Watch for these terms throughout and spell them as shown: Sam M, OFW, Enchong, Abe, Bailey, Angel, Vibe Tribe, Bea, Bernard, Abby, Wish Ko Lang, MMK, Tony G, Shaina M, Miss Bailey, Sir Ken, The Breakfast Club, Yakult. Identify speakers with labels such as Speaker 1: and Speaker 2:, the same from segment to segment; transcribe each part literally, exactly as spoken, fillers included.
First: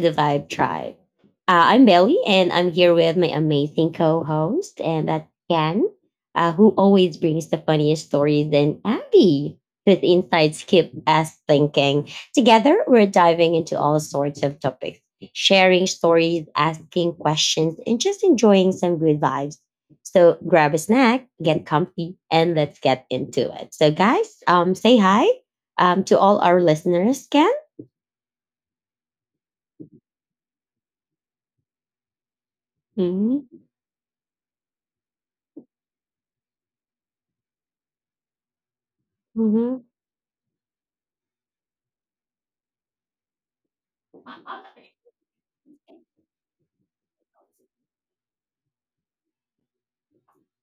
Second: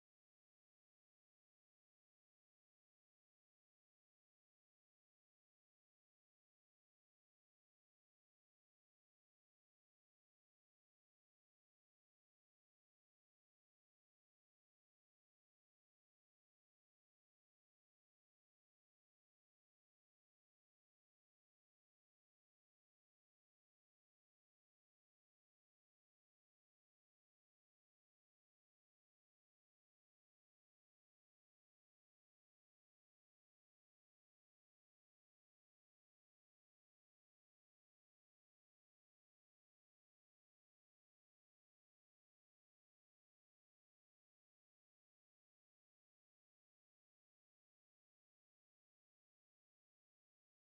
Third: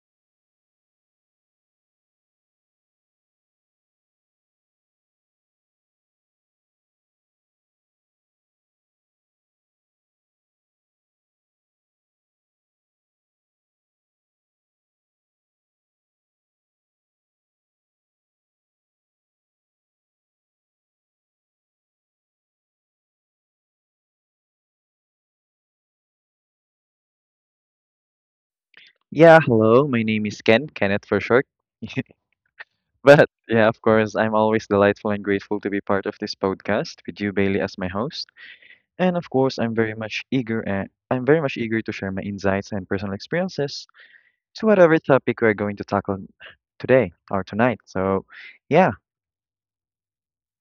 Speaker 1: the Vibe Tribe. Uh, I'm Belly and I'm here with my amazing co host, and that's Ken, uh, who always brings the funniest stories, and Abby, whose insights keep us thinking. Together, we're diving into all sorts of topics, sharing stories, asking questions, and just enjoying some good vibes. So grab a snack, get comfy, and let's get into it. So, guys, um, say hi um, to all our listeners, Ken.
Speaker 2: Yeah, hello. My name is Ken, Kenneth for short. But yeah, of course, I'm always delightful and grateful to be part of this podcast with you, Bailey, as my host. And of course, I'm
Speaker 1: Mhm.
Speaker 2: very much eager and I'm very much eager to share my insights and personal experiences to whatever topic we're going to tackle today or tonight. So, yeah,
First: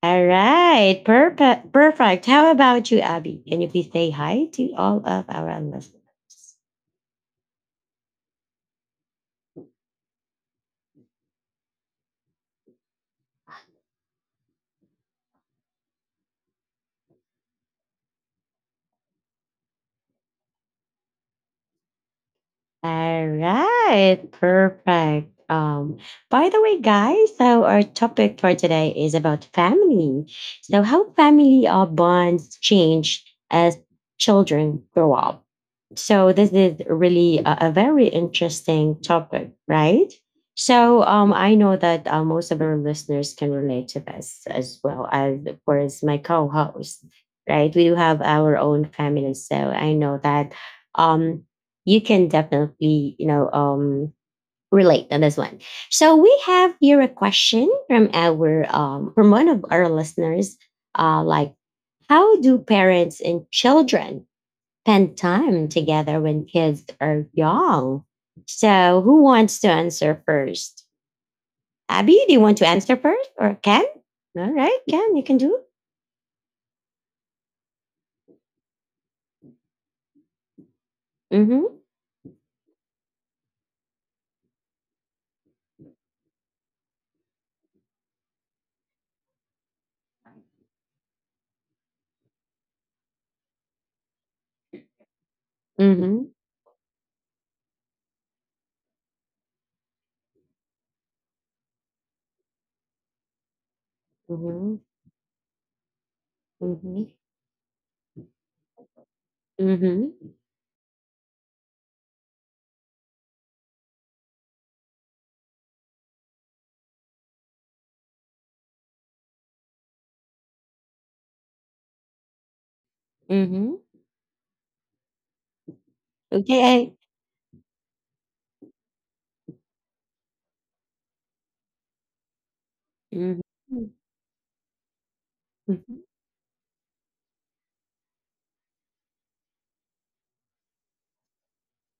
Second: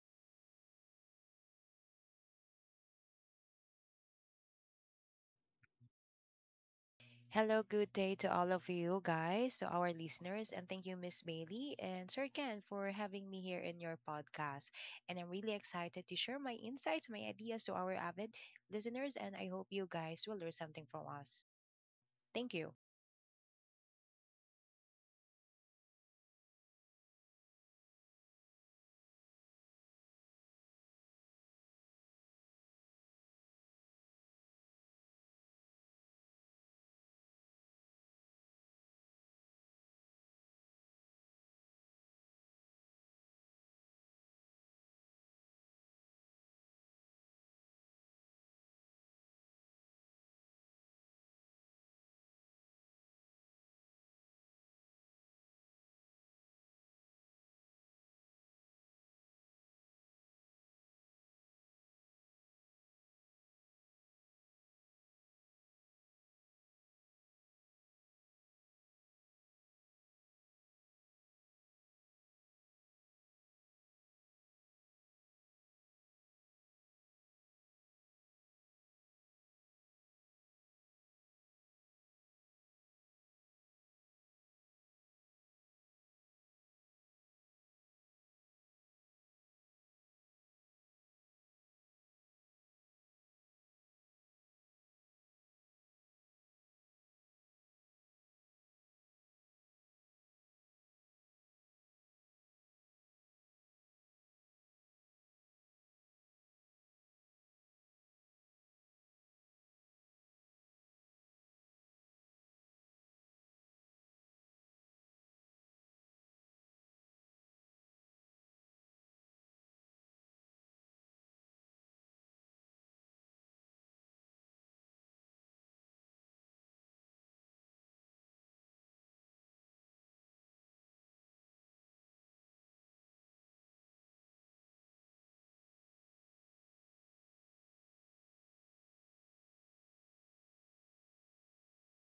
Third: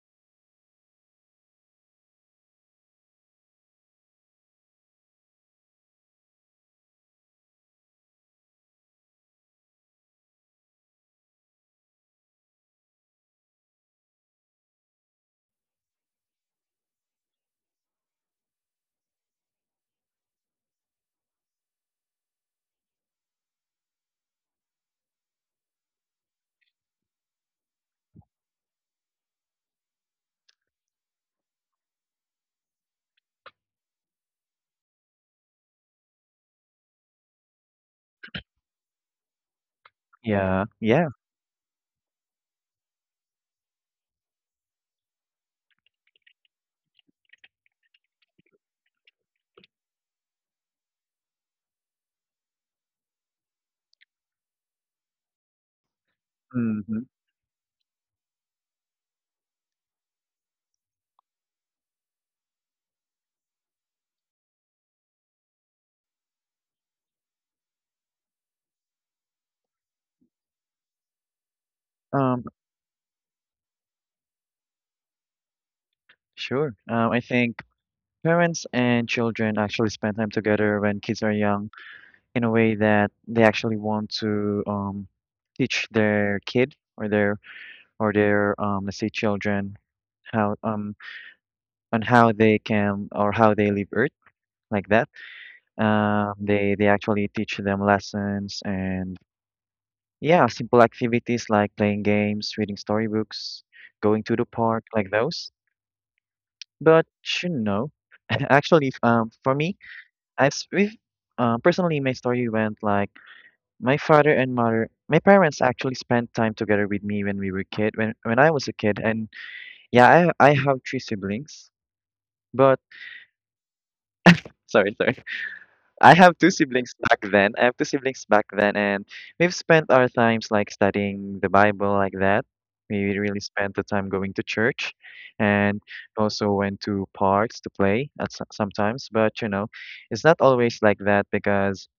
Speaker 1: All right. Perfect. Perfect. How about you, Abby? Can you please say hi to all of our listeners?
Speaker 3: Hello, good day to all of you guys, to our listeners, and thank you, Miss Bailey and Sir Ken, for having me here in your podcast. And I'm really excited to share my insights, my ideas to our avid listeners, and I hope you guys will learn something from us. Thank you.
Speaker 1: All right, perfect. Um, by the way, guys, so our topic for today is about family. So, how family uh, bonds change as children grow up. So this is really a, a very interesting topic, right?
Speaker 2: yeah,
Speaker 1: So
Speaker 2: yeah.
Speaker 1: um, I know that uh, most of our listeners can relate to this as well as, of course, my co-host, right? We do have our own family, so I know that um, you can definitely, you know, um, relate on this one. So we have here
Speaker 2: hmm
Speaker 1: a question from our um, from one of our listeners, uh, like, how do parents and children spend time together when kids are young. So, who wants to answer first? Abby, do you
Speaker 2: Um,
Speaker 1: want to answer first or Ken? All right, Ken, you can do it.
Speaker 2: sure. Um, I think parents and children actually spend time together when kids are
Speaker 1: Mm-hmm.
Speaker 2: young in a way that they actually want to um, teach their kid or their or their um, let's say children how um on how they can or how they leave Earth like that.
Speaker 1: Mm-hmm.
Speaker 2: Um, they they actually teach them lessons and yeah, simple activities like playing games, reading storybooks, going to the
Speaker 1: Mm-hmm.
Speaker 2: park, like those.
Speaker 1: Mm-hmm.
Speaker 2: But you know, actually, um, for me,
Speaker 1: Mm-hmm.
Speaker 2: I've s- we've, um, personally my story went like. My father and mother, my parents actually spent time together with me when we were kid, when when I was a kid, and yeah, I I have three siblings, but
Speaker 1: Mm-hmm.
Speaker 2: sorry, sorry, I have two siblings
Speaker 1: Okay.
Speaker 2: back then. I have two siblings back then, and we've spent our times like studying the Bible like that. We really spent the
Speaker 1: Mm-hmm.
Speaker 2: time going to church, and
Speaker 1: Mm-hmm.
Speaker 2: also went to parks to play at so- sometimes. But you know, it's not always like that because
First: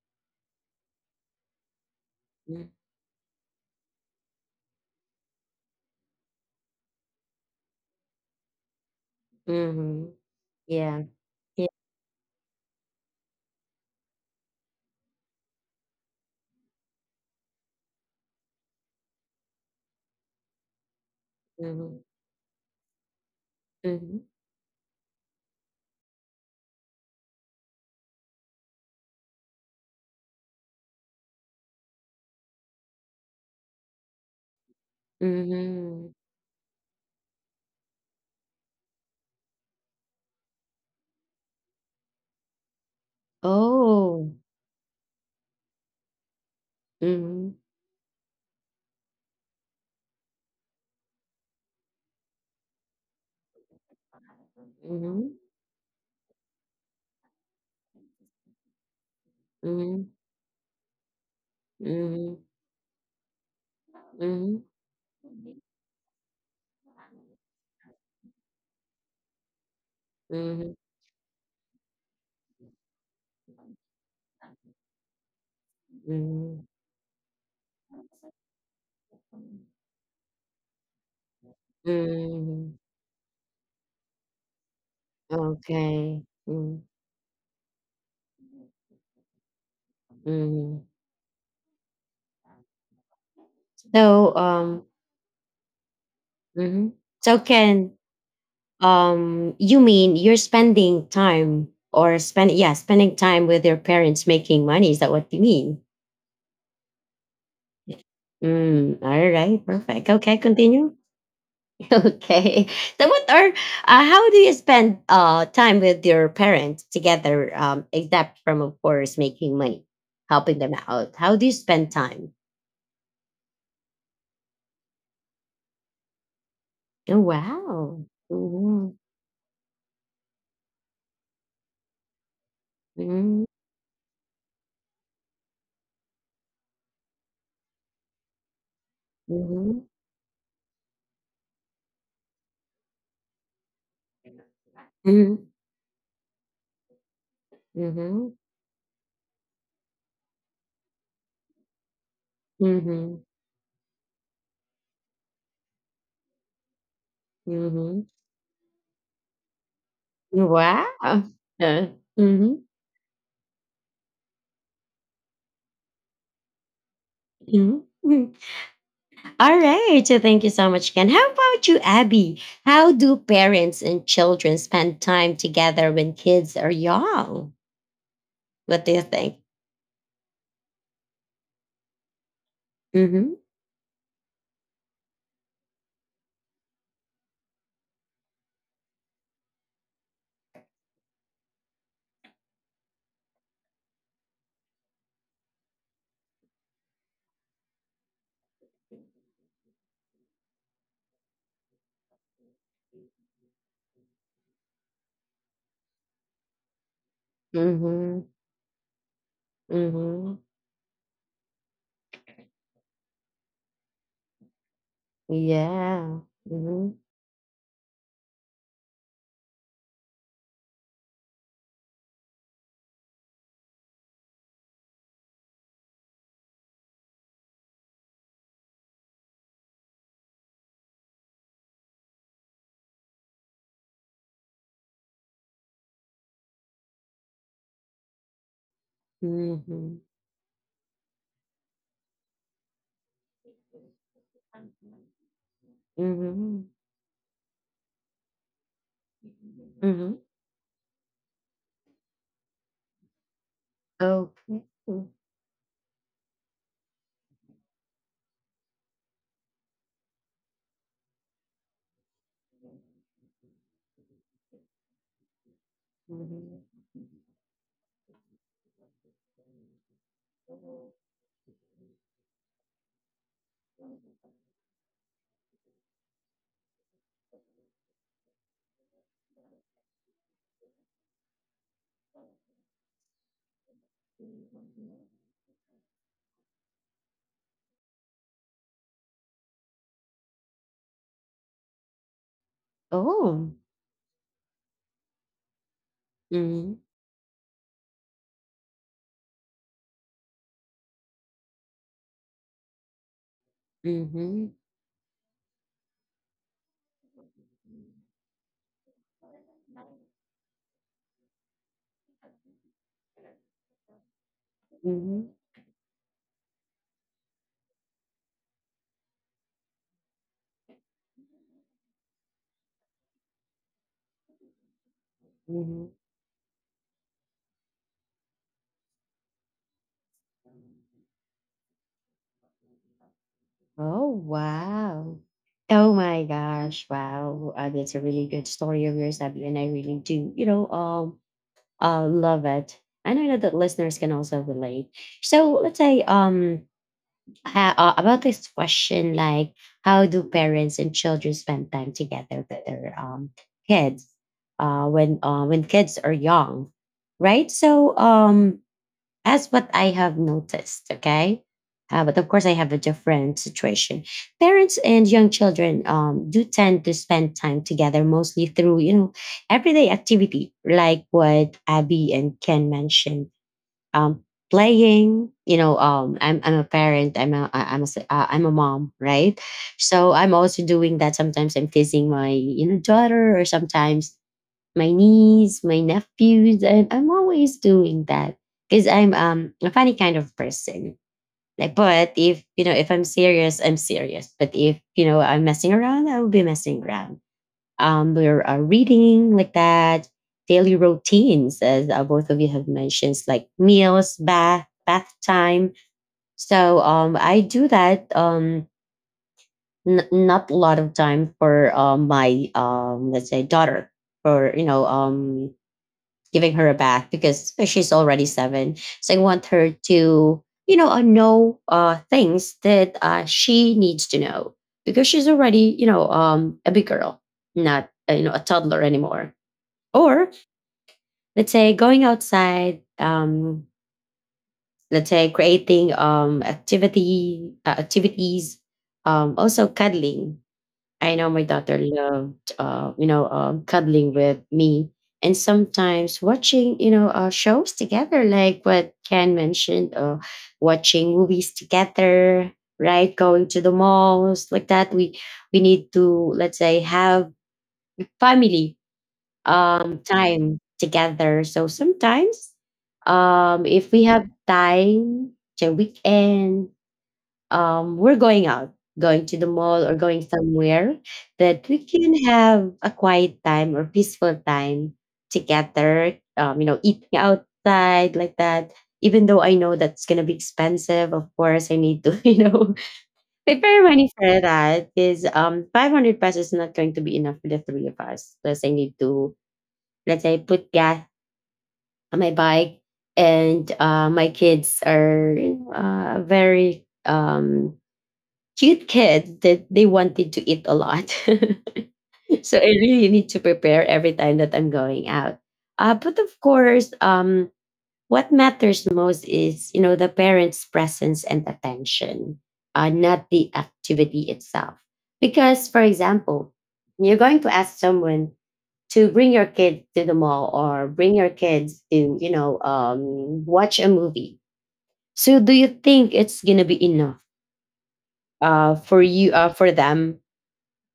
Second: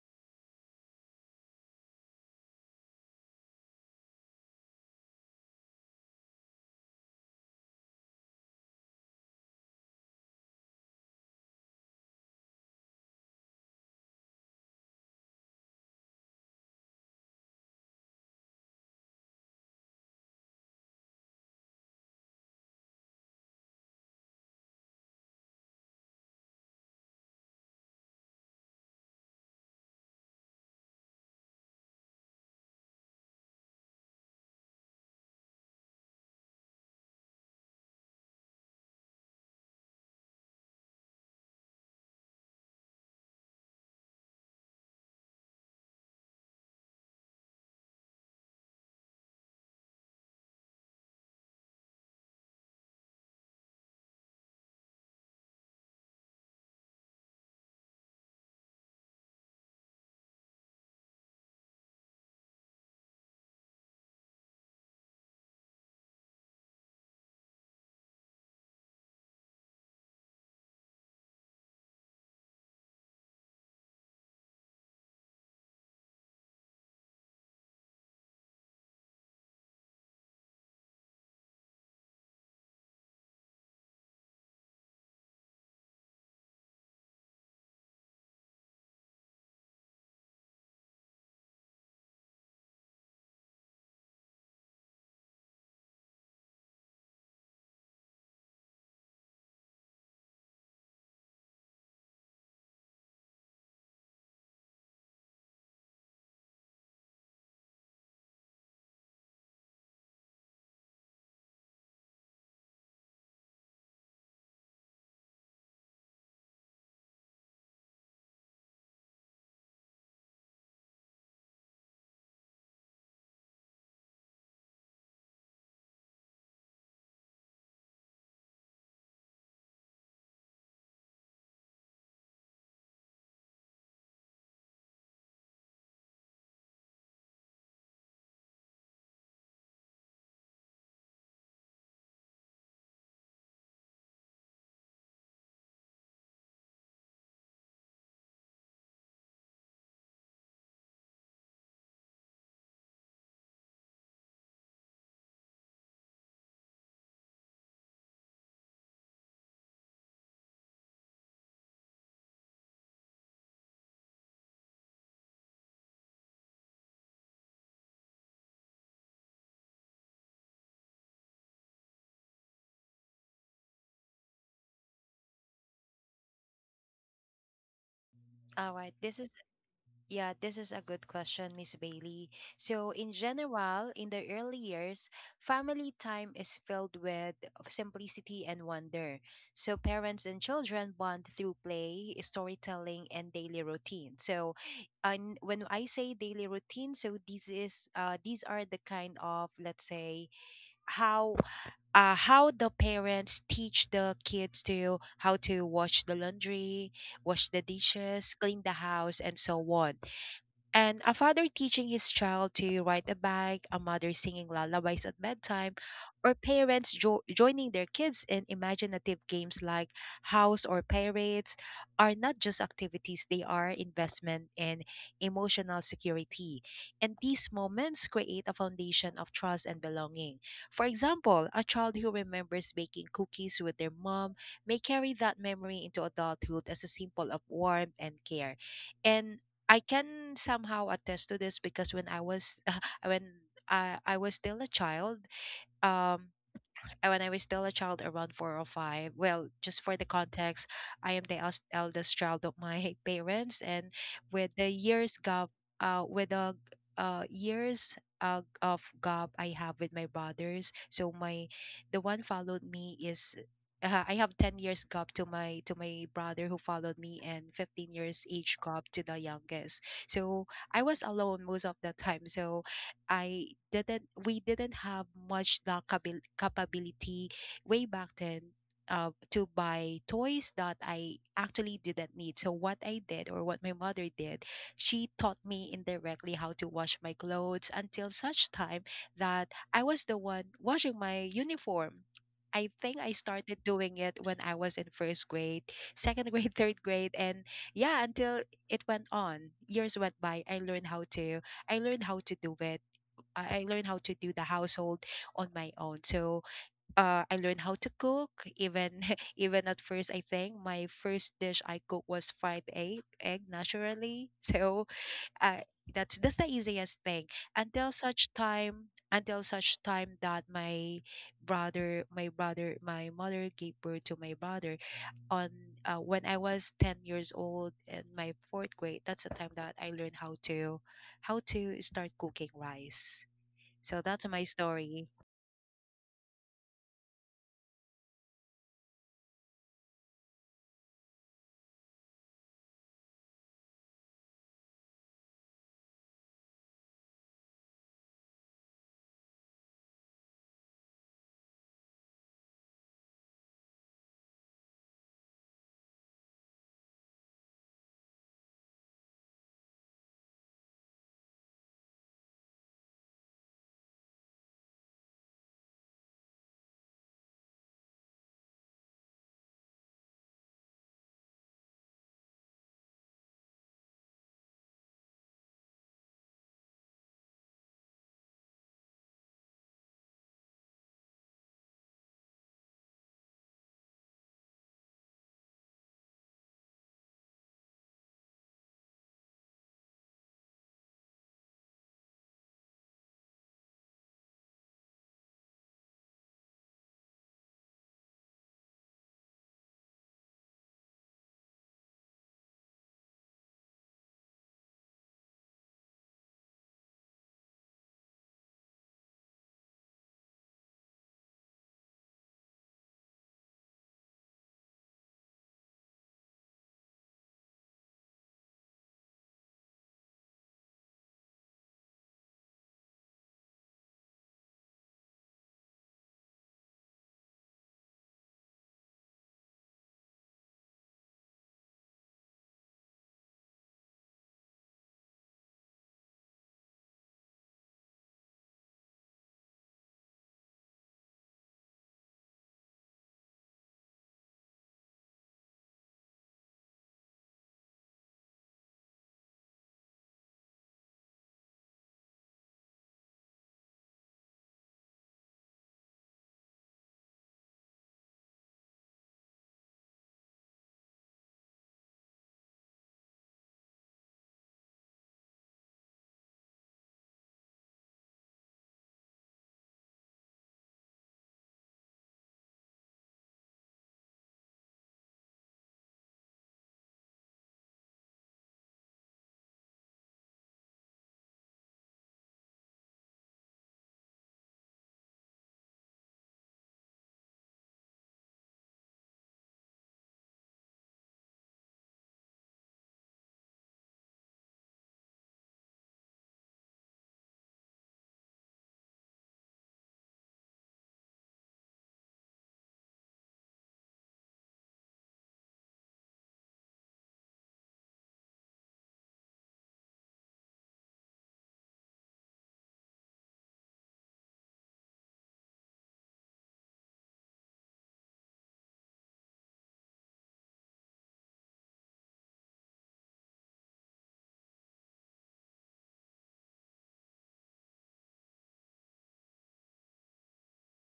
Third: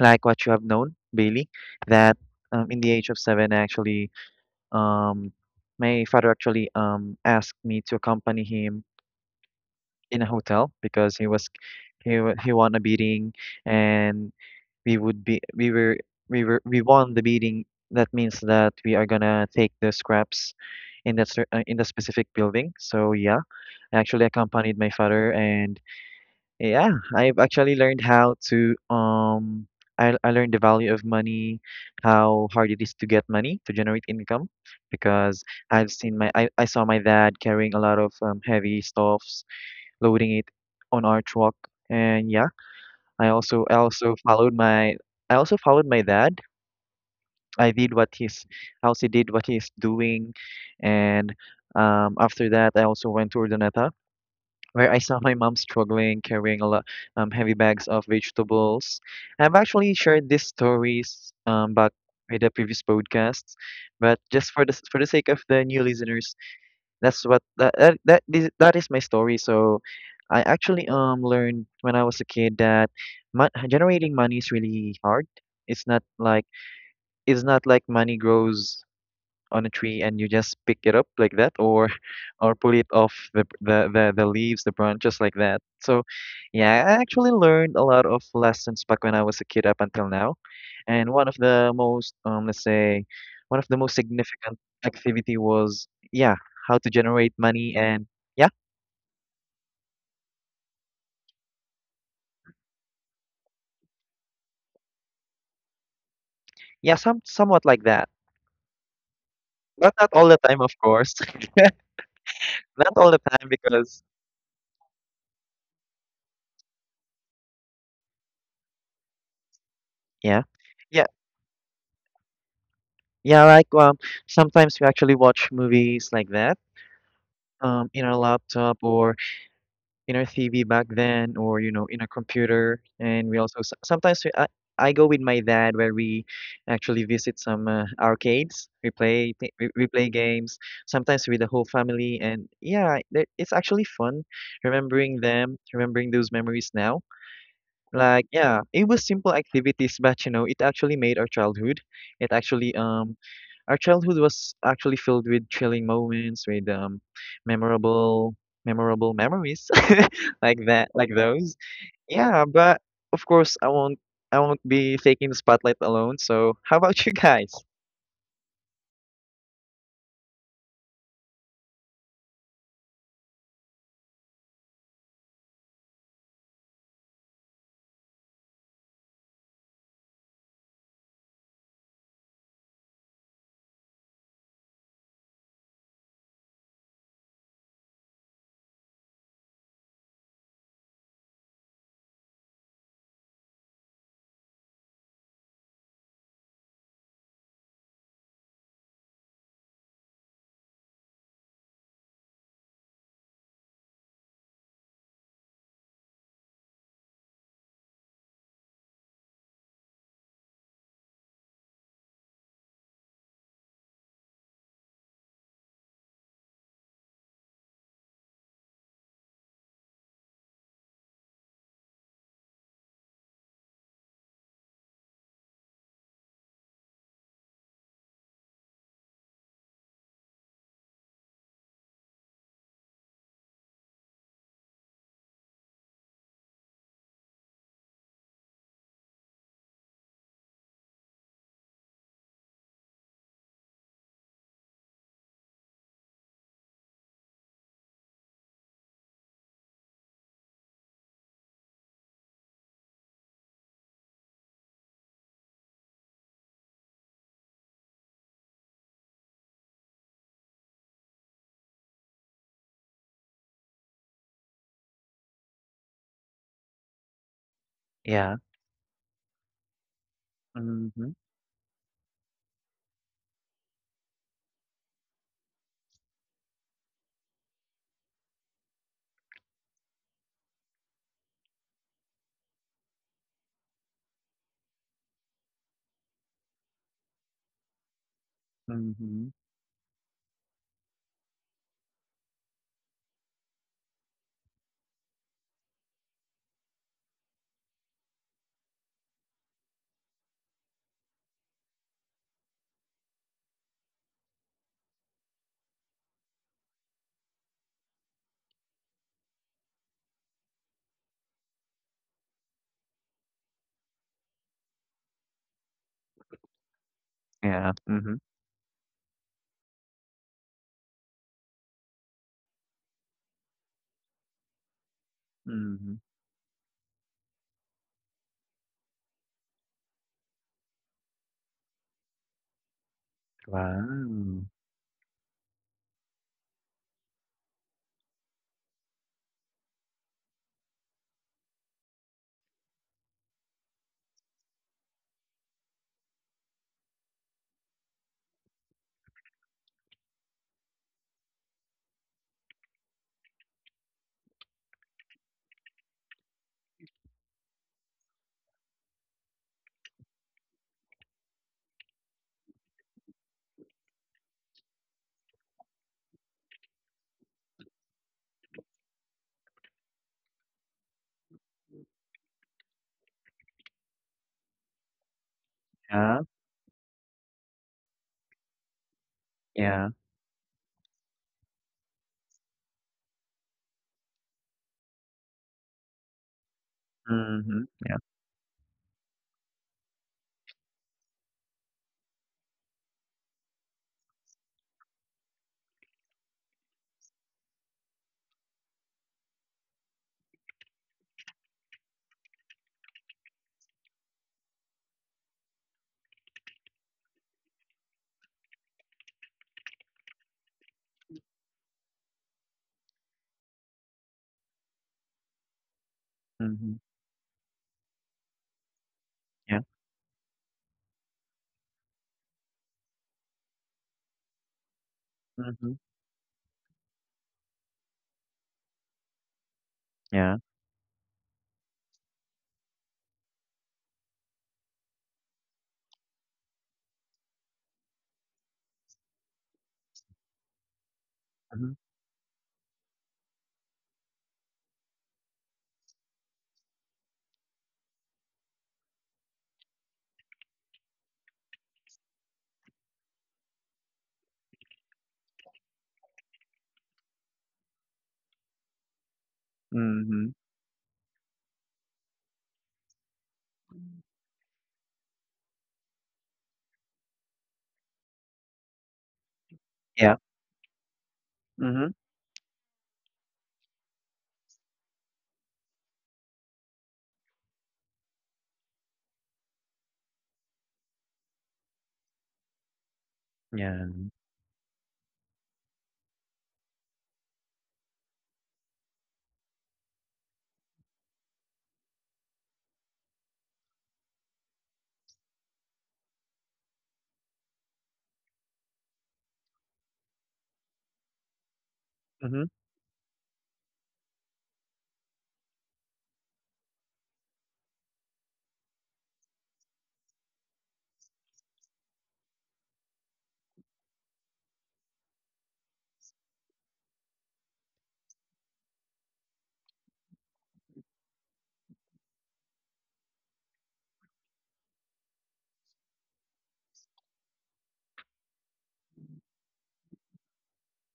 Speaker 2: like what you have known, Bailey, that um, in the age of seven, I actually Um, my father actually um asked me to accompany him
Speaker 1: Mm-hmm.
Speaker 2: in a hotel
Speaker 1: Yeah.
Speaker 2: because he was
Speaker 1: Yeah.
Speaker 2: he wa- he won a beating and we would be we were we were we won the beating. That means that we are gonna take the scraps in that cer- uh, in the
Speaker 1: Mm-hmm.
Speaker 2: specific building. So yeah, I
Speaker 1: Mm-hmm.
Speaker 2: actually accompanied my father and yeah, I've actually learned how to um I I learned the value of money, how hard it is to get money to generate income because I've
Speaker 1: Mm-hmm.
Speaker 2: seen my I, I saw my dad carrying a lot of um, heavy stuffs, loading it on our truck and yeah, I also I also
Speaker 1: Oh.
Speaker 2: followed my I also followed my dad.
Speaker 1: Mm-hmm.
Speaker 2: I did what he's I also did what he's doing and um after that I also went to Urdaneta where I saw
Speaker 1: Mm-hmm.
Speaker 2: my mom struggling carrying a lot um, heavy bags of vegetables. I've actually
Speaker 1: Mm-hmm.
Speaker 2: shared these stories um, back
Speaker 1: Mm-hmm.
Speaker 2: with the previous podcasts, but just
Speaker 1: Mm-hmm.
Speaker 2: for the for the sake of the new listeners, that's what that that that is, that is my story. So I
Speaker 1: Mm-hmm.
Speaker 2: actually um learned when I was a kid that mon- generating money is really hard. It's not like
Speaker 1: mm-hmm.
Speaker 2: it's not like money grows on a tree and you just pick it up like that or or pull
Speaker 1: Mhm.
Speaker 2: it off the the the, the leaves, the branches like that. So
Speaker 1: Okay.
Speaker 2: yeah,
Speaker 1: Mm,
Speaker 2: I actually learned a lot of lessons back when I was a kid up until now.
Speaker 1: mhm.
Speaker 2: And one of the most um let's say one of the most
Speaker 1: So,
Speaker 2: significant
Speaker 1: um,
Speaker 2: activity was yeah, how to
Speaker 1: mhm.
Speaker 2: generate
Speaker 1: so
Speaker 2: money
Speaker 1: can
Speaker 2: and yeah,
Speaker 1: um, You mean you're spending time or spend yeah spending time with your parents making money? Is that what you mean?
Speaker 2: yeah, some somewhat like that.
Speaker 1: Mm, all right,
Speaker 2: But not
Speaker 1: perfect.
Speaker 2: all the
Speaker 1: Okay,
Speaker 2: time, of
Speaker 1: continue.
Speaker 2: course.
Speaker 1: Okay.
Speaker 2: Not
Speaker 1: So,
Speaker 2: all the
Speaker 1: what are
Speaker 2: time because
Speaker 1: uh, How do you spend uh time with your parents together? Um, except from of course making money,
Speaker 2: yeah.
Speaker 1: helping them
Speaker 2: Yeah,
Speaker 1: out. How do you spend time?
Speaker 2: yeah, like um, sometimes we actually watch movies like that
Speaker 1: Oh
Speaker 2: um, in
Speaker 1: wow.
Speaker 2: our laptop
Speaker 1: Mm-hmm.
Speaker 2: or in our T V back then, or you know, in our computer. And we
Speaker 1: Mhm,
Speaker 2: also s- sometimes we, I, I go with my dad where we actually visit some uh, arcades. We play thi- we,
Speaker 1: mhm,
Speaker 2: we play games sometimes with the whole family, and yeah, there- it's actually fun remembering
Speaker 1: mhm,
Speaker 2: them, remembering those memories now. Like,
Speaker 1: mhm,
Speaker 2: yeah, it was simple activities, but you know, it actually made our childhood. It actually um
Speaker 1: mhm,
Speaker 2: our childhood was actually filled with thrilling moments, with um
Speaker 1: mhm.
Speaker 2: memorable memorable memories like
Speaker 1: Wow.
Speaker 2: that, like
Speaker 1: Uh,
Speaker 2: those. Yeah,
Speaker 1: mhm,
Speaker 2: but of course I won't I won't be taking the spotlight alone. So how about you guys?
Speaker 1: mhm, mhm. All right. So thank you so much, Ken. How about you, Abby? How do parents and children spend time together when kids are young?
Speaker 3: All
Speaker 1: What do
Speaker 3: right,
Speaker 1: you
Speaker 3: this is
Speaker 1: think?
Speaker 3: Yeah, this is a good question, Miss Bailey. So, in
Speaker 1: Mm-hmm.
Speaker 3: general, in the early years, family time is filled with simplicity and wonder. So, parents and children bond through play, storytelling, and daily routine. So, and when I say daily routine, so this is uh, these are the kind of, let's say, how uh, how the parents teach the kids to how to wash the laundry, wash the
Speaker 1: Mm-hmm.
Speaker 3: dishes, clean the house, and so on.
Speaker 1: Mm-hmm.
Speaker 3: And a father teaching his child to ride a bike, a mother singing lullabies at bedtime,
Speaker 1: Yeah.
Speaker 3: or parents
Speaker 1: Mm-hmm.
Speaker 3: jo- joining their kids in imaginative games like house or pirates are not just activities, they are investment in emotional security. And these moments create a foundation of trust and belonging. For example, a child who remembers baking cookies with their mom may carry that memory into adulthood as a symbol of warmth and care. And I
Speaker 1: Mm-hmm.
Speaker 3: can somehow attest to this because when I was when I, I was still a child, um,
Speaker 1: Mm-hmm.
Speaker 3: uh, when I was still a child, around four or five. Well, just for the
Speaker 1: Mm-hmm.
Speaker 3: context, I am the els- eldest child of my parents, and with
Speaker 1: Okay.
Speaker 3: the years gap, uh, with the uh, years uh, of gap I have with my brothers, so my the one followed me is. Uh, I have ten years gap to my to my brother who
Speaker 1: Mm-hmm.
Speaker 3: followed me and fifteen years
Speaker 2: Yeah.
Speaker 3: age gap to the youngest. So I was
Speaker 2: Mm-hmm.
Speaker 3: alone most of the time. So I didn't we didn't have much the cabil- capability way back then uh, to buy toys that I actually didn't need. So what I did or what my mother did, she taught me indirectly how to wash my clothes until such time
Speaker 2: Mm-hmm.
Speaker 3: that I was the one washing my uniform. I think I
Speaker 1: Oh.
Speaker 3: started doing it when I was in first grade, second grade, third grade, and yeah, until it went on. Years went by. I learned how to. I learned how to do it. I I learned how to do
Speaker 1: Mm-hmm.
Speaker 3: the household on my own. So uh, I learned how to cook. Even even at first, I think my first dish I cooked was fried egg, egg naturally. So
Speaker 1: Mhm,
Speaker 3: uh, that's that's the easiest thing
Speaker 2: Yeah.
Speaker 3: until
Speaker 2: Mm-hmm.
Speaker 3: such time until such time that my brother my brother my mother gave birth to my brother on
Speaker 1: mhm.
Speaker 3: uh,
Speaker 2: Mm-hmm.
Speaker 3: when I was ten years old in my fourth grade. That's the time that I learned how to how to start cooking rice. So
Speaker 1: Oh,
Speaker 3: that's my
Speaker 2: Wow.
Speaker 3: story.
Speaker 1: wow. Oh my gosh. Wow. Uh, that's a really good story of yours, Abby. And I really do, you know, um, uh, love it. And I know that listeners can also relate. So let's say, um, ha- uh, about this question, like, how do parents and children spend time together with their um kids, uh, when uh when kids are young, right? So, um, That's what I have noticed. Okay. Uh, but of course, I have a different situation. Parents and young children um, do tend to spend time together mostly through, you know, everyday activity, like what Abby and Ken mentioned. Um, Playing, you know, um,
Speaker 2: Yeah.
Speaker 1: I'm, I'm a parent, I'm a, I- I'm a, s- uh, I'm a mom, right?
Speaker 2: Yeah.
Speaker 1: So I'm also doing that. Sometimes I'm teasing my, you know, daughter or sometimes my niece, my nephews, and I'm always
Speaker 2: Mm-hmm. Yeah.
Speaker 1: doing that because I'm um a funny kind of person. Like, but if you know, if I'm serious, I'm serious. But if you know, I'm messing around, I will be messing around. Um, we're uh, reading like that, daily routines, as uh, both of you have mentioned, like meals, bath, bath time. So um, I do that um n- not a lot of time for uh, my um let's say daughter for you know um giving her a
Speaker 2: Mm-hmm.
Speaker 1: bath because uh, she's already seven. So I want
Speaker 2: Yeah.
Speaker 1: her to, you know, uh, know uh, things that uh, she needs to know because she's
Speaker 2: Mm-hmm.
Speaker 1: already, you know, um, a big girl, not uh, you know a toddler anymore. Or
Speaker 2: Yeah.
Speaker 1: let's say going outside, um, let's say creating um, activity uh, activities, um, also cuddling. I know my daughter loved, uh, you know, um, cuddling with me, and sometimes watching, you know, uh, shows together, like what Ken mentioned, uh, watching movies together, right? Going to the malls like that. We we need to let's say have family um,
Speaker 2: Mhm.
Speaker 1: time together. So sometimes, um, if we have time, say weekend um, we're going out, going to the mall or
Speaker 2: Yeah.
Speaker 1: going somewhere that we
Speaker 2: Mhm.
Speaker 1: can have a quiet time or peaceful time together, um, you know, eating outside like that. Even though I know that's gonna be expensive, of course, I need to, you know, prepare
Speaker 2: Yeah.
Speaker 1: money for that. Is um five hundred pesos is not going to be enough for the three of us. Plus, I need to let's say put gas on my bike, and uh, my kids are you know, uh, very um cute kid that they wanted to eat a lot.
Speaker 2: Mhm.
Speaker 1: So I really need to prepare every time that I'm going out. Uh, but of course, um, what matters most is you know the parents' presence and attention, uh, not the activity itself. Because, for example, you're going to ask someone to bring your kid to the mall or bring your kids to you know um, watch a movie. So, do you think it's gonna be enough uh, for you uh, for them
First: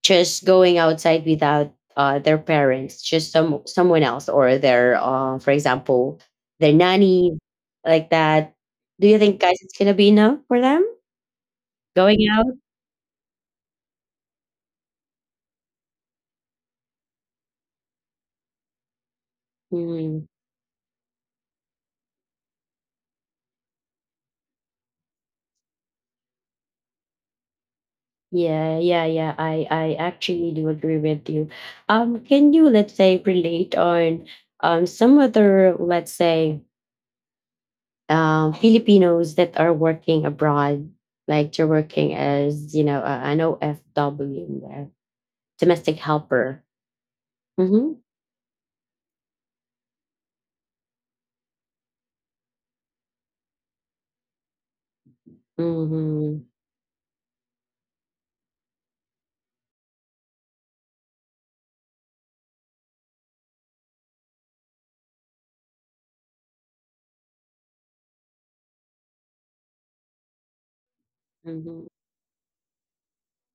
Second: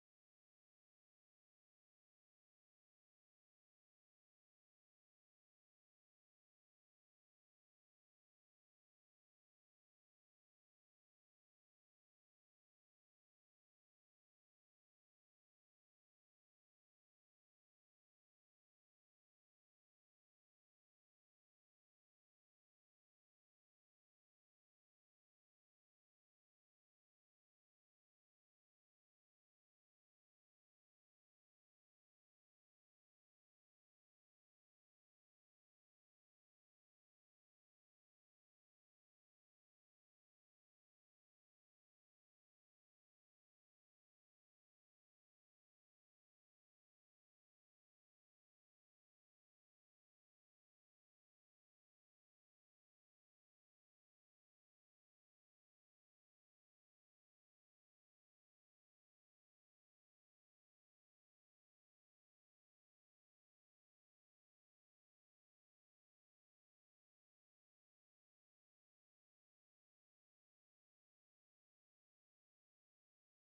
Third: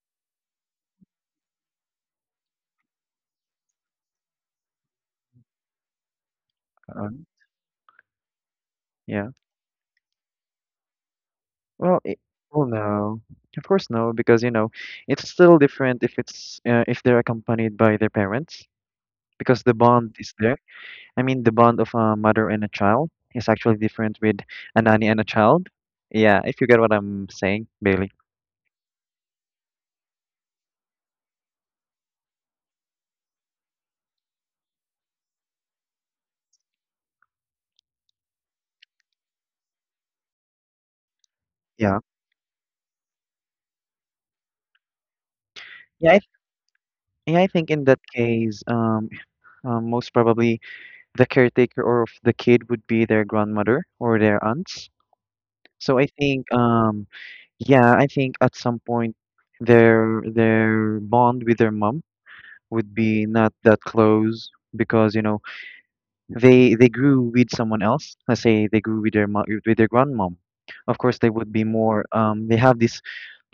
Speaker 1: just going outside without uh, their parents, just some someone else or their, uh, for example, their
Speaker 2: Uh,
Speaker 1: nanny, like that. Do you
Speaker 2: yeah.
Speaker 1: think, guys, it's gonna be enough for them
Speaker 2: Well, it,
Speaker 1: going out?
Speaker 2: well, no. Of course, no, because you know, it's still different if it's uh, if they're accompanied by their parents, because the bond
Speaker 1: Mm,
Speaker 2: is there. I mean, the bond of a mother and a child is actually different with a nanny and a child. Yeah, if you get what I'm saying, Bailey.
Speaker 1: yeah, yeah, yeah. I I actually do agree with you. Um, can you let's say relate on um some other let's say um Filipinos that are working abroad, like you're
Speaker 2: Yeah.
Speaker 1: working as you know uh, an O F W, uh, domestic
Speaker 2: Yeah. I,
Speaker 1: helper.
Speaker 2: yeah. I think in that
Speaker 1: Mhm.
Speaker 2: case, um, um, most probably the caretaker or of the kid would be their grandmother or their aunts. So I
Speaker 1: Mhm.
Speaker 2: think, um, yeah, I think at some point their their bond with their mom would be not that close because you know they they grew with someone else. Let's say they grew with their mo- with their grandmom. Of course, they would be
Speaker 1: Mhm.
Speaker 2: more. Um, they have this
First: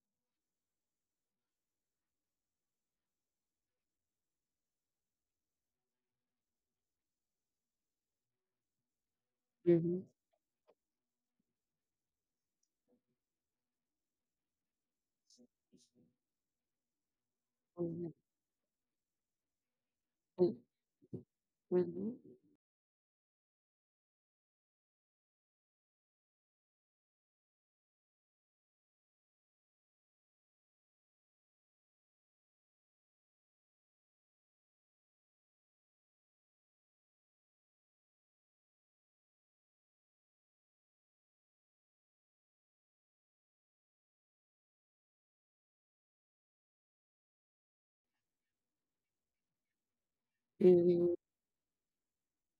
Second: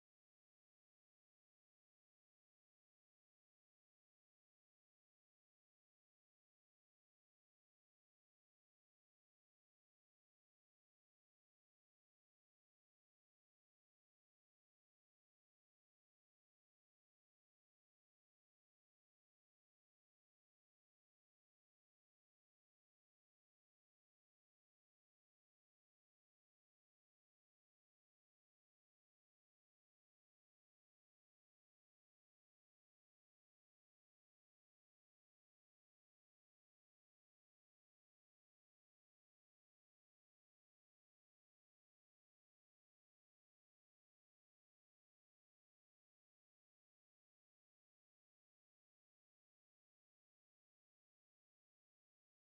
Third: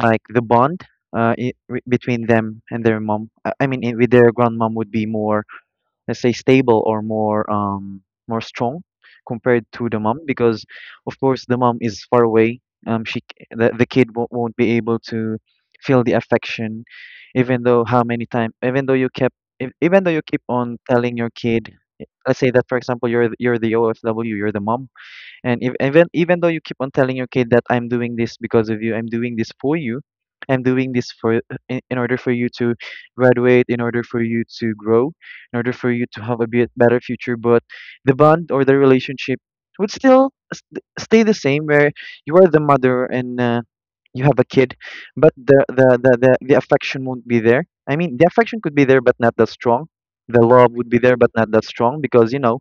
Speaker 2: like the bond uh i- re- between them and their mom. I I mean, i- with their grandmom would be more let's say stable or more um more strong compared to the
Speaker 1: Mhm.
Speaker 2: mom because of course the mom is far away um she c- the, the kid won't, won't be able to feel the affection even though how
Speaker 1: Mhm.
Speaker 2: many times even though you kept ev- even though you keep
Speaker 1: Mm.
Speaker 2: on telling your kid
Speaker 1: Mhm.
Speaker 2: let's say that for example you're th- you're the O F W you're the mom and if, even even though you keep on telling your kid that I'm doing this because of you, I'm doing this for you, I'm doing this for in, in order for you to graduate, in order for you to grow, in order for you to have a bit better future, but the bond or the relationship would still s- stay the same where you are the mother and uh, you have a kid, but the, the, the, the, the affection won't be there. I mean, the affection could be there, but not that strong. The love would be
Speaker 1: Mhm.
Speaker 2: there, but not that strong because, you know,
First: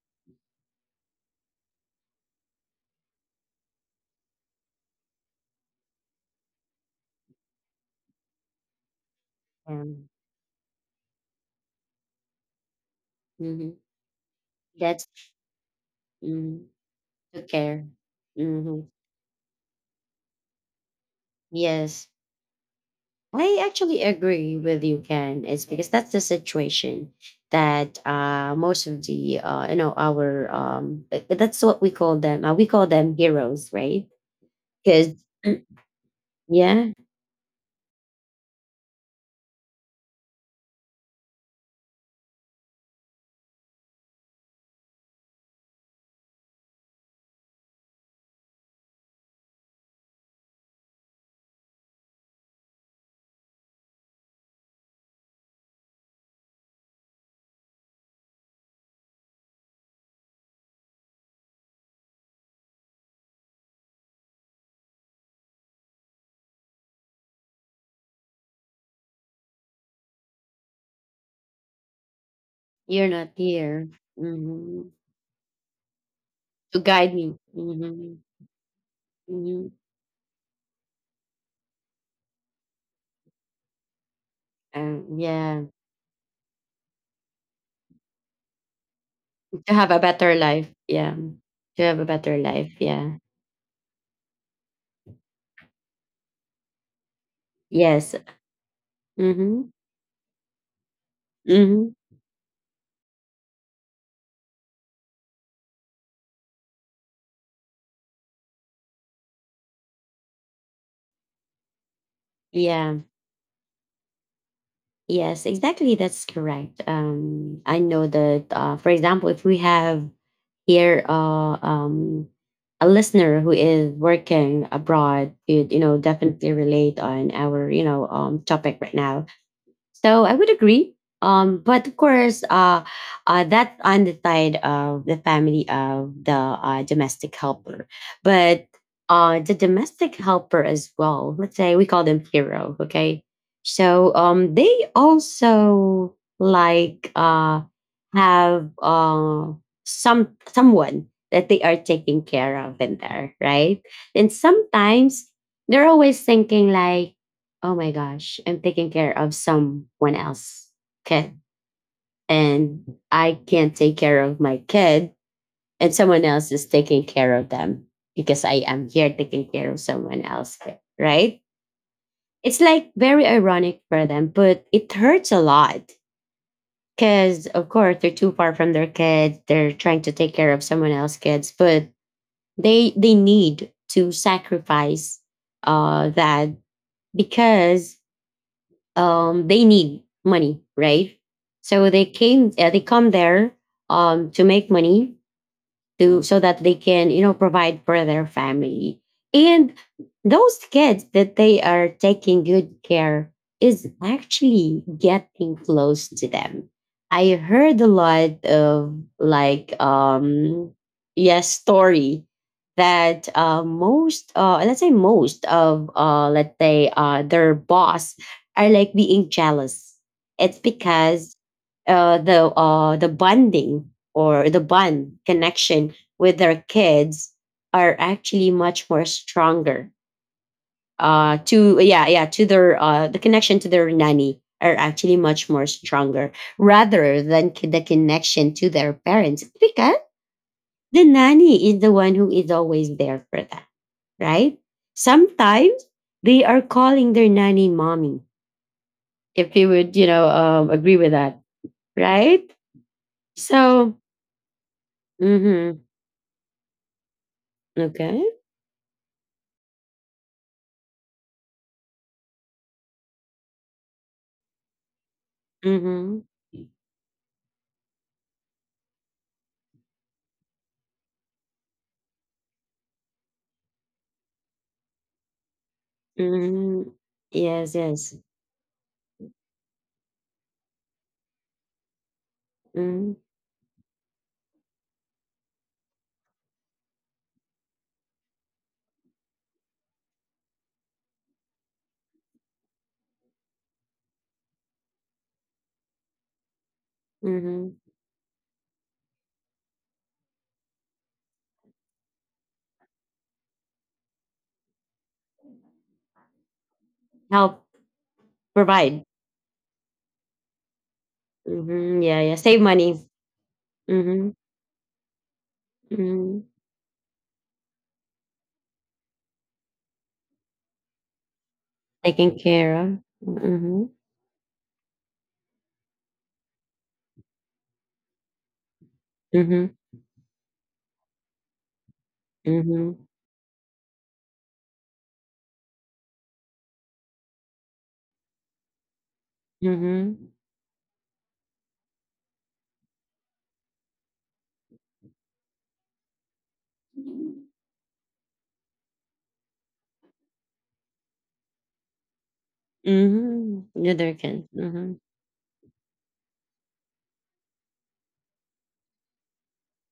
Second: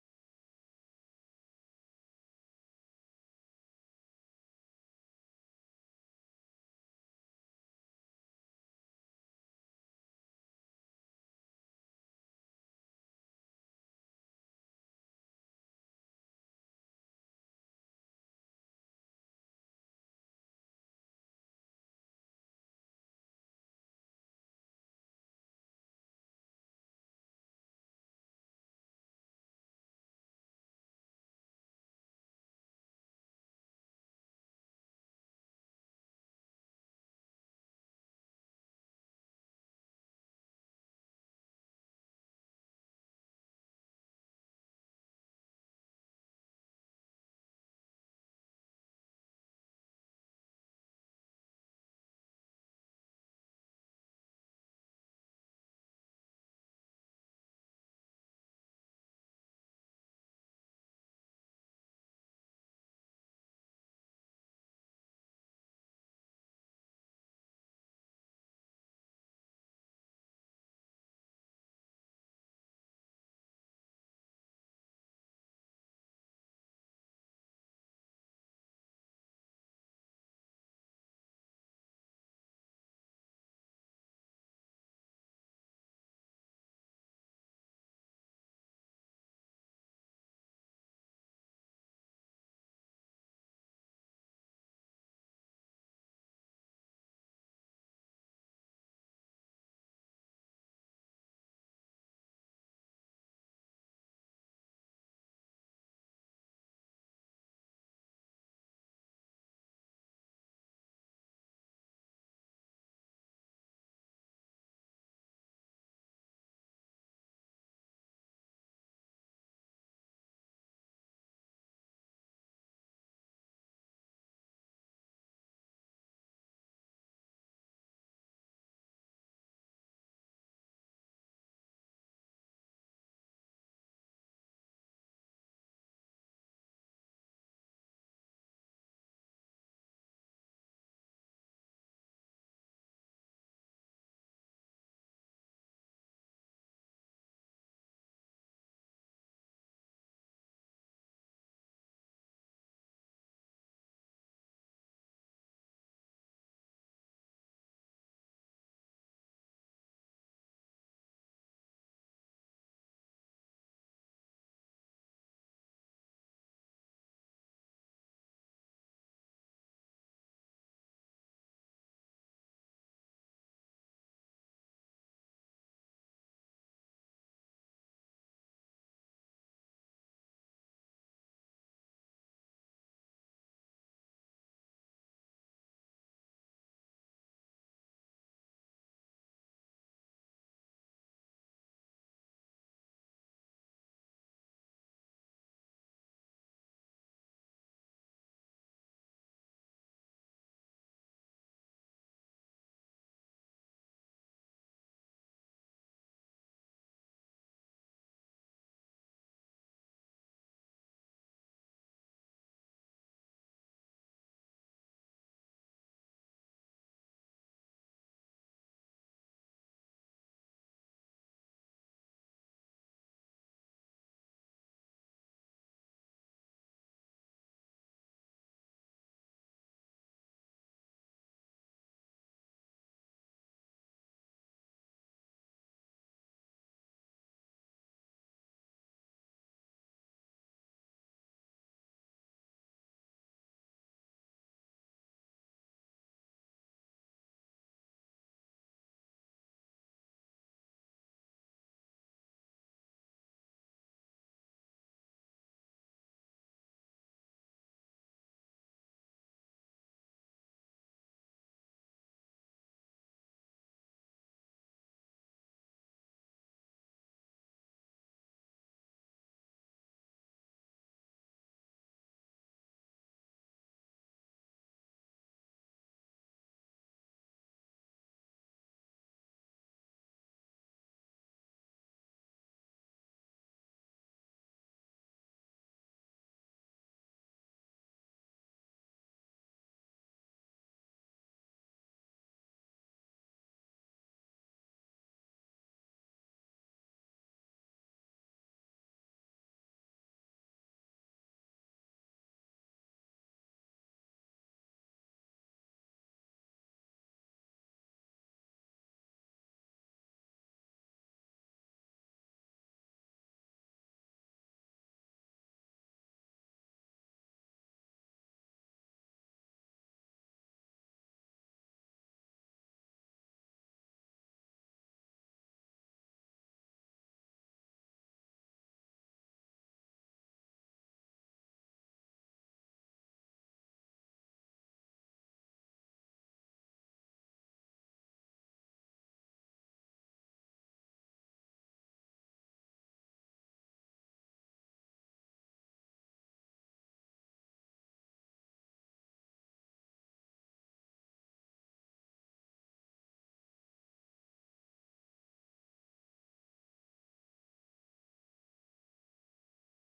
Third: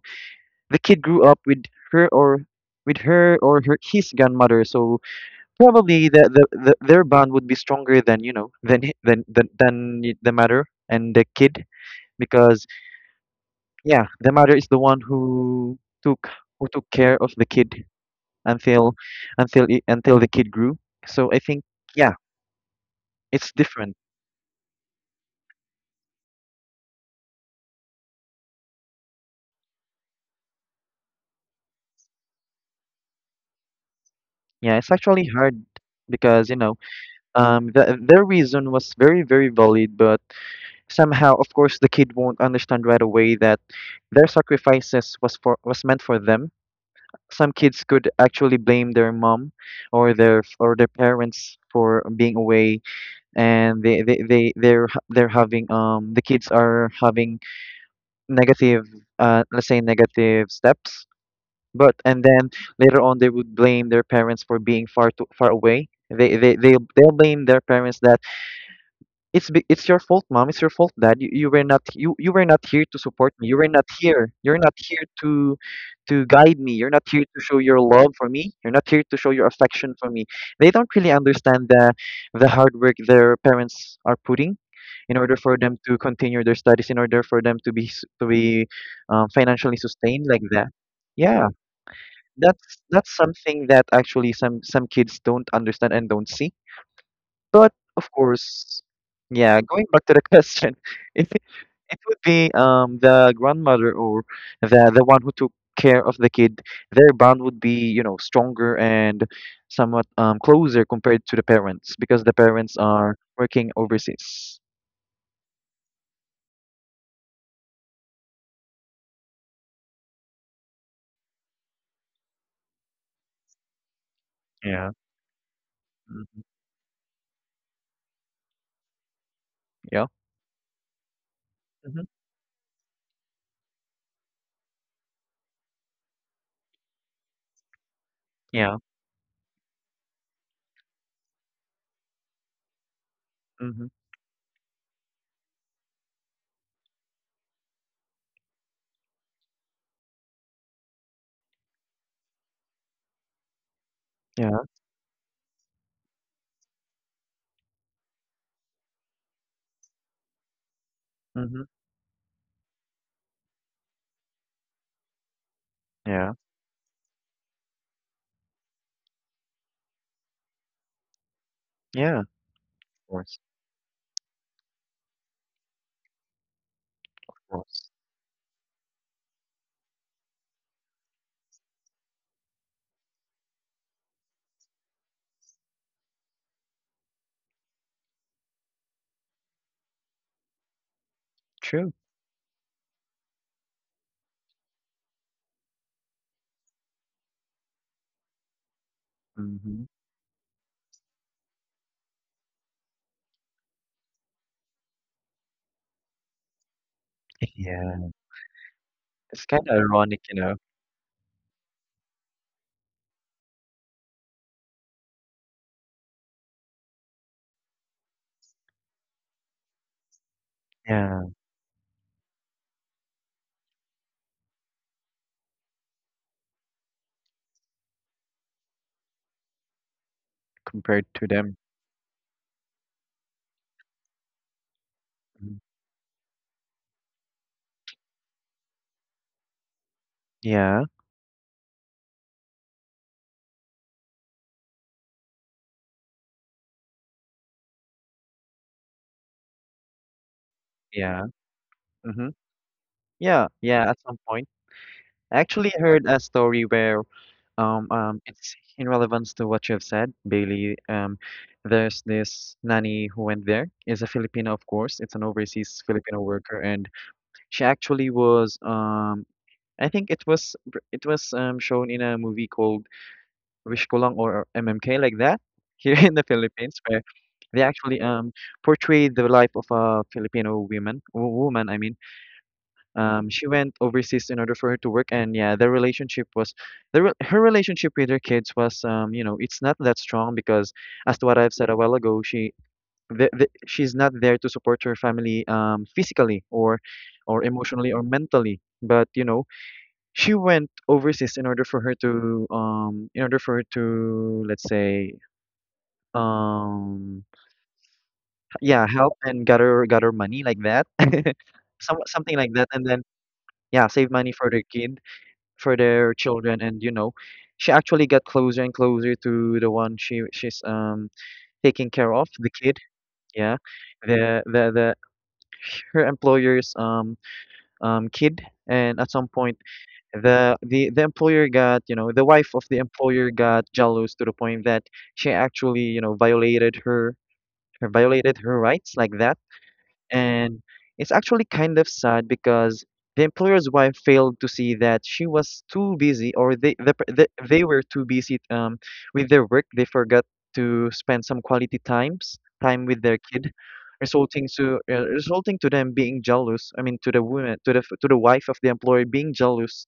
Speaker 2: the kid grew up with her or with her or her his grandmother so probably the, the, the their bond would be stronger than you know than hi- than than, than
Speaker 1: Um,
Speaker 2: y- the mother and the kid because
Speaker 1: mhm.
Speaker 2: yeah the mother is the one
Speaker 1: That's
Speaker 2: who took who
Speaker 1: Mhm.
Speaker 2: took care of
Speaker 1: To
Speaker 2: the kid
Speaker 1: care. Mhm.
Speaker 2: until until i- until the kid grew so I think
Speaker 1: Yes.
Speaker 2: yeah it's
Speaker 1: I
Speaker 2: different
Speaker 1: actually agree with you, Ken. It's because that's the situation that uh, most of the uh, you know our um th- that's what we call them. Uh, we call them heroes, right?
Speaker 2: yeah it's
Speaker 1: Because
Speaker 2: actually hard because you know
Speaker 1: yeah,
Speaker 2: um the, their reason was very very valid but somehow, of course, the kid won't understand right away that their sacrifices was for was meant for them. Some kids could actually blame their mom or their or their parents for being away, and they they they they're ha- they're having um the kids are having negative uh let's say negative steps. But and then later on they would blame their parents for being far too far away. They they they they'll they'll blame their parents that it's be- it's your fault, mom. It's your fault, dad. You, you were not you you were not here to
Speaker 1: you're not
Speaker 2: support me. You were not
Speaker 1: here
Speaker 2: here. You're not
Speaker 1: hmm
Speaker 2: here to to guide me.
Speaker 1: to
Speaker 2: You're not
Speaker 1: guide
Speaker 2: here
Speaker 1: me.
Speaker 2: to show your love
Speaker 1: Hmm
Speaker 2: for me. You're not here to show your affection for me. They don't really understand the the hard work their parents are putting
Speaker 1: Um,
Speaker 2: in order for
Speaker 1: yeah,
Speaker 2: them to continue their studies, in order for them to be s- to be um,
Speaker 1: to
Speaker 2: financially
Speaker 1: have a
Speaker 2: sustained
Speaker 1: better
Speaker 2: like that.
Speaker 1: life. Yeah,
Speaker 2: Yeah,
Speaker 1: to have a better life.
Speaker 2: that's that's
Speaker 1: Yeah.
Speaker 2: something that actually some some kids don't understand and don't see but of
Speaker 1: Yes.
Speaker 2: course, yeah,
Speaker 1: Mm-hmm.
Speaker 2: going back to the question, it,
Speaker 1: Mm-hmm.
Speaker 2: it would be um the grandmother or the the one who took care of the kid, their bond would be, you know, stronger and somewhat um closer compared to the parents because the parents
Speaker 1: Yeah.
Speaker 2: are working overseas.
Speaker 1: Yes. Exactly. That's correct. Um, I know that. Uh, for example, if we have here, uh, um, a listener who is working
Speaker 2: Yeah.
Speaker 1: abroad, it you know
Speaker 2: Hmm.
Speaker 1: definitely relate on our you know um topic right now.
Speaker 2: Yeah.
Speaker 1: So I would agree. Um, but of
Speaker 2: Hmm.
Speaker 1: course, uh, uh, that's on the side of the family of the uh, domestic helper. But
Speaker 2: Yeah.
Speaker 1: uh, the domestic helper as well, let's say we call them hero, okay?
Speaker 2: Hmm.
Speaker 1: So um, they also like uh, have uh, some someone that they are taking care of in there, right? And
Speaker 2: Yeah.
Speaker 1: sometimes they're always thinking like, oh my gosh, I'm taking care of someone else kid
Speaker 2: Hmm.
Speaker 1: and I can't take care of my kid and someone
Speaker 2: Yeah.
Speaker 1: else is taking care of them because I am here taking care of someone else, kid, right?
Speaker 2: Yeah. Of
Speaker 1: It's like very
Speaker 2: course.
Speaker 1: ironic for them, but it hurts a lot
Speaker 2: Of
Speaker 1: because of
Speaker 2: course.
Speaker 1: course they're too far from their kids. They're trying to take care of someone else's kids, but they they need to sacrifice uh that because um, they need money, right? So
Speaker 2: True.
Speaker 1: they came, uh, they come there um, to make money, to so that they can you know provide for their family, and
Speaker 2: Hmm.
Speaker 1: those kids that they are taking good care is actually getting close to them. I heard a
Speaker 2: Yeah.
Speaker 1: lot of,
Speaker 2: It's kind
Speaker 1: like
Speaker 2: of ironic, you know.
Speaker 1: um yes story that uh most uh let's say most of uh let's say uh their boss are like being jealous. It's
Speaker 2: Yeah.
Speaker 1: because uh the uh the bonding or the bond connection with their kids are actually much more stronger,
Speaker 2: Compared to
Speaker 1: uh
Speaker 2: them.
Speaker 1: to yeah, yeah, to their uh the connection to their nanny are actually much
Speaker 2: Mhm.
Speaker 1: more stronger rather than c- the connection to their parents because
Speaker 2: Yeah.
Speaker 1: the nanny is the one who is always there for them, right? Sometimes they are calling their nanny mommy if you would you know um, agree with
Speaker 2: Yeah.
Speaker 1: that,
Speaker 2: Mm-hmm.
Speaker 1: right?
Speaker 2: Yeah. Yeah.
Speaker 1: So
Speaker 2: At some point, I actually
Speaker 1: mm-hmm.
Speaker 2: heard a story where um
Speaker 1: Okay.
Speaker 2: um it's in relevance to what you've said, Bailey. Um, there's this nanny who went there. Is a Filipino, of course. It's an overseas
Speaker 1: Mm-hmm.
Speaker 2: Filipino worker, and she actually was um. I think it was br- it was um, shown in a movie called Wish Ko Lang or M M K like that here in the Philippines
Speaker 1: Mhm.
Speaker 2: where they
Speaker 1: Yes,
Speaker 2: actually
Speaker 1: yes.
Speaker 2: um portrayed the life of a Filipino woman w- woman I mean
Speaker 1: Mhm,
Speaker 2: Um, she went overseas in order for her to work, and yeah, their relationship was, the re- her relationship with her kids was, um, you know, it's not that strong because, as to what I've said a while ago, she, the, the, she's not there to support her family, um, physically or, or
Speaker 1: mhm.
Speaker 2: emotionally or mentally. But you know, she went overseas in order for her to, um, in order for her to, let's say, um,
Speaker 1: Help
Speaker 2: yeah,
Speaker 1: provide.
Speaker 2: help and gather gather money like that,
Speaker 1: Mhm,
Speaker 2: some
Speaker 1: yeah, yeah.
Speaker 2: something like
Speaker 1: Save
Speaker 2: that, and
Speaker 1: money.
Speaker 2: then yeah, save
Speaker 1: Mhm,
Speaker 2: money for their kid for their
Speaker 1: mhm.
Speaker 2: children, and you know she actually got closer and closer to the one she she's um taking care of
Speaker 1: Taking
Speaker 2: the
Speaker 1: care
Speaker 2: kid,
Speaker 1: of.
Speaker 2: yeah,
Speaker 1: Mhm,
Speaker 2: the the, the her employer's um um kid. And at some point,
Speaker 1: mhm,
Speaker 2: the the the employer got, you know, the wife of the
Speaker 1: mhm,
Speaker 2: employer got jealous to the point that she actually, you know, violated her her violated her rights like that.
Speaker 1: mhm,
Speaker 2: And it's actually kind of sad because the employer's wife failed to see that she was too busy, or they the, per- the, they were too busy, um, with their work. They forgot to spend some quality times time with their kid,
Speaker 1: mhm. The other can.
Speaker 2: resulting to
Speaker 1: Mhm.
Speaker 2: uh, resulting to them being jealous. I mean, to the woman, to the f- to the wife of the employer being jealous.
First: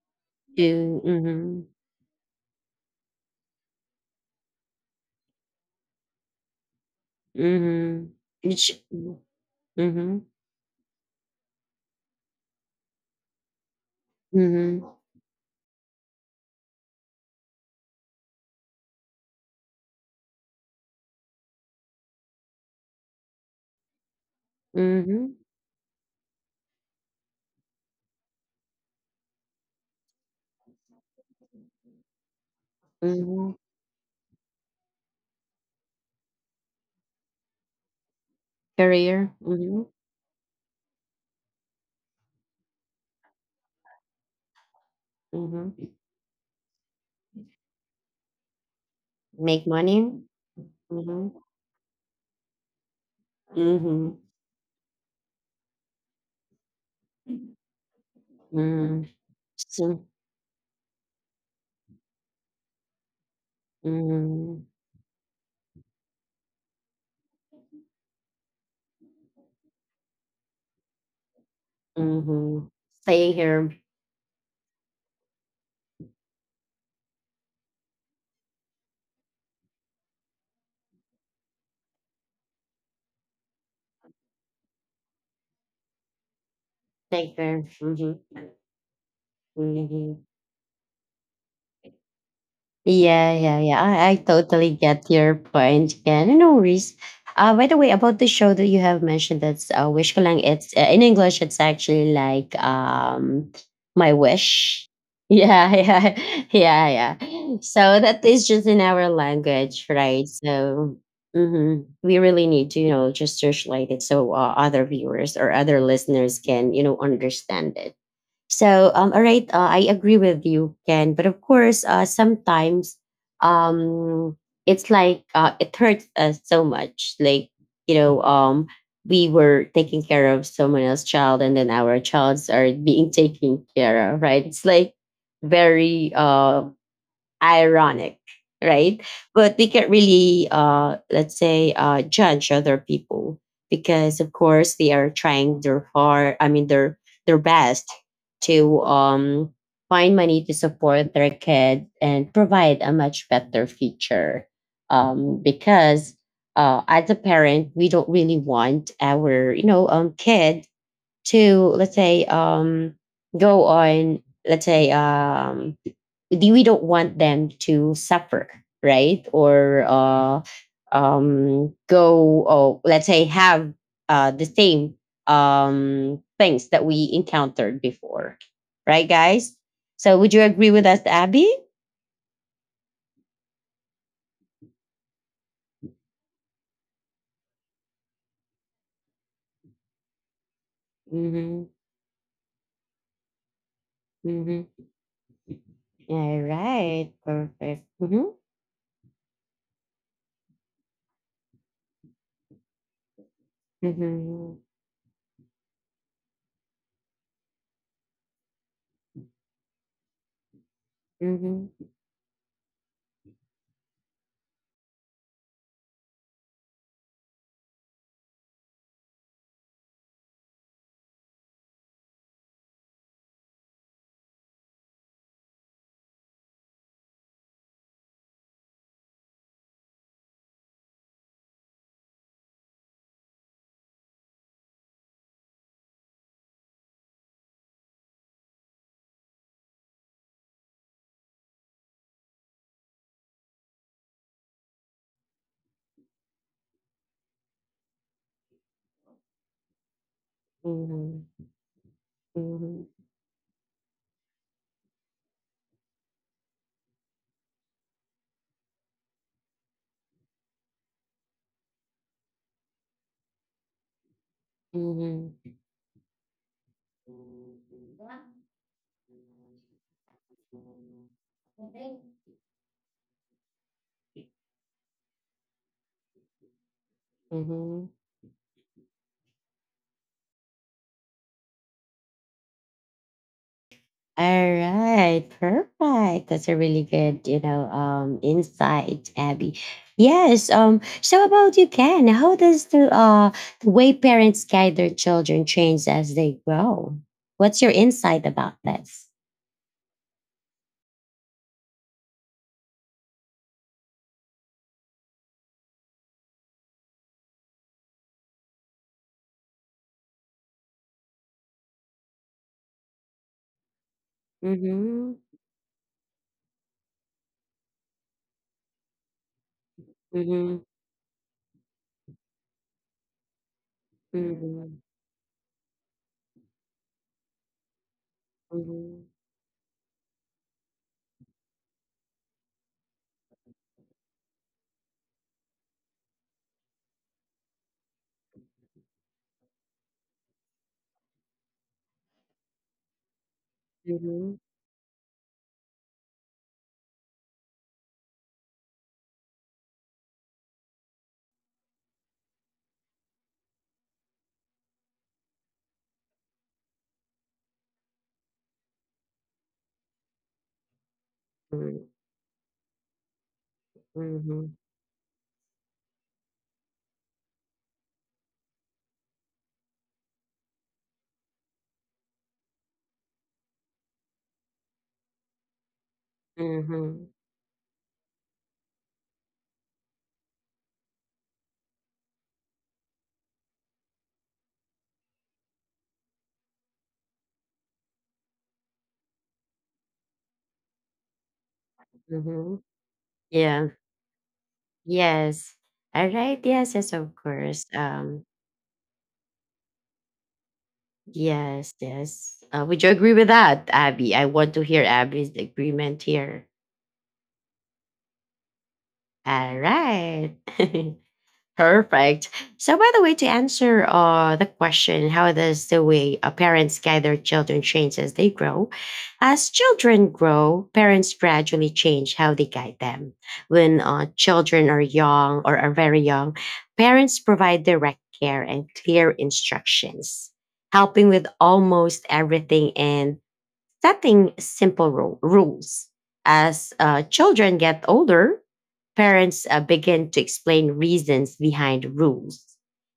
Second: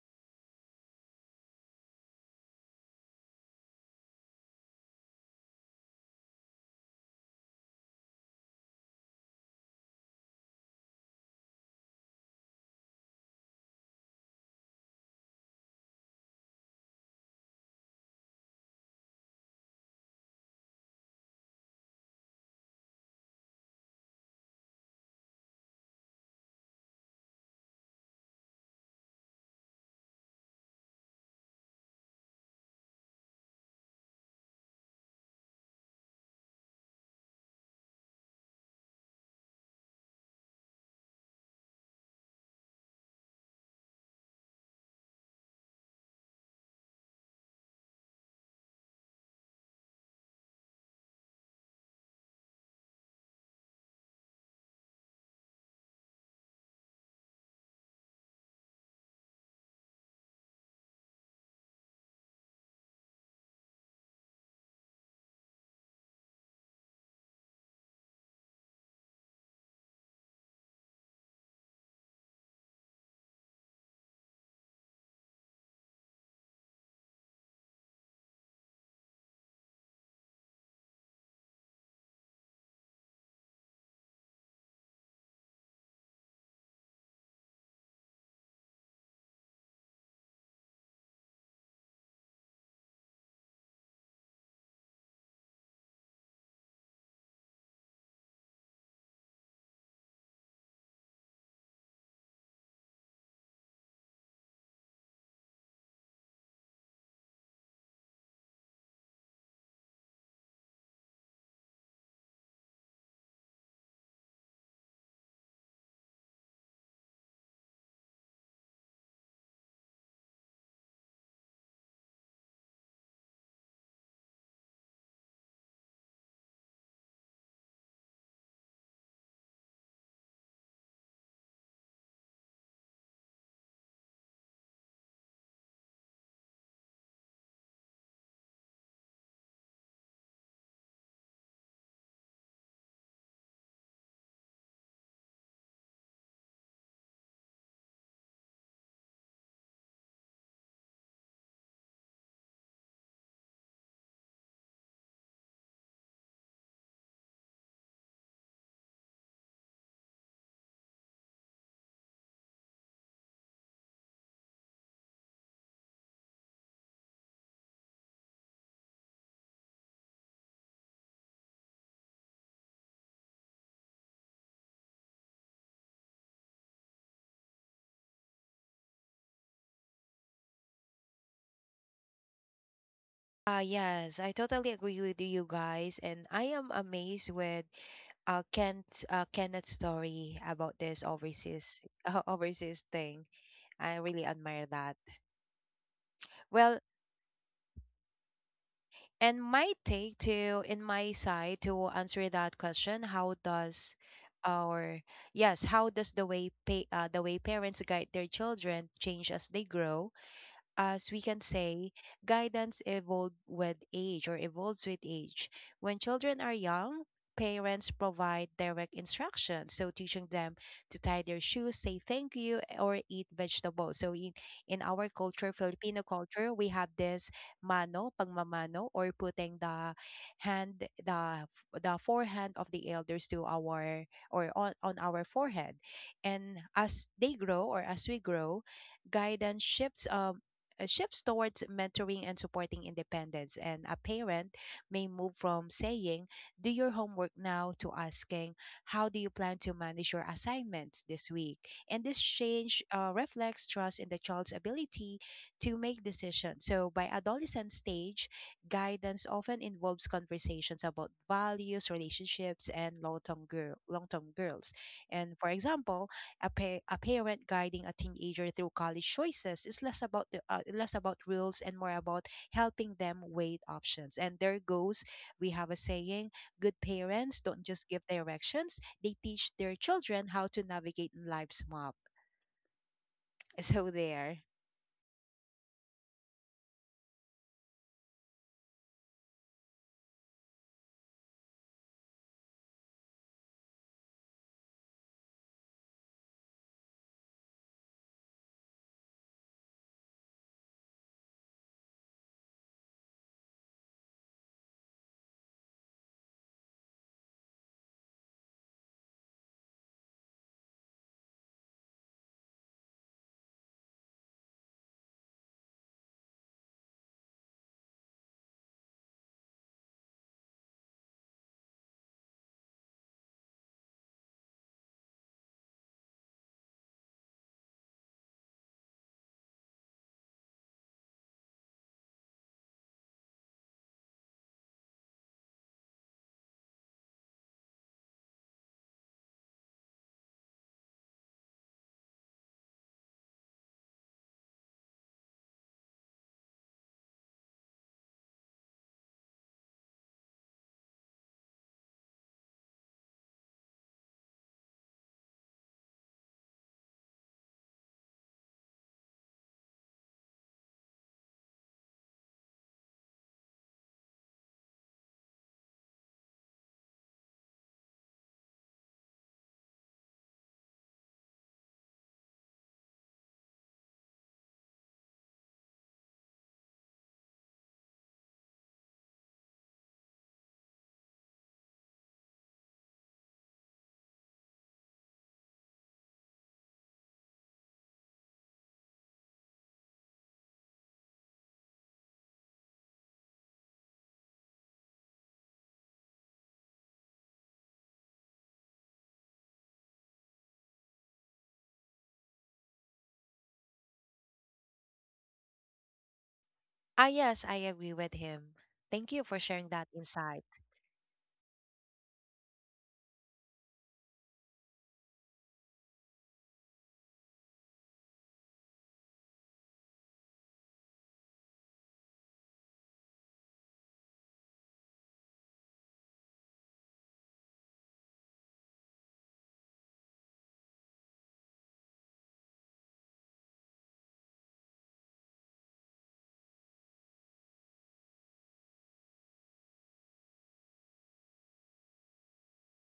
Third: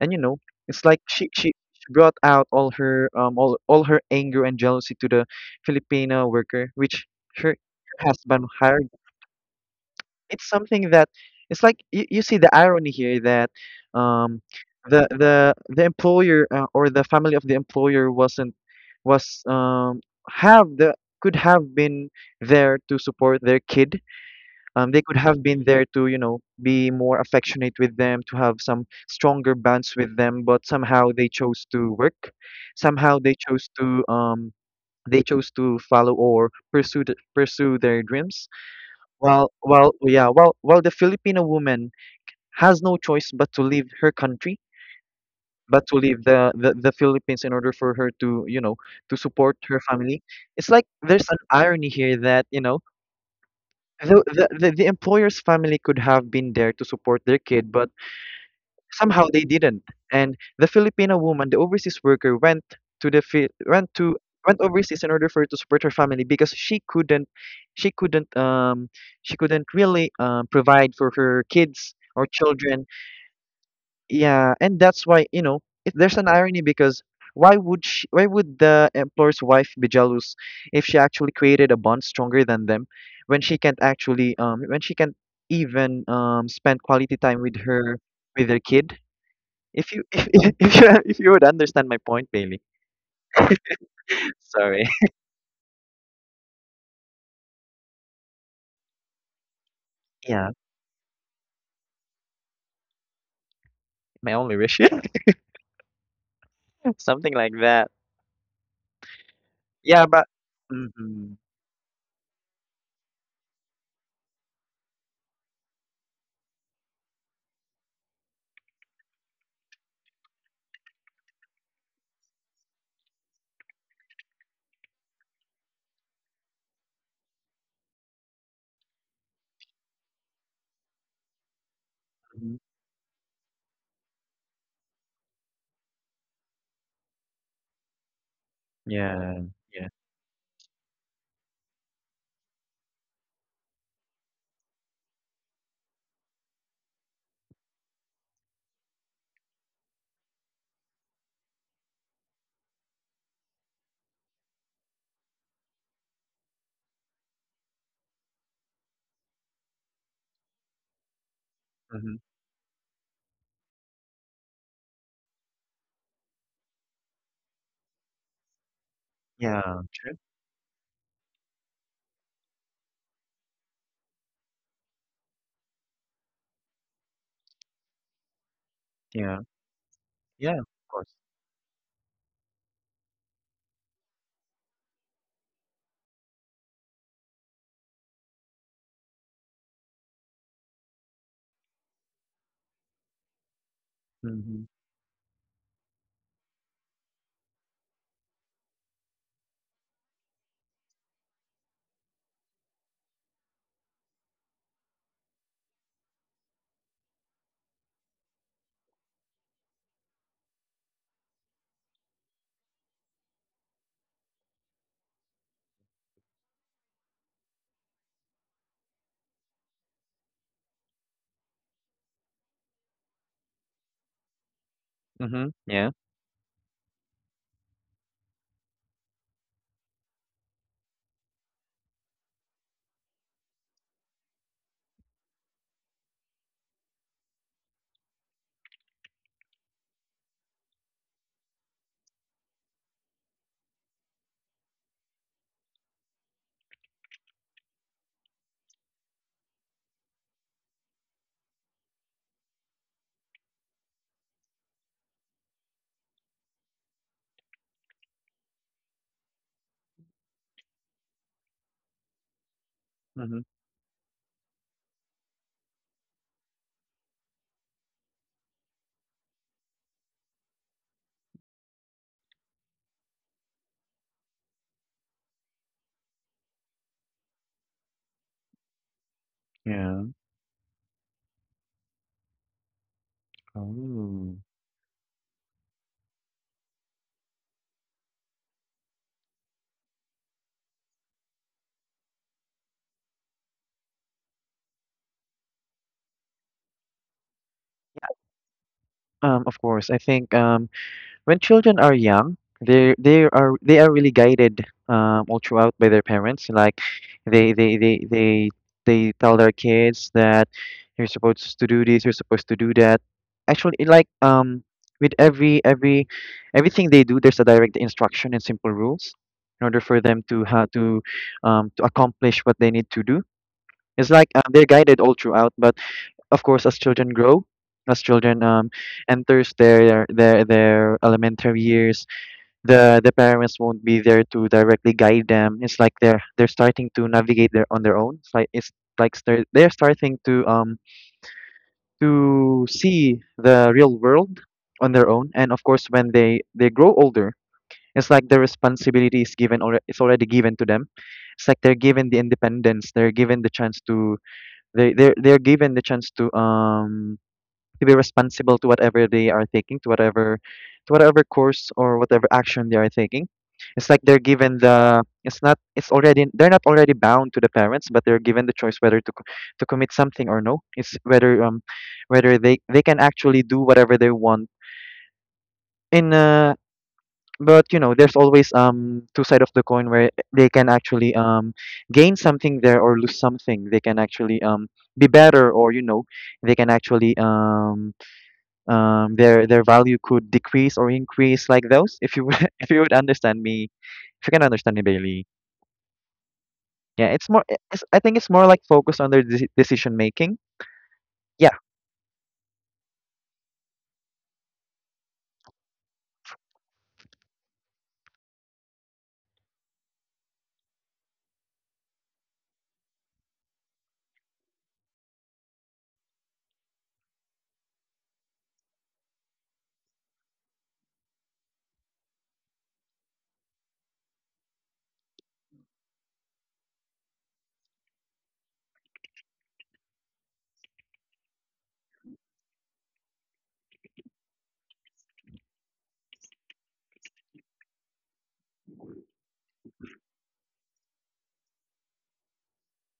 Speaker 2: And you know, it's
Speaker 1: Do.
Speaker 2: like she she.
Speaker 1: Mhm,
Speaker 2: she brought out all her um all, all her anger and jealousy to the Filipino worker, which her
Speaker 1: mhm.
Speaker 2: husband
Speaker 1: Each.
Speaker 2: hired.
Speaker 1: Mhm, mhm,
Speaker 2: It's something that it's like you, you see the irony here that, um
Speaker 1: mhm,
Speaker 2: the the the employer, uh, or the family of the employer, wasn't was um have the could have been there to support their kid. Um they could
Speaker 1: mhm.
Speaker 2: have been there to, you know, be more affectionate with them, to have some stronger bonds with them, but somehow they chose to work, somehow they
Speaker 1: mhm.
Speaker 2: chose to, um they chose to follow or pursue th- pursue their dreams.
Speaker 1: Career.
Speaker 2: Well,
Speaker 1: Mhm,
Speaker 2: well, yeah, well, well, the Filipino woman has no choice but to leave her country, but to
Speaker 1: mhm.
Speaker 2: leave the, the, the Philippines in order for her to, you know, to support
Speaker 1: Make
Speaker 2: her
Speaker 1: money.
Speaker 2: family. It's like there's
Speaker 1: Mhm,
Speaker 2: an irony here that, you know,
Speaker 1: mhm,
Speaker 2: the, the, the, the employer's family could have been there to support their kid, but
Speaker 1: mhm.
Speaker 2: somehow they didn't.
Speaker 1: So.
Speaker 2: And the Filipino woman, the overseas worker, went to the Fi- went to went
Speaker 1: Mhm.
Speaker 2: overseas in order for her to support her family because she couldn't, she couldn't um she couldn't really, um provide for her kids or
Speaker 1: Mhm.
Speaker 2: children.
Speaker 1: Staying here,
Speaker 2: Yeah, and that's why, you know, it, there's an irony because why would she, why would the employer's wife be jealous if she actually created a bond stronger than them when she can't actually, um when she can't even, um spend quality
Speaker 1: take
Speaker 2: time with
Speaker 1: there.
Speaker 2: her
Speaker 1: Mhm.
Speaker 2: with her kid if you
Speaker 1: Mhm.
Speaker 2: if if if you if you would understand my point, Bailey.
Speaker 1: Yeah, yeah, yeah. I, I totally
Speaker 2: Sorry.
Speaker 1: get your point, Ken. No worries. Uh, by the way, about the show that you have mentioned, that's uh, Wish Ko Lang.
Speaker 2: Yeah,
Speaker 1: It's uh, in English. It's actually like um, my
Speaker 2: my only wish.
Speaker 1: wish. Yeah, yeah, yeah,
Speaker 2: Something like
Speaker 1: yeah.
Speaker 2: that.
Speaker 1: So that is just in our language,
Speaker 2: Yeah, but
Speaker 1: right? So
Speaker 2: mhm.
Speaker 1: hmm we really need to, you know, just search it so uh, other viewers or other listeners can, you know, understand it. So, um, all right, uh, I agree with you, Ken. But of course, uh, sometimes um, it's like uh, it hurts us so much. Like, you know, um, we were taking care of someone else's child, and then our childs
Speaker 2: Mhm.
Speaker 1: are being taken care of, right? It's like very, uh, ironic, right?
Speaker 2: Yeah,
Speaker 1: But we
Speaker 2: yeah.
Speaker 1: can't really, uh, let's say, uh, judge other people because, of course, they are trying their hard. I mean, their their best to um, find money to support their kid and provide a much better future. Um, because uh, as a parent, we don't really want our, you know, um, kid to, let's
Speaker 2: hmm
Speaker 1: say, um go on, let's say, um do- we don't want them to suffer, right?
Speaker 2: Yeah,
Speaker 1: Or
Speaker 2: true.
Speaker 1: uh um go, or let's say have uh the same um things that we encountered before, right,
Speaker 2: Yeah.
Speaker 1: guys? So would you
Speaker 2: Yeah, of
Speaker 1: agree with us,
Speaker 2: course.
Speaker 1: Abby?
Speaker 3: Ah, yes, I totally agree with you guys, and I am amazed with uh Kent uh Kenneth's story about this
Speaker 1: Mm-hmm,
Speaker 3: overseas uh, overseas thing. I really admire
Speaker 2: Hmm
Speaker 1: mm-hmm.
Speaker 3: that.
Speaker 1: All
Speaker 3: Well,
Speaker 1: right, perfect. Mm-hmm,
Speaker 3: and my take to in my side to answer that question, how does
Speaker 1: mm-hmm,
Speaker 3: our yes, how does the way pay, uh, the way parents guide their children change as they grow? As we can
Speaker 1: mm-hmm,
Speaker 3: say, guidance evolved with age or evolves with age. When children are young, parents provide direct instruction. So teaching them to tie their shoes, say thank you, or eat vegetables. So in, in our
Speaker 2: hmm
Speaker 3: culture,
Speaker 2: Yeah.
Speaker 3: Filipino culture, we have this mano, pagmamano, or putting the hand, the f- the forehand of the elders to our or on, on our forehead. And as they grow or as we grow, guidance shifts um uh, shifts towards mentoring and supporting independence. And a parent may move from saying, "Do your homework now," to asking, "How do you plan to manage your assignments this
Speaker 1: mm-hmm,
Speaker 3: week?" And this change
Speaker 1: mm-hmm.
Speaker 3: uh, reflects trust in the child's ability to make decisions. So, by adolescent stage, guidance often involves conversations about values, relationships, and long
Speaker 2: hmm
Speaker 3: term girl, long term girls. And for
Speaker 1: Mm-hmm.
Speaker 3: example, a, pa- a parent guiding a teenager through college choices is less about the uh, less about rules and more about helping them weigh options. And there goes, we have a saying: good parents
Speaker 1: Mhm.
Speaker 3: don't
Speaker 1: All
Speaker 3: just give directions; they teach their
Speaker 2: Yeah.
Speaker 3: children how to navigate in life's map. So
Speaker 2: Oh.
Speaker 3: there.
Speaker 1: right, perfect. That's a really good, you know, um, insight, Abby. Yes. Um. So about you, Ken. How does the uh the way parents guide their children change as they grow? What's your
Speaker 2: Yeah,
Speaker 1: insight about this?
Speaker 2: Um, of course. I think um when children are young, they they are they are really guided, um, all throughout by their parents. Like they they they they they tell their kids that you're supposed to do this, you're supposed to do that. Actually, it like um with
Speaker 1: Mm-hmm.
Speaker 2: every every everything they do, there's a direct instruction and simple rules in order for them to
Speaker 1: Mm-hmm.
Speaker 2: how to, um to accomplish what they need to do. It's like uh, they're
Speaker 1: Mm-hmm.
Speaker 2: guided all throughout, but of course, as children grow, as children, um,
Speaker 1: Mm-hmm.
Speaker 2: enters their their their elementary years, the the parents won't be there to directly guide them. It's like they're they're starting to navigate their on their own. It's like it's like they're they're starting to, um to see the real
Speaker 1: Mm-hmm.
Speaker 2: world on their own. And of course, when they they grow older, it's like the responsibility is given, or it's already given to them. It's like they're given the independence. They're given the chance to they they're they're given the chance to, um to be responsible to whatever they are taking, to whatever, to whatever course
Speaker 1: Mm-hmm.
Speaker 2: or whatever action they are taking. It's like they're
Speaker 1: Mm-hmm.
Speaker 2: given the. It's not. It's already. They're not already bound to the parents, but they're given the choice whether to co- to commit something or no. It's whether, um, whether they they can actually do whatever they want in uh. But you know, there's always, um two side of the coin where they can actually, um gain something there or lose something. They can actually, um be better, or you know they can actually, um um, their their value could decrease or increase, like those if you
Speaker 1: Mm-hmm.
Speaker 2: if you would understand me,
Speaker 1: Yeah.
Speaker 2: if you can understand me, Bailey.
Speaker 1: Yes. All right. Yes, yes,
Speaker 2: Yeah,
Speaker 1: of
Speaker 2: it's more,
Speaker 1: course.
Speaker 2: it's, I think
Speaker 1: Um,
Speaker 2: it's more like focused on their de- decision making. Yeah.
Speaker 1: yes, yes. Uh, would you agree with that, Abby? I want to hear Abby's agreement here.
Speaker 3: Ah, yes, I agree with him. Thank you for
Speaker 1: All
Speaker 3: sharing that
Speaker 1: right.
Speaker 3: insight.
Speaker 1: Perfect. So, by the way, to answer uh, the question, how does the way uh, parents guide their children change as they grow? As children grow, parents gradually change how they guide them. When uh, children are young or are very young, parents provide direct care and clear instructions, helping with almost everything and setting simple ru- rules. As uh, children get older, parents uh, begin to explain reasons behind rules,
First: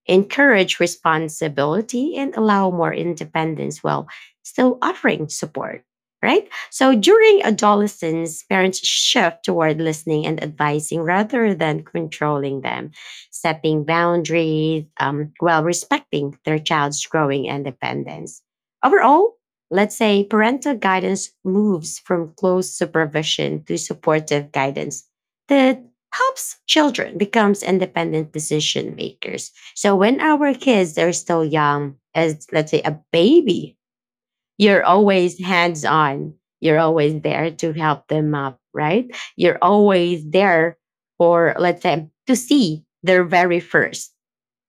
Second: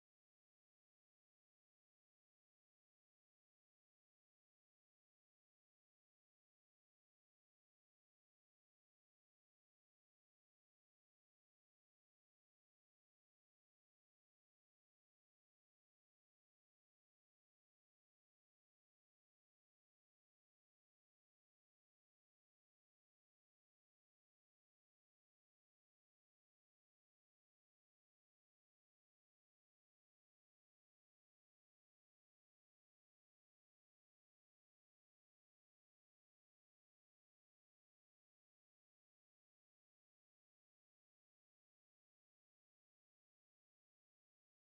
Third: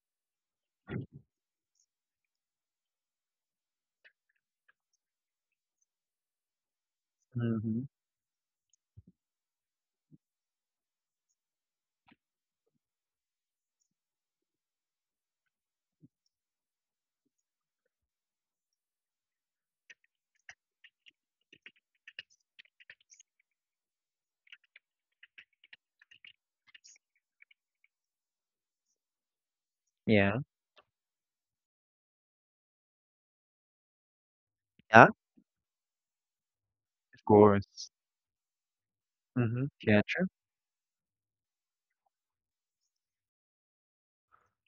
Speaker 1: encourage responsibility, and allow more independence while still offering support. Right? So during
Speaker 2: hmm
Speaker 1: adolescence, parents shift toward listening and advising rather than controlling them, setting boundaries um, while respecting their child's growing independence. Overall, let's say parental guidance moves from close supervision to supportive guidance that helps children becomes independent decision makers. So when
Speaker 2: yeah.
Speaker 1: our kids are still young, as let's say a baby, you're
Speaker 2: Yeah, of
Speaker 1: always hands on. You're always there
Speaker 2: course.
Speaker 1: to help them up, right? You're
Speaker 2: Mm-hmm. Yeah, true.
Speaker 1: always there, for let's say, to see their very first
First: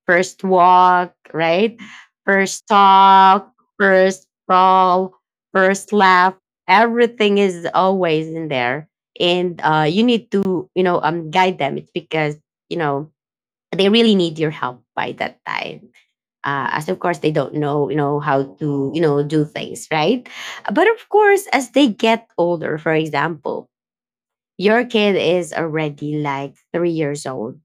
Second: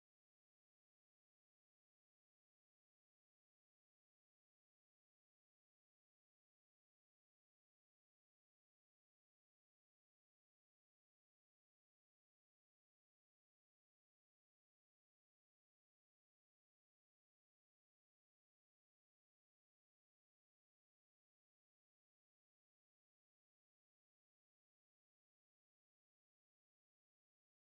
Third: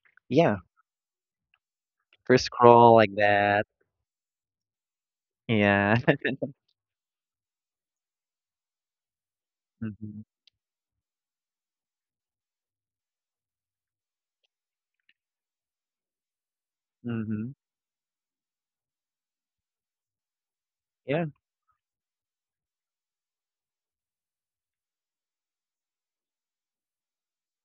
Speaker 1: first
Speaker 2: Yeah.
Speaker 1: walk, right?
Speaker 2: First
Speaker 1: First
Speaker 2: scroll like
Speaker 1: talk,
Speaker 2: that.
Speaker 1: first fall, first
Speaker 2: Yeah.
Speaker 1: laugh. Everything is always in there. And uh, you
Speaker 2: Mm-hmm.
Speaker 1: need to, you know, um, guide them. It's because, you know, they really need your help by that time. Uh, as of course they
Speaker 2: Mm-hmm.
Speaker 1: don't know, you know, how to, you know, do things, right? But of
Speaker 2: Yeah.
Speaker 1: course, as they get older, for example, your kid is already like three years old,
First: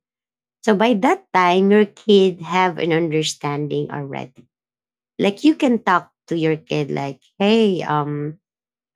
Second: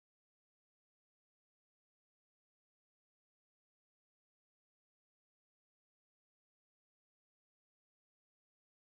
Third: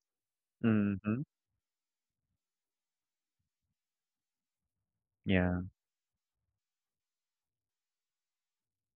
Speaker 1: so by
Speaker 2: Mm-hmm.
Speaker 1: that time, your kid have an understanding already. Like you
Speaker 2: Yeah.
Speaker 1: can talk to your kid like, "Hey, um,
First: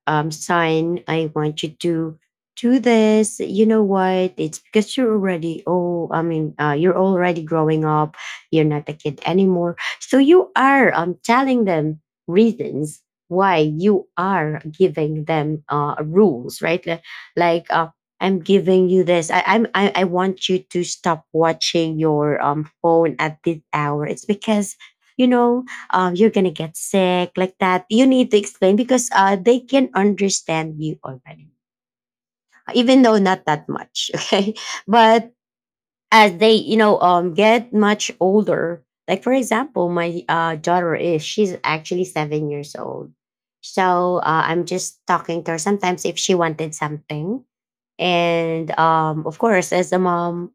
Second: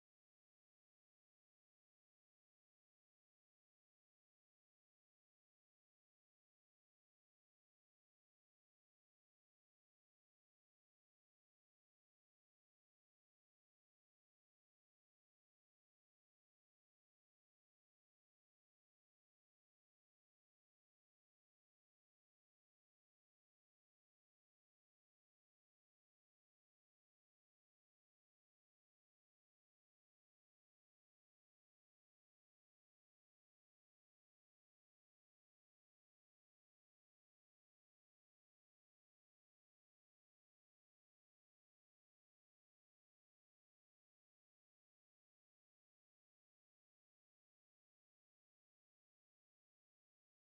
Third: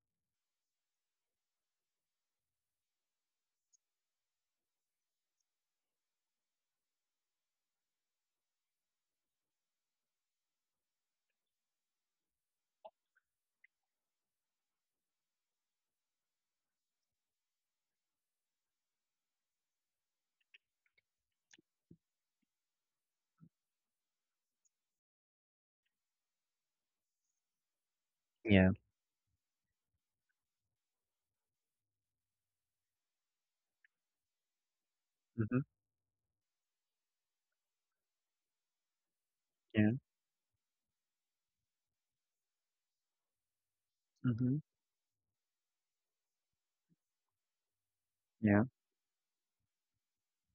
Speaker 1: um, sign I want you to do this. You know what? It's because you're already oh, I mean, uh, you're already growing up. You're not a kid anymore. So you are um telling them reasons why you are giving them uh rules, right? Li- Like uh, I'm giving you this. I, I'm I, I want you to stop watching your um phone at this hour. It's because you know um, you're gonna get sick like that. You need to
Speaker 2: Yeah.
Speaker 1: explain because uh, they can understand you already, even though not that much. Okay, but
Speaker 2: Mm-hmm.
Speaker 1: as they you know um, get much older, like for example
Speaker 2: Yeah.
Speaker 1: my uh, daughter is she's actually seven years old, so uh,
Speaker 2: Mm-hmm.
Speaker 1: I'm just talking to her sometimes if she wanted something.
Speaker 2: Yeah.
Speaker 1: And um of course, as a mom,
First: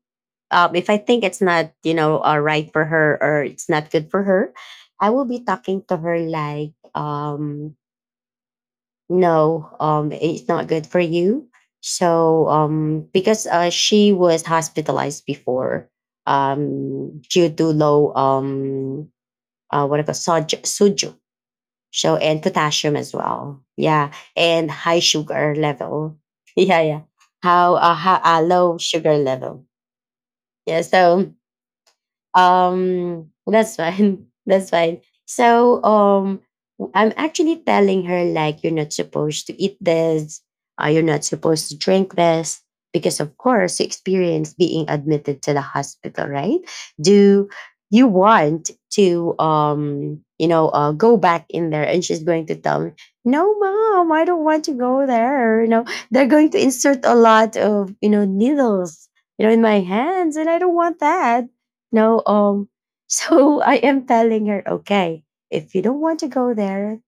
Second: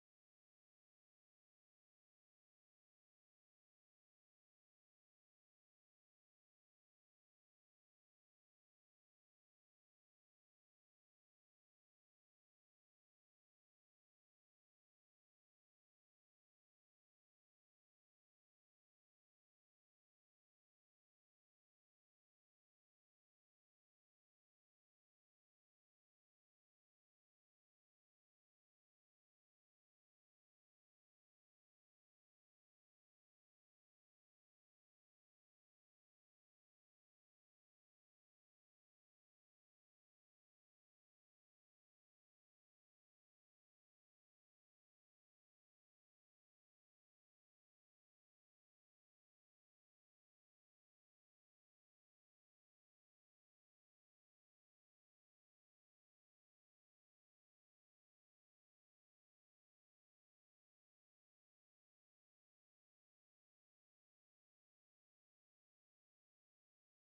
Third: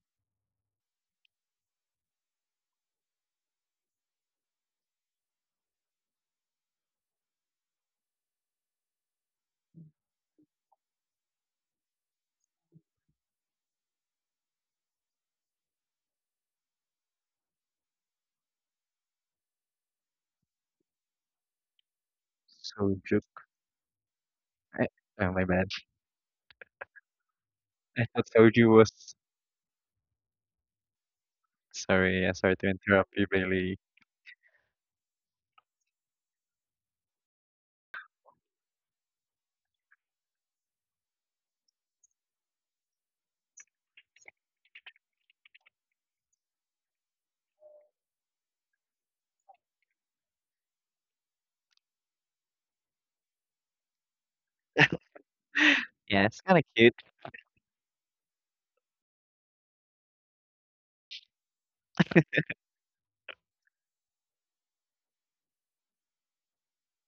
Speaker 1: um if I think it's not you know uh, right for her or it's not good for her, I will be talking to her like, um no, um it's not good for you, so um because uh, she was hospitalized before um due to low, um uh, what I call, soj- so, and potassium as
Speaker 2: Soju.
Speaker 1: well. Yeah, and
Speaker 2: I,
Speaker 1: high
Speaker 2: oh my
Speaker 1: sugar
Speaker 2: bad.
Speaker 1: level. Yeah, yeah. How uh,
Speaker 2: I
Speaker 1: how
Speaker 2: thought
Speaker 1: uh, low
Speaker 2: soju
Speaker 1: sugar
Speaker 2: was,
Speaker 1: level. Yeah. So
Speaker 2: sorry, yeah, sorry to interrupt you,
Speaker 1: um, that's
Speaker 2: Bailey.
Speaker 1: fine. That's fine. So, um, I'm actually telling her, like, you're not supposed to eat this, uh, you're not supposed to drink this because of course you experience being admitted to the hospital, right? Do you want to um you know uh, go back in there? And she's going to tell me, no mom I don't want to go there, you know
Speaker 2: Yeah,
Speaker 1: they're
Speaker 2: it's
Speaker 1: going to
Speaker 2: kinda cute.
Speaker 1: insert a lot of you know needles you know in my hands, and I don't want that. No, um, so I am telling her, okay, if you don't want to go there,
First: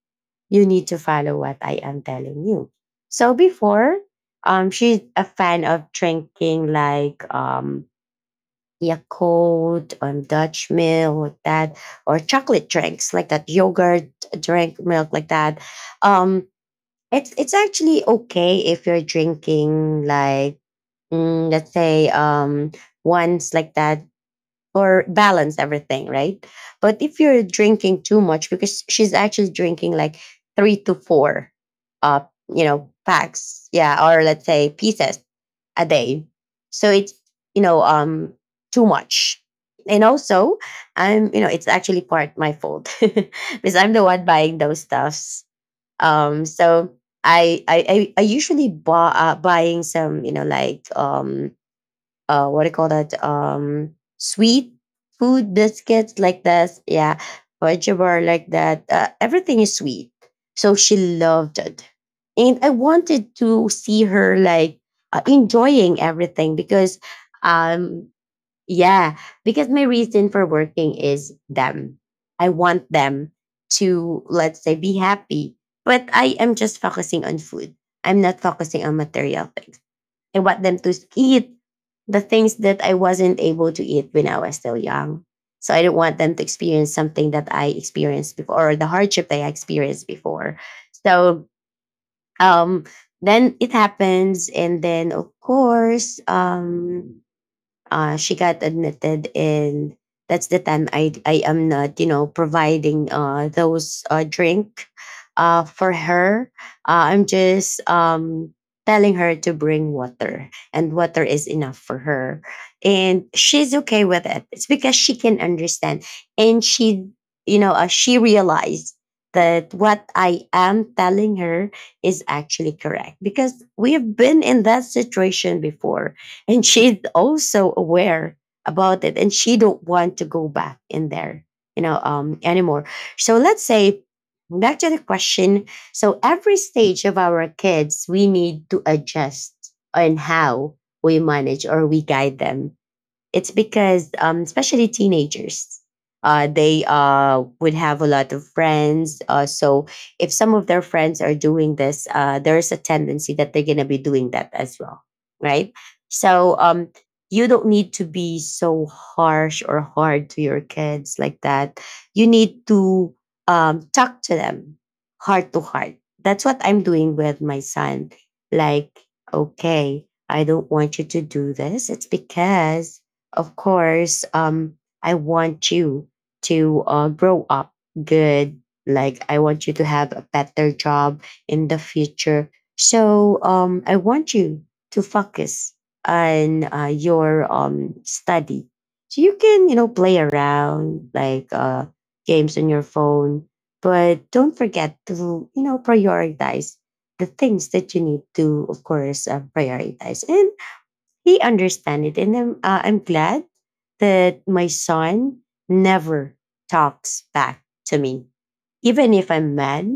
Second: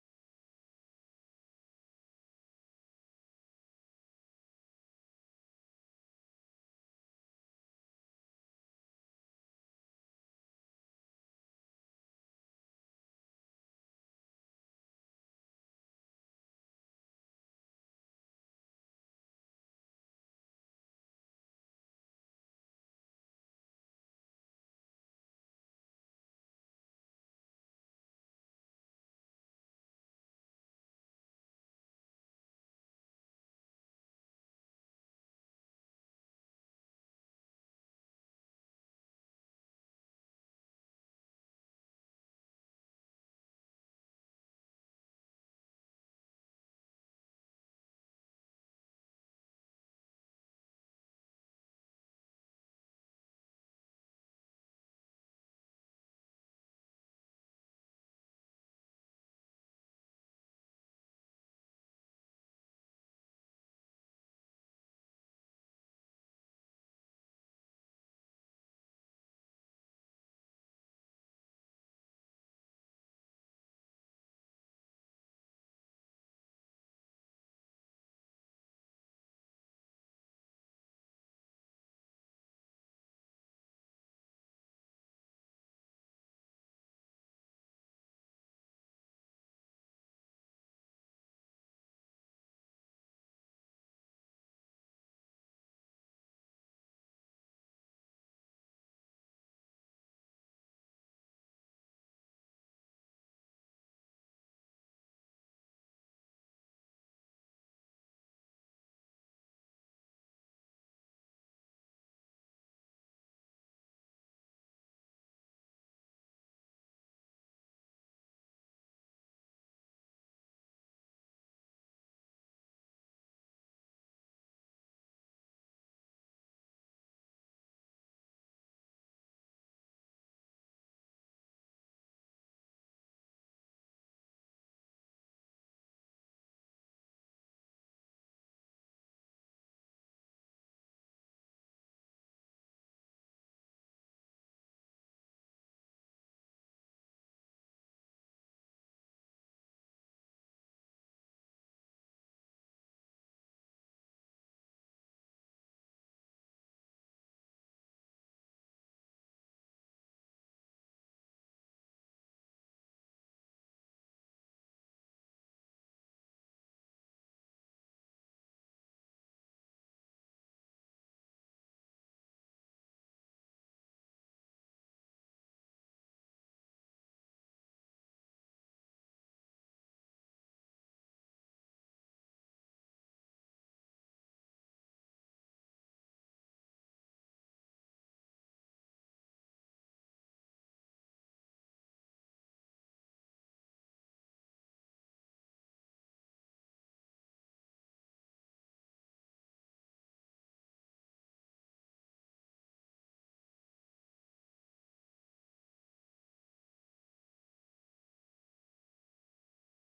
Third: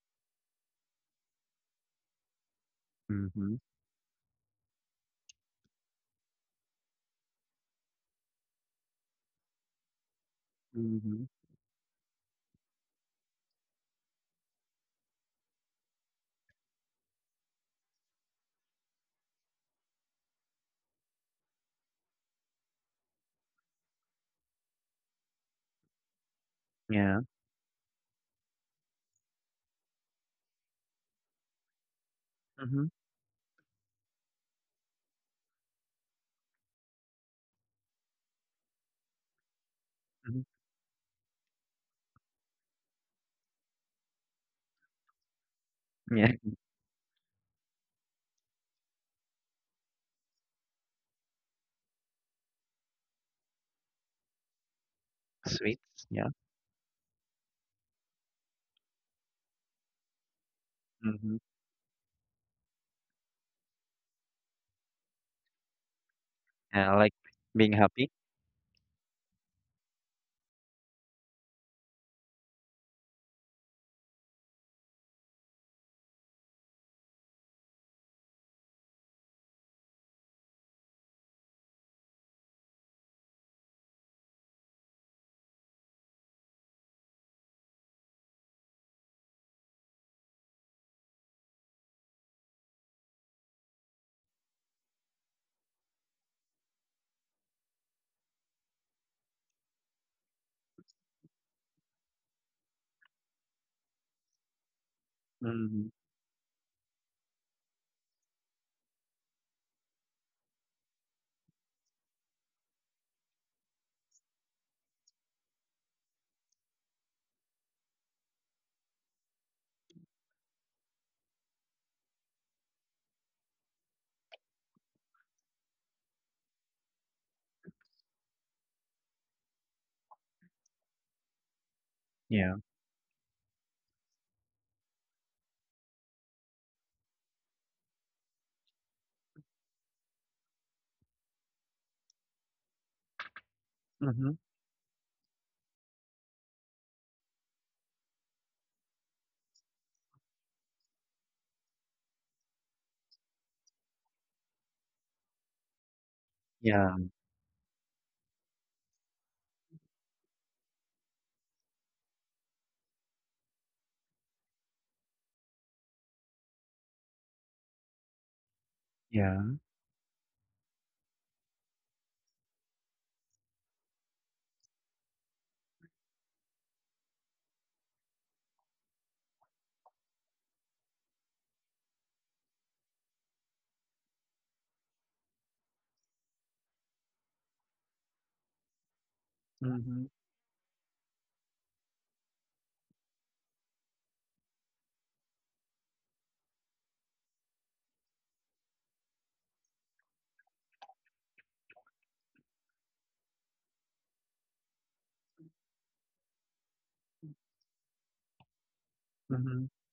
Speaker 1: you need to follow what I am telling you. So
Speaker 2: Mhm.
Speaker 1: before, um, she's a fan of drinking like, um Yakult on Dutch
Speaker 2: Mhm.
Speaker 1: milk that, or chocolate drinks like that, yogurt drink milk like that. Um, it's it's actually okay if you're drinking like, mm, let's say, um ones like that, or balance everything, right? But if
Speaker 2: Yeah.
Speaker 1: you're drinking too much, because she's actually drinking like three to four, uh, you
Speaker 2: Mhm.
Speaker 1: know, packs, yeah, or let's say pieces a day, so it's you know um too much. And
Speaker 2: Mhm.
Speaker 1: also, I'm you know it's actually part my fault because I'm the one buying those stuffs.
Speaker 2: Yeah.
Speaker 1: Um, so I I I, I usually buy uh, buying some you know like um uh what do you call that, um sweet food
Speaker 2: Sweets,
Speaker 1: biscuits
Speaker 2: yeah.
Speaker 1: like this, yeah, fudge bar like that. Uh, everything is sweet, so she
Speaker 2: Mhm.
Speaker 1: loved it. And I wanted to see her like, uh, enjoying everything
Speaker 2: Yeah, I
Speaker 1: because,
Speaker 2: like being
Speaker 1: um
Speaker 2: happy.
Speaker 1: yeah, because my reason for working is them. I want them to, let's say, be happy. But I am just focusing on food, I'm not focusing on material things. I want them to eat the things that I wasn't able to eat when I was still young. So I don't want them to experience something that I experienced before, or the hardship that I experienced before. So, um, then it happens. And then, of course, um, uh, she got admitted. And that's the time i i am not you know providing uh those uh drink uh
Speaker 2: Mhm.
Speaker 1: for her. uh, I'm just um telling her to bring water, and water is enough for her, and she's okay with it. It's because she can understand, and she you know uh, she realized that what I am telling her is actually correct, because we have been in that situation before. And she's also aware about it, and she don't want to go back in there, you know um
Speaker 2: Yeah.
Speaker 1: anymore. So let's say, back to the question. So every stage of our kids, we need to adjust on how we manage or we guide them. It's because,
Speaker 2: Mhm.
Speaker 1: um, especially teenagers, uh, they uh, would have a lot of friends. Uh, so if some of their friends are doing this, uh, there's a tendency that they're going to be doing that as well, right? So um,
Speaker 2: Yeah.
Speaker 1: you don't need to be so harsh or hard to your kids like that. You need to um, talk to them heart to heart. That's what I'm doing with my son. Like,
Speaker 2: Yeah.
Speaker 1: okay, I don't want you to do this. It's because of course, um, I want you to uh, grow up good. Like, I want you to have a better job in the future. So, um, I want you to focus on uh, your um, study. So you can, you know,
Speaker 2: Mhm.
Speaker 1: play around like, uh, games on your phone. But don't forget to, you know, prioritize the things that you need to, of course, uh, prioritize. And he understand it, and I'm, uh, I'm glad that my son never talks back to me, even if I'm
Speaker 2: Mhm.
Speaker 1: mad,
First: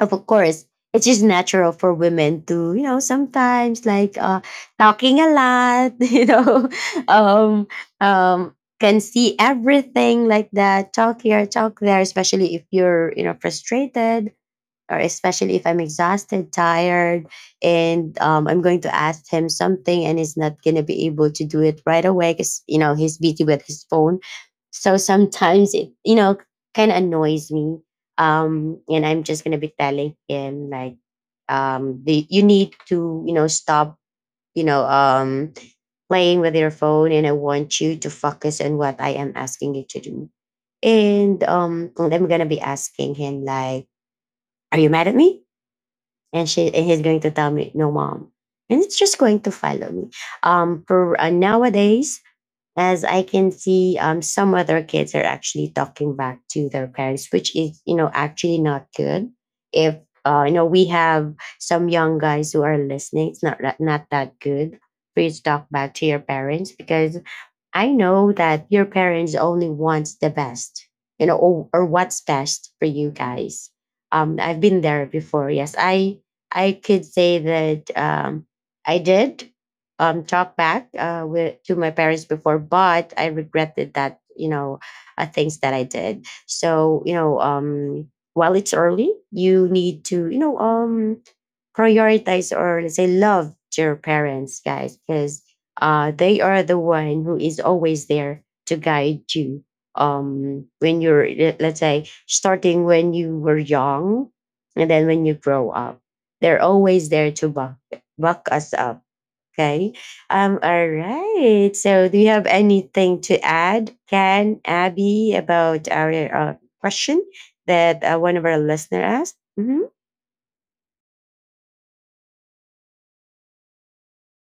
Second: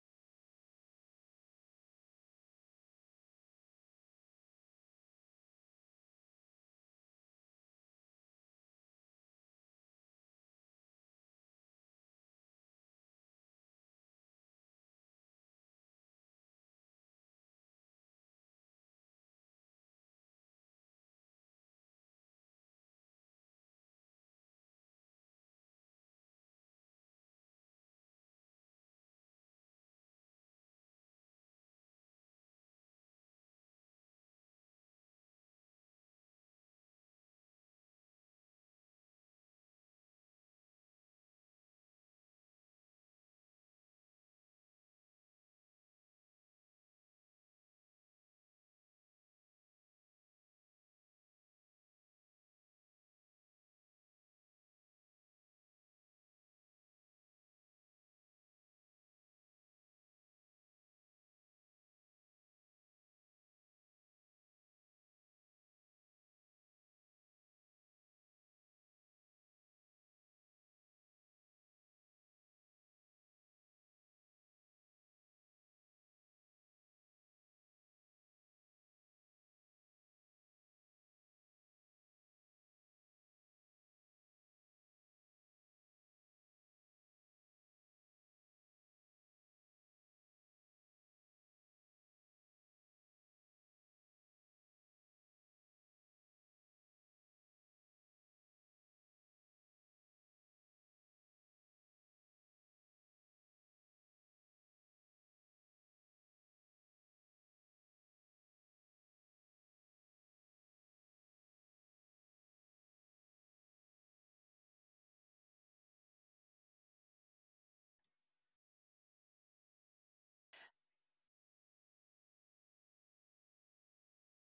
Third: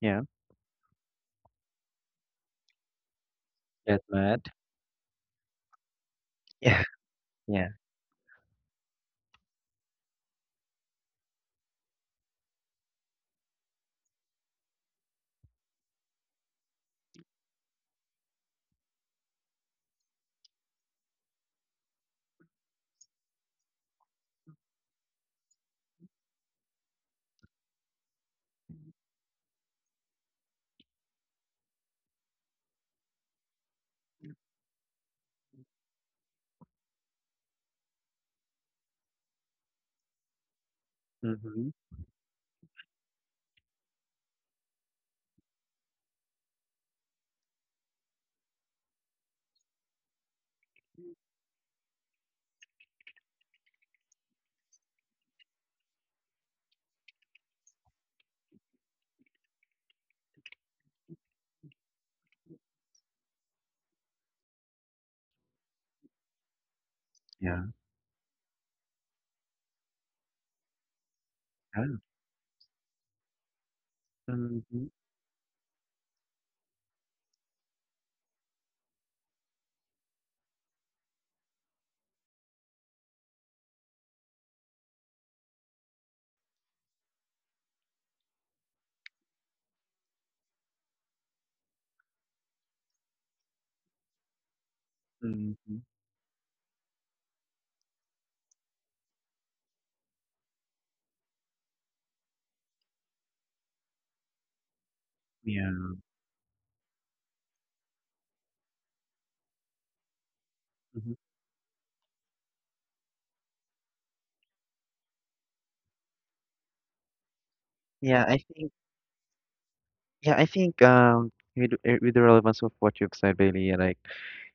Speaker 1: of
Speaker 2: Yeah.
Speaker 1: course. It's just natural for women to, you know sometimes,
Speaker 2: Get
Speaker 1: like uh
Speaker 2: mad.
Speaker 1: talking a lot, you know
Speaker 2: Yeah,
Speaker 1: um
Speaker 2: yeah.
Speaker 1: um can see everything, like that, talk here, talk there, especially if you're, you know frustrated, or especially if I'm exhausted, tired, and um, I'm going to ask him something, and he's not going to be able to do it right away because, you know, he's busy with his phone. So sometimes it, you know, kind of annoys me. Um, and I'm just going to be telling him, like, um, the, you need to, you know, stop, you know, um, playing with your phone, and I want you to focus on what I am asking you to do. And
Speaker 2: Mhm.
Speaker 1: um, I'm going to be asking him, like, are you mad at me? And she and he's going to tell me, no mom. And it's just going to follow me. Um for uh, nowadays, as I can see, um some other kids are actually talking back to their parents, which is you know actually not good. If uh, you know we have some young guys who are listening, it's not that- not that good for you to talk back to your parents, because
Speaker 2: Yeah.
Speaker 1: I know that your parents only want the best, you know, or, or
Speaker 2: Yeah.
Speaker 1: what's best for you guys. Um, I've been
Speaker 2: Mhm.
Speaker 1: there before. Yes, I I could say that um, I did um, talk back uh, with, to my parents before, but I regretted that you know uh, Things that I did. So you know, um, while it's early, you need to you know um, prioritize, or let's say love your parents, guys, because
Speaker 2: Mhm.
Speaker 1: uh, they are the one who is always there to guide you. Um, when you're let- let's say starting when you were young, and then when you grow
Speaker 2: Yeah.
Speaker 1: up, they're always there to buck buck us up. Okay. Um. All
Speaker 2: Mhm.
Speaker 1: right. So, do you have anything to add, Ken, Abby, about our uh, question that uh,
Speaker 2: Yeah,
Speaker 1: one
Speaker 2: I
Speaker 1: of our
Speaker 2: think
Speaker 1: listeners asked? Mm-hmm.
Speaker 2: yeah, I think, um, with uh, with the relevance of what you've said, Bailey, like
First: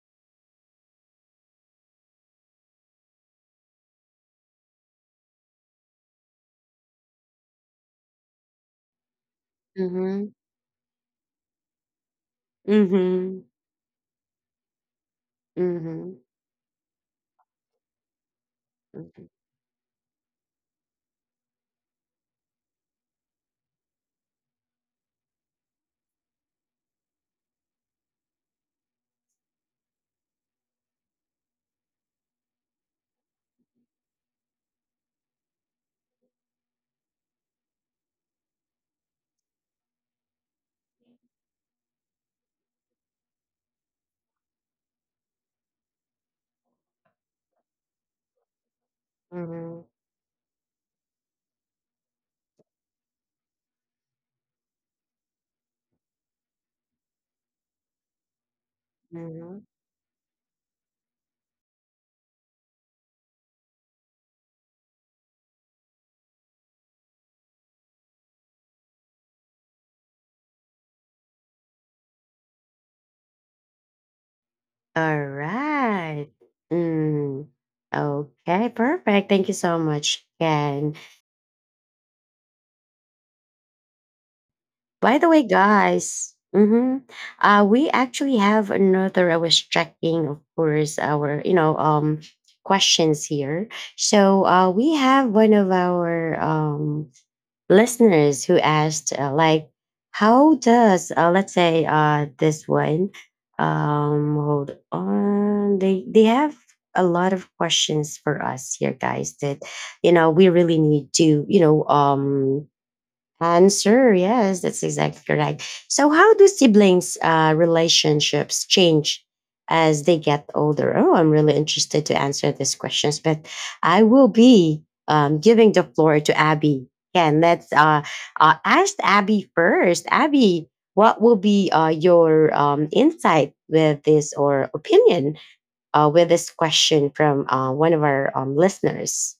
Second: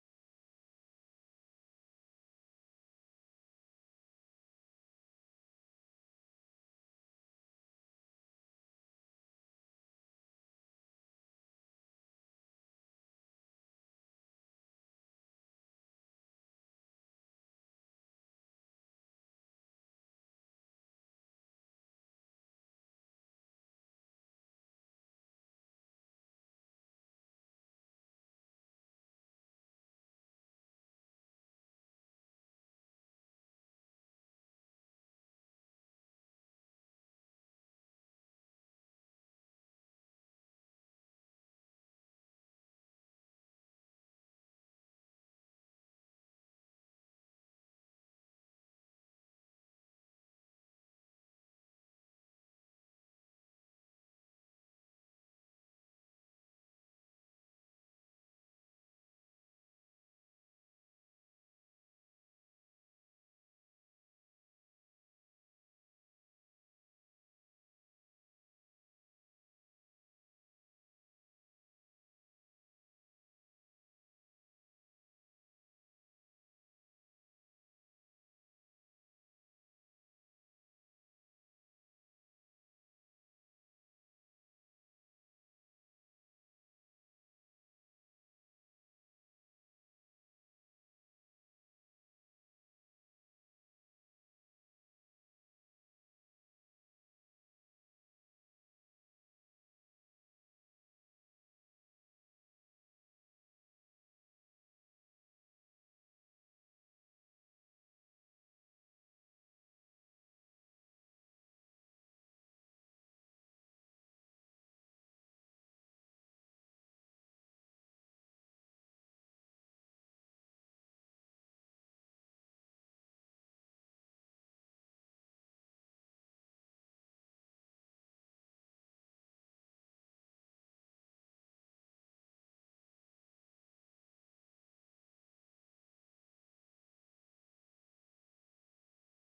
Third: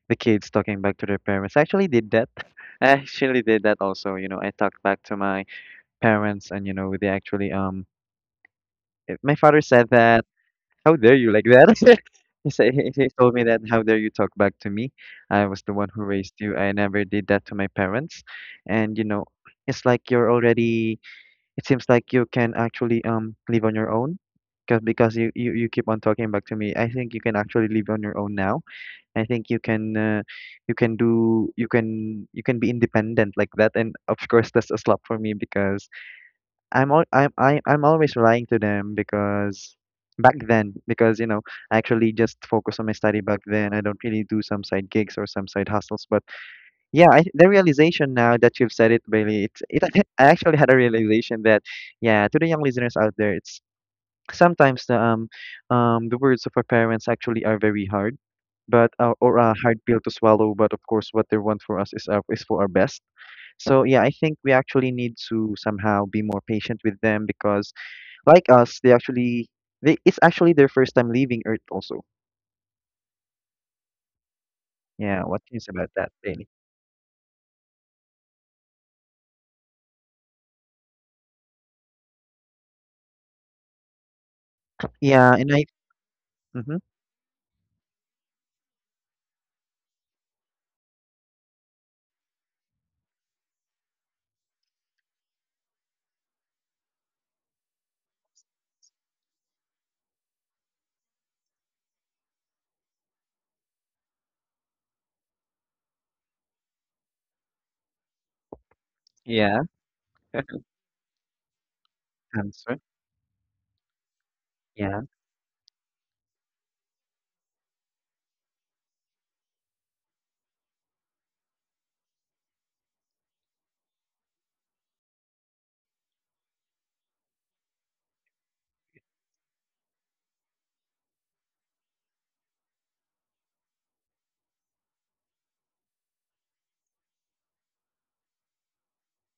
Speaker 2: the kids talking back to their parents, I actually did that. I actually did that also, you know, I talked back to my parents, and you know they actually, um eh, my father said that
Speaker 1: Mm-hmm.
Speaker 2: how dare you like that. He said he, he told
Speaker 1: Mm-hmm.
Speaker 2: me that how dare you talk back to me. I was the one who
Speaker 1: Mhm,
Speaker 2: raised you. I never did that to my parents. And you know
Speaker 1: mhm,
Speaker 2: it's like you're already, it seems like you can actually, um live on your own because because you, you you keep on talking back to me. I think you can actually live on your own now. I think you can, uh, you can do you can you can be independent like that. And of course that's a slap for me because I'm al- I'm I, I'm always relying to them because back then because you know I actually just focus on my study back then. I don't really do some side gigs or some side hustles. But yeah I, the realization now that you've said it, Bailey, it's
Speaker 1: mhm,
Speaker 2: it, I actually had a realization that, yeah, to the young listeners out there, it's sometimes the, um um the words of our parents actually are very hard, but uh, or a
Speaker 1: mhm.
Speaker 2: hard pill to swallow, but of course what they want for us is our, is for our best. So yeah, I think we actually need to somehow be more patient with them because like us, they actually they it's actually their first time leaving Earth also. Yeah, what can you say about that,
Speaker 1: Alright.
Speaker 2: really?
Speaker 1: Mm. Okay, perfect. Thank you so much, Ken. By the
Speaker 2: Yeah,
Speaker 1: way,
Speaker 2: and I
Speaker 1: guys,
Speaker 2: mm-hmm.
Speaker 1: mhm, uh, we actually have another. I was checking, of course, our you know um questions here. So uh, we have one of our um listeners who asked, uh, like, how does, uh, let's say, uh, this one, um, hold on, they, they have a lot of questions for us here, guys,
Speaker 2: Yeah,
Speaker 1: that, you know, we really need to, you know, um,
Speaker 2: answer.
Speaker 1: answer, yes, that's
Speaker 2: Yeah.
Speaker 1: exactly correct. So, how do siblings' uh, relationships change as they get older? Oh, I'm really interested to answer these questions, but I will be um, giving the floor to Abby. Again, let's uh, uh, ask Abby first. Abby, what will be uh, your um, insight with this, or opinion uh, with this question from uh, one of our um, listeners?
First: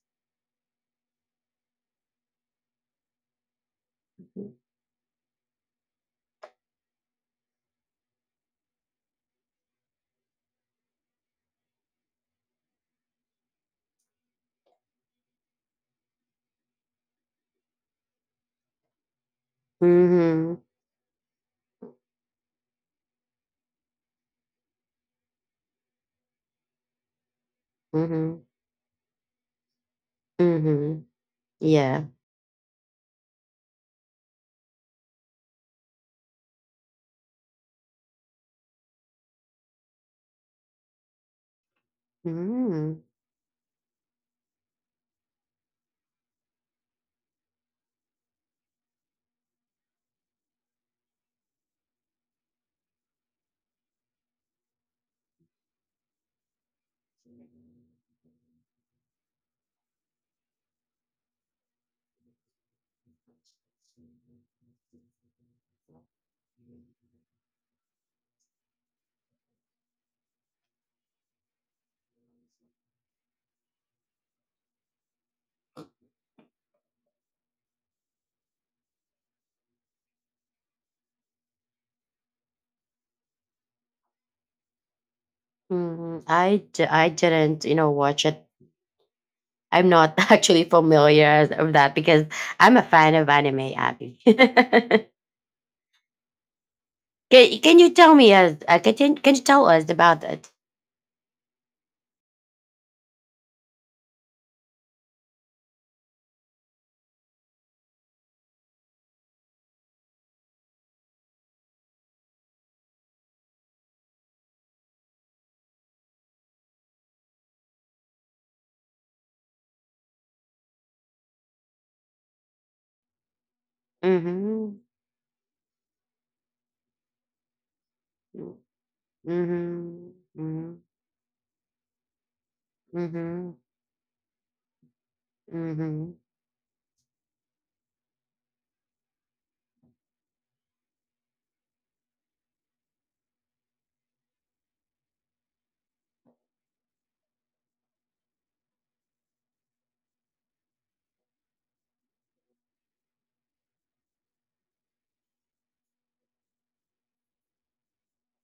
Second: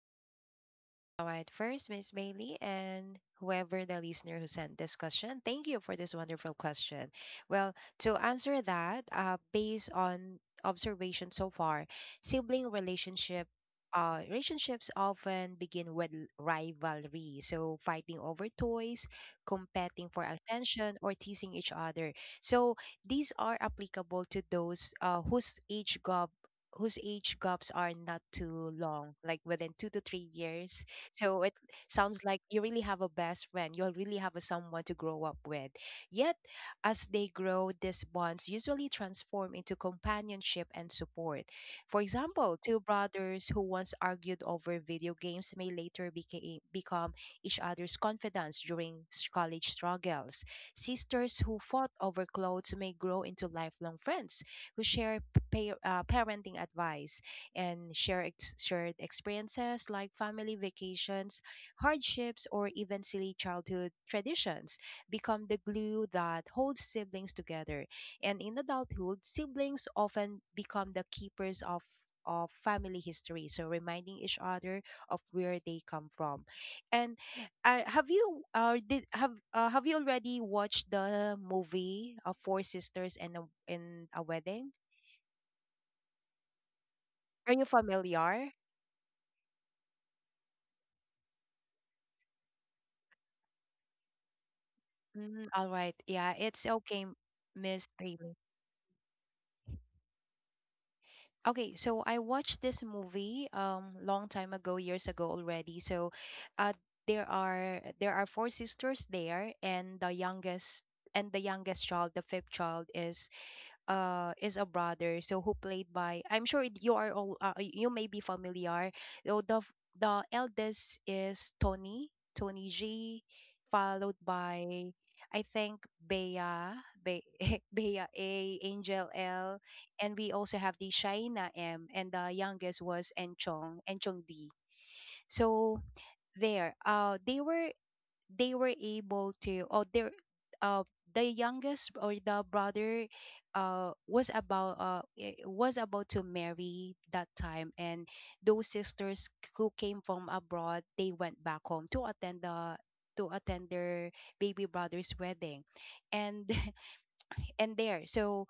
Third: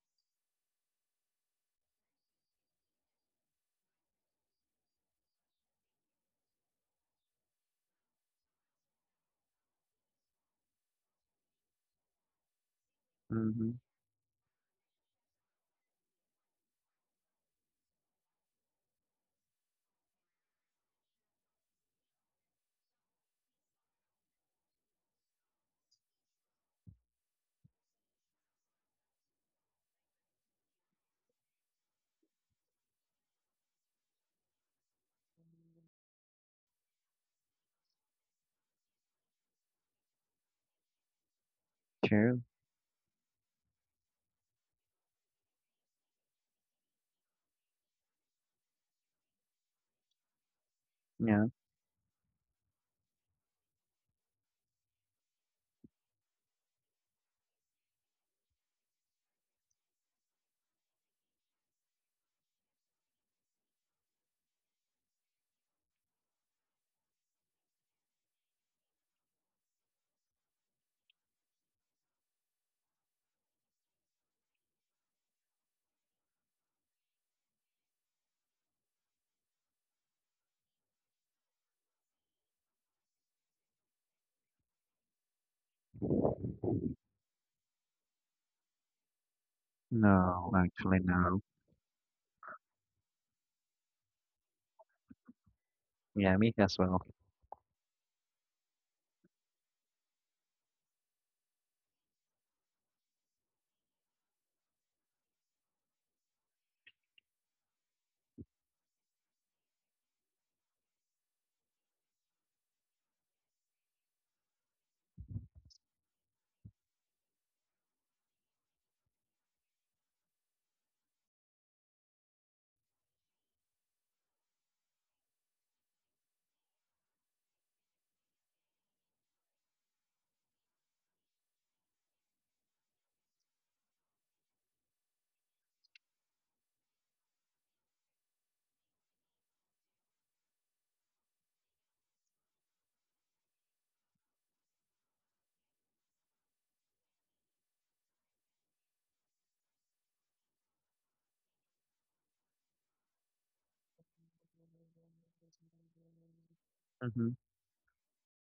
Speaker 3: All right, first, Miss Bailey, and whoever the listener who sent this question, thank you for this wonderful question. Well, to answer that, uh, based on observation so far, sibling relationship.
Speaker 2: Mm-hmm.
Speaker 3: Uh, relationships often begin with l- rivalry, so fighting over toys, competing for
Speaker 1: Mm-hmm,
Speaker 3: attention, or teasing each other. So these are applicable to those uh, whose age gap whose age gaps are not
Speaker 1: mm-hmm,
Speaker 3: too long, like within two to three years,
Speaker 1: mm-hmm.
Speaker 3: so it
Speaker 1: Yeah.
Speaker 3: sounds like you really have a best friend. You'll really have a someone to grow up with. Yet, as they grow, these bonds usually transform into companionship and support. For
Speaker 2: True.
Speaker 3: example, two
Speaker 1: Mm.
Speaker 3: brothers who once argued over video games may later became, become each other's confidants during s- college struggles. Sisters
Speaker 2: Yeah.
Speaker 3: who fought over clothes may grow into lifelong friends who share p- pa- uh, parenting advice and share ex- shared experiences like family vacations, hardships, or even silly childhood traditions become the glue that holds siblings together. And in adulthood, siblings often become the keepers of of family history, so reminding each other of where they come from, and uh, have you uh, did have uh, have you already watched the movie of four sisters and a, and a wedding?
Speaker 1: Mm, I, d- I
Speaker 3: Are you
Speaker 1: didn't, you know, watch it.
Speaker 3: familiar?
Speaker 1: I'm not
Speaker 2: No,
Speaker 1: actually
Speaker 2: actually no.
Speaker 1: familiar of that because I'm a fan of anime, Abby.
Speaker 3: Mm, all right. Yeah,
Speaker 2: Yeah, me
Speaker 3: it's
Speaker 2: as well.
Speaker 3: okay,
Speaker 1: can, can
Speaker 3: Miss
Speaker 1: you tell me,
Speaker 3: Bailey.
Speaker 1: uh, uh, can, you- can you tell us about it?
Speaker 3: Okay, so I watched this movie um long time ago, years ago already. So, uh, there are there are four sisters there, and the youngest, and the youngest child, the fifth child, is uh is a brother, so who played by, I'm sure, it- you are all uh, you may be familiar. So the f- the eldest is Tony, Tony G, followed by,
Speaker 1: Mm-hmm.
Speaker 3: I think, Bea, Be- Bea A, Angel L,
Speaker 1: Mm-hmm.
Speaker 3: and we also have
Speaker 1: Mm-hmm.
Speaker 3: the Shaina M, and the youngest was
Speaker 1: Mm-hmm.
Speaker 3: Enchong, Enchong D. So
Speaker 1: Mm-hmm.
Speaker 3: there, uh they were, they were able to, or their uh, the youngest or the brother uh, was about uh eh, was about to marry that time, and those sisters who came from abroad, they went back home to attend the to attend their baby brother's wedding. And
Speaker 2: Mm-hmm.
Speaker 3: and there, so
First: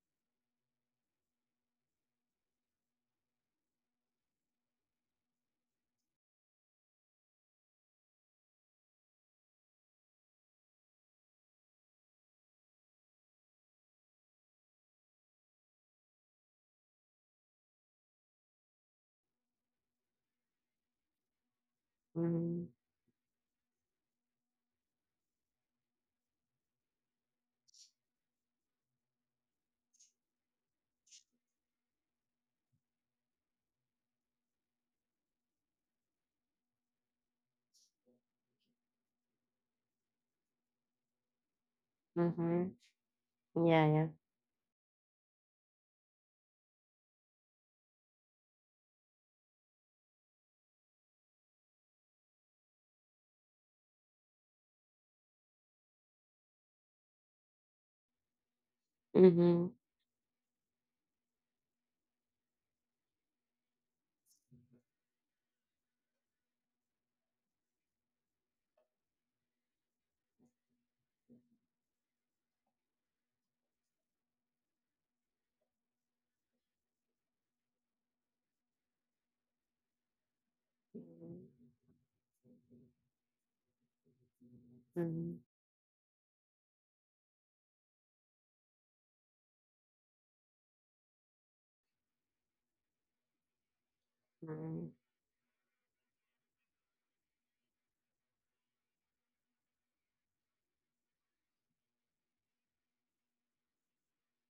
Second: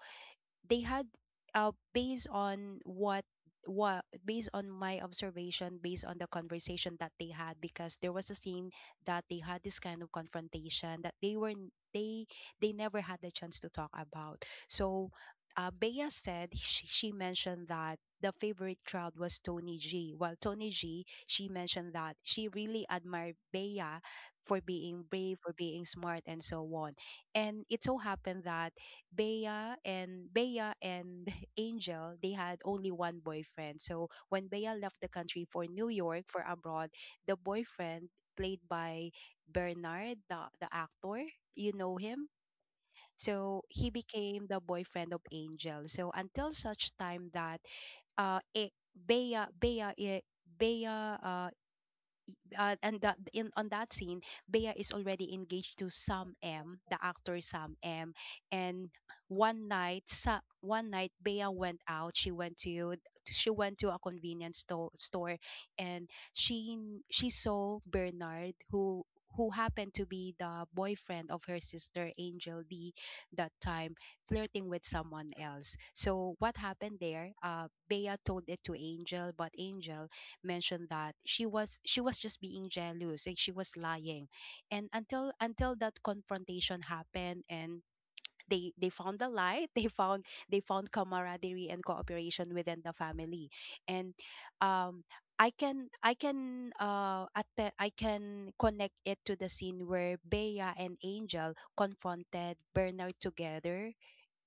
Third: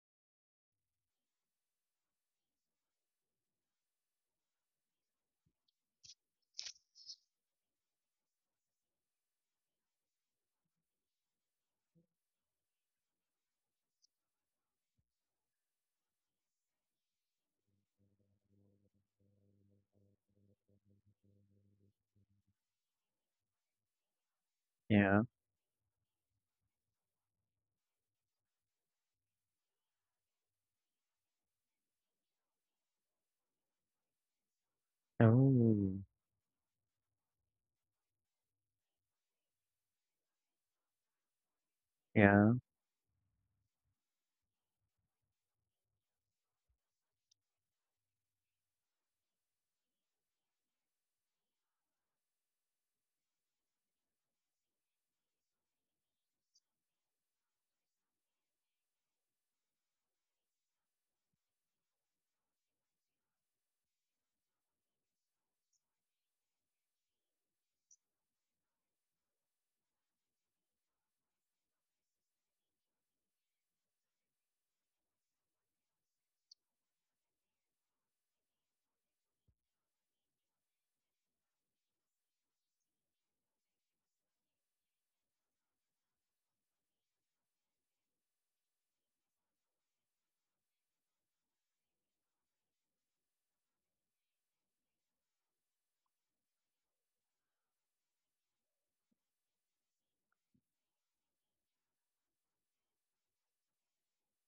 Speaker 3: they had uh, based on what what based on my observation, based on the conversation that they had, because there was a scene that they had this kind of confrontation that they were n- they they never had the chance to talk about. So uh, Bea said, she, she mentioned that the favorite crowd was Tony G. While Tony G, she mentioned that she
Speaker 1: Mm-hmm.
Speaker 3: really admired Bea for being
Speaker 2: Yeah.
Speaker 3: brave, for being smart, and so on. And it so happened that Bea and Bea and Angel, they had only one boyfriend. So when Bea left the country for New
Speaker 2: Oh.
Speaker 3: York for abroad, the boyfriend played by Bernard, the, the actor, you know him.
Speaker 2: Yeah.
Speaker 1: Mm-hmm.
Speaker 3: So
Speaker 1: Yeah,
Speaker 3: he
Speaker 1: yeah.
Speaker 3: became the boyfriend of Angel. So until such time that uh it, Bea Bea I- Bea uh, uh, and that in on that scene, Bea is already engaged to Sam M, the actor Sam M. And
Speaker 1: Mm-hmm.
Speaker 3: one night, sa- one night Bea went out. She went to she went to a convenience sto- store, and she she saw Bernard, who who happened to be the boyfriend of her sister Angel D that time, flirting with someone else. So what happened there? Uh, Bea told it to Angel, but Angel mentioned that she was she was just being jealous, like she was lying. And until
Speaker 1: Mm-hmm.
Speaker 3: until that confrontation happened, and they they found the light. They found they found camaraderie and cooperation within the family, and
Speaker 1: Mm-hmm.
Speaker 3: um, I can I can uh, at the, I can connect it to the scene where Bea and Angel confronted Bernard together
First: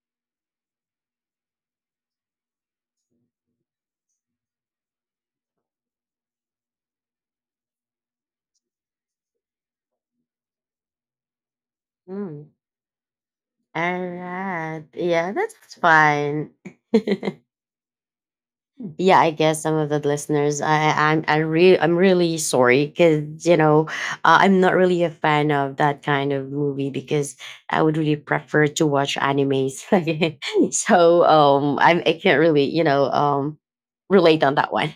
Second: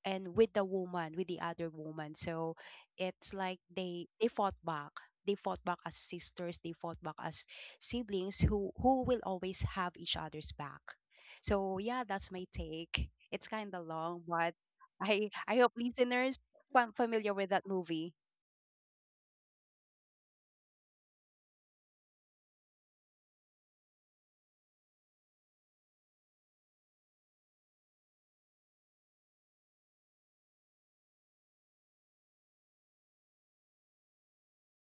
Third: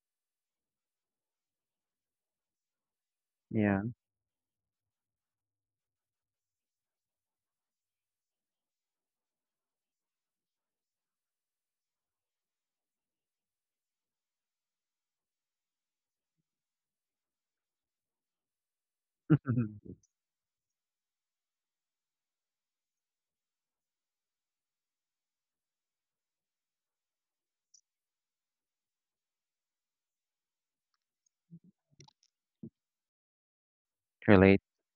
Speaker 3: and with the woman, with the other woman. So it's like
Speaker 2: Yeah.
Speaker 3: they they fought back, they fought back as sisters, they fought back as siblings who who will always have each other's back. So yeah, that's my
Speaker 1: Mm-hmm.
Speaker 3: take. It's kind of
Speaker 1: All
Speaker 3: long, but
Speaker 1: right.
Speaker 3: I
Speaker 1: Yeah,
Speaker 3: i hope
Speaker 1: that's
Speaker 3: listeners
Speaker 1: fine.
Speaker 3: fam- familiar with that movie.
Speaker 1: Yeah, I guess some of the listeners, i i'm i really, I'm really sorry because you know uh, I'm not really a fan of that kind of movie because I would really prefer to watch animes. So um I'm, I can't really, you know um relate on
Speaker 2: Relate.
Speaker 1: that one.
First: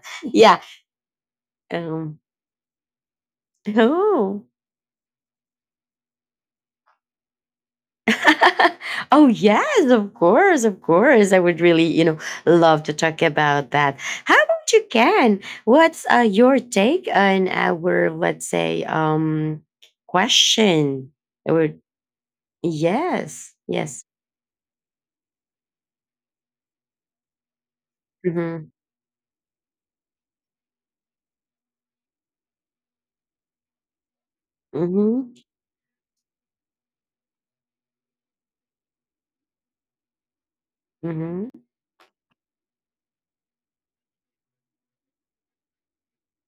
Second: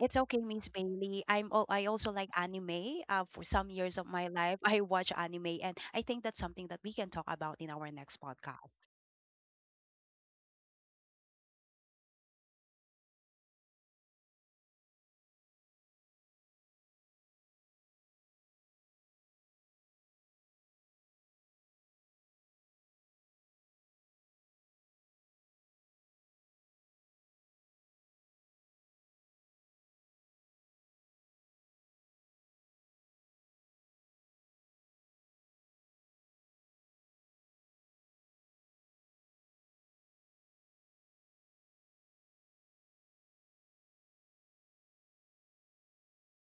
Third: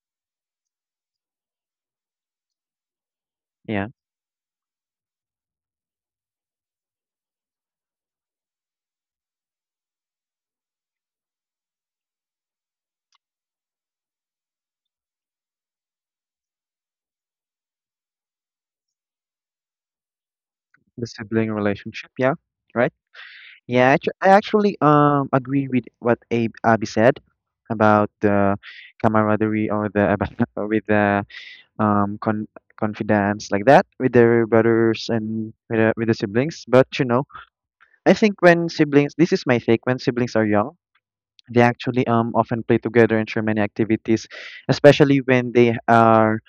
Speaker 3: It's okay,
Speaker 1: Yeah.
Speaker 3: Miss Bailey. I'm all, I also
Speaker 1: um
Speaker 3: like anime. Uh, for some
Speaker 2: Yeah.
Speaker 3: years of my
Speaker 1: oh.
Speaker 3: life, I watch anime, and I think that's something that we can talk about in our next podcast.
Speaker 1: Oh yes, of course, of course. I would really, you know, love to talk about that. How about you, Ken? What's uh, your take on our, let's say, um,
Speaker 2: The
Speaker 1: question?
Speaker 2: sibling
Speaker 1: Or
Speaker 2: relationship, yeah. Right?
Speaker 1: yes,
Speaker 2: Yeah,
Speaker 1: yes.
Speaker 2: actu- I actually, um agree with what Abe Abby said about the
Speaker 1: Mm-hmm.
Speaker 2: camaraderie or the about with the, um con confidants like that with their brothers
Speaker 1: Mm-hmm.
Speaker 2: and with the, with the siblings. But you know, I think when siblings, this is my take, when siblings are young,
Speaker 1: Mm-hmm.
Speaker 2: they actually, um often play together and share many activities, especially when they are,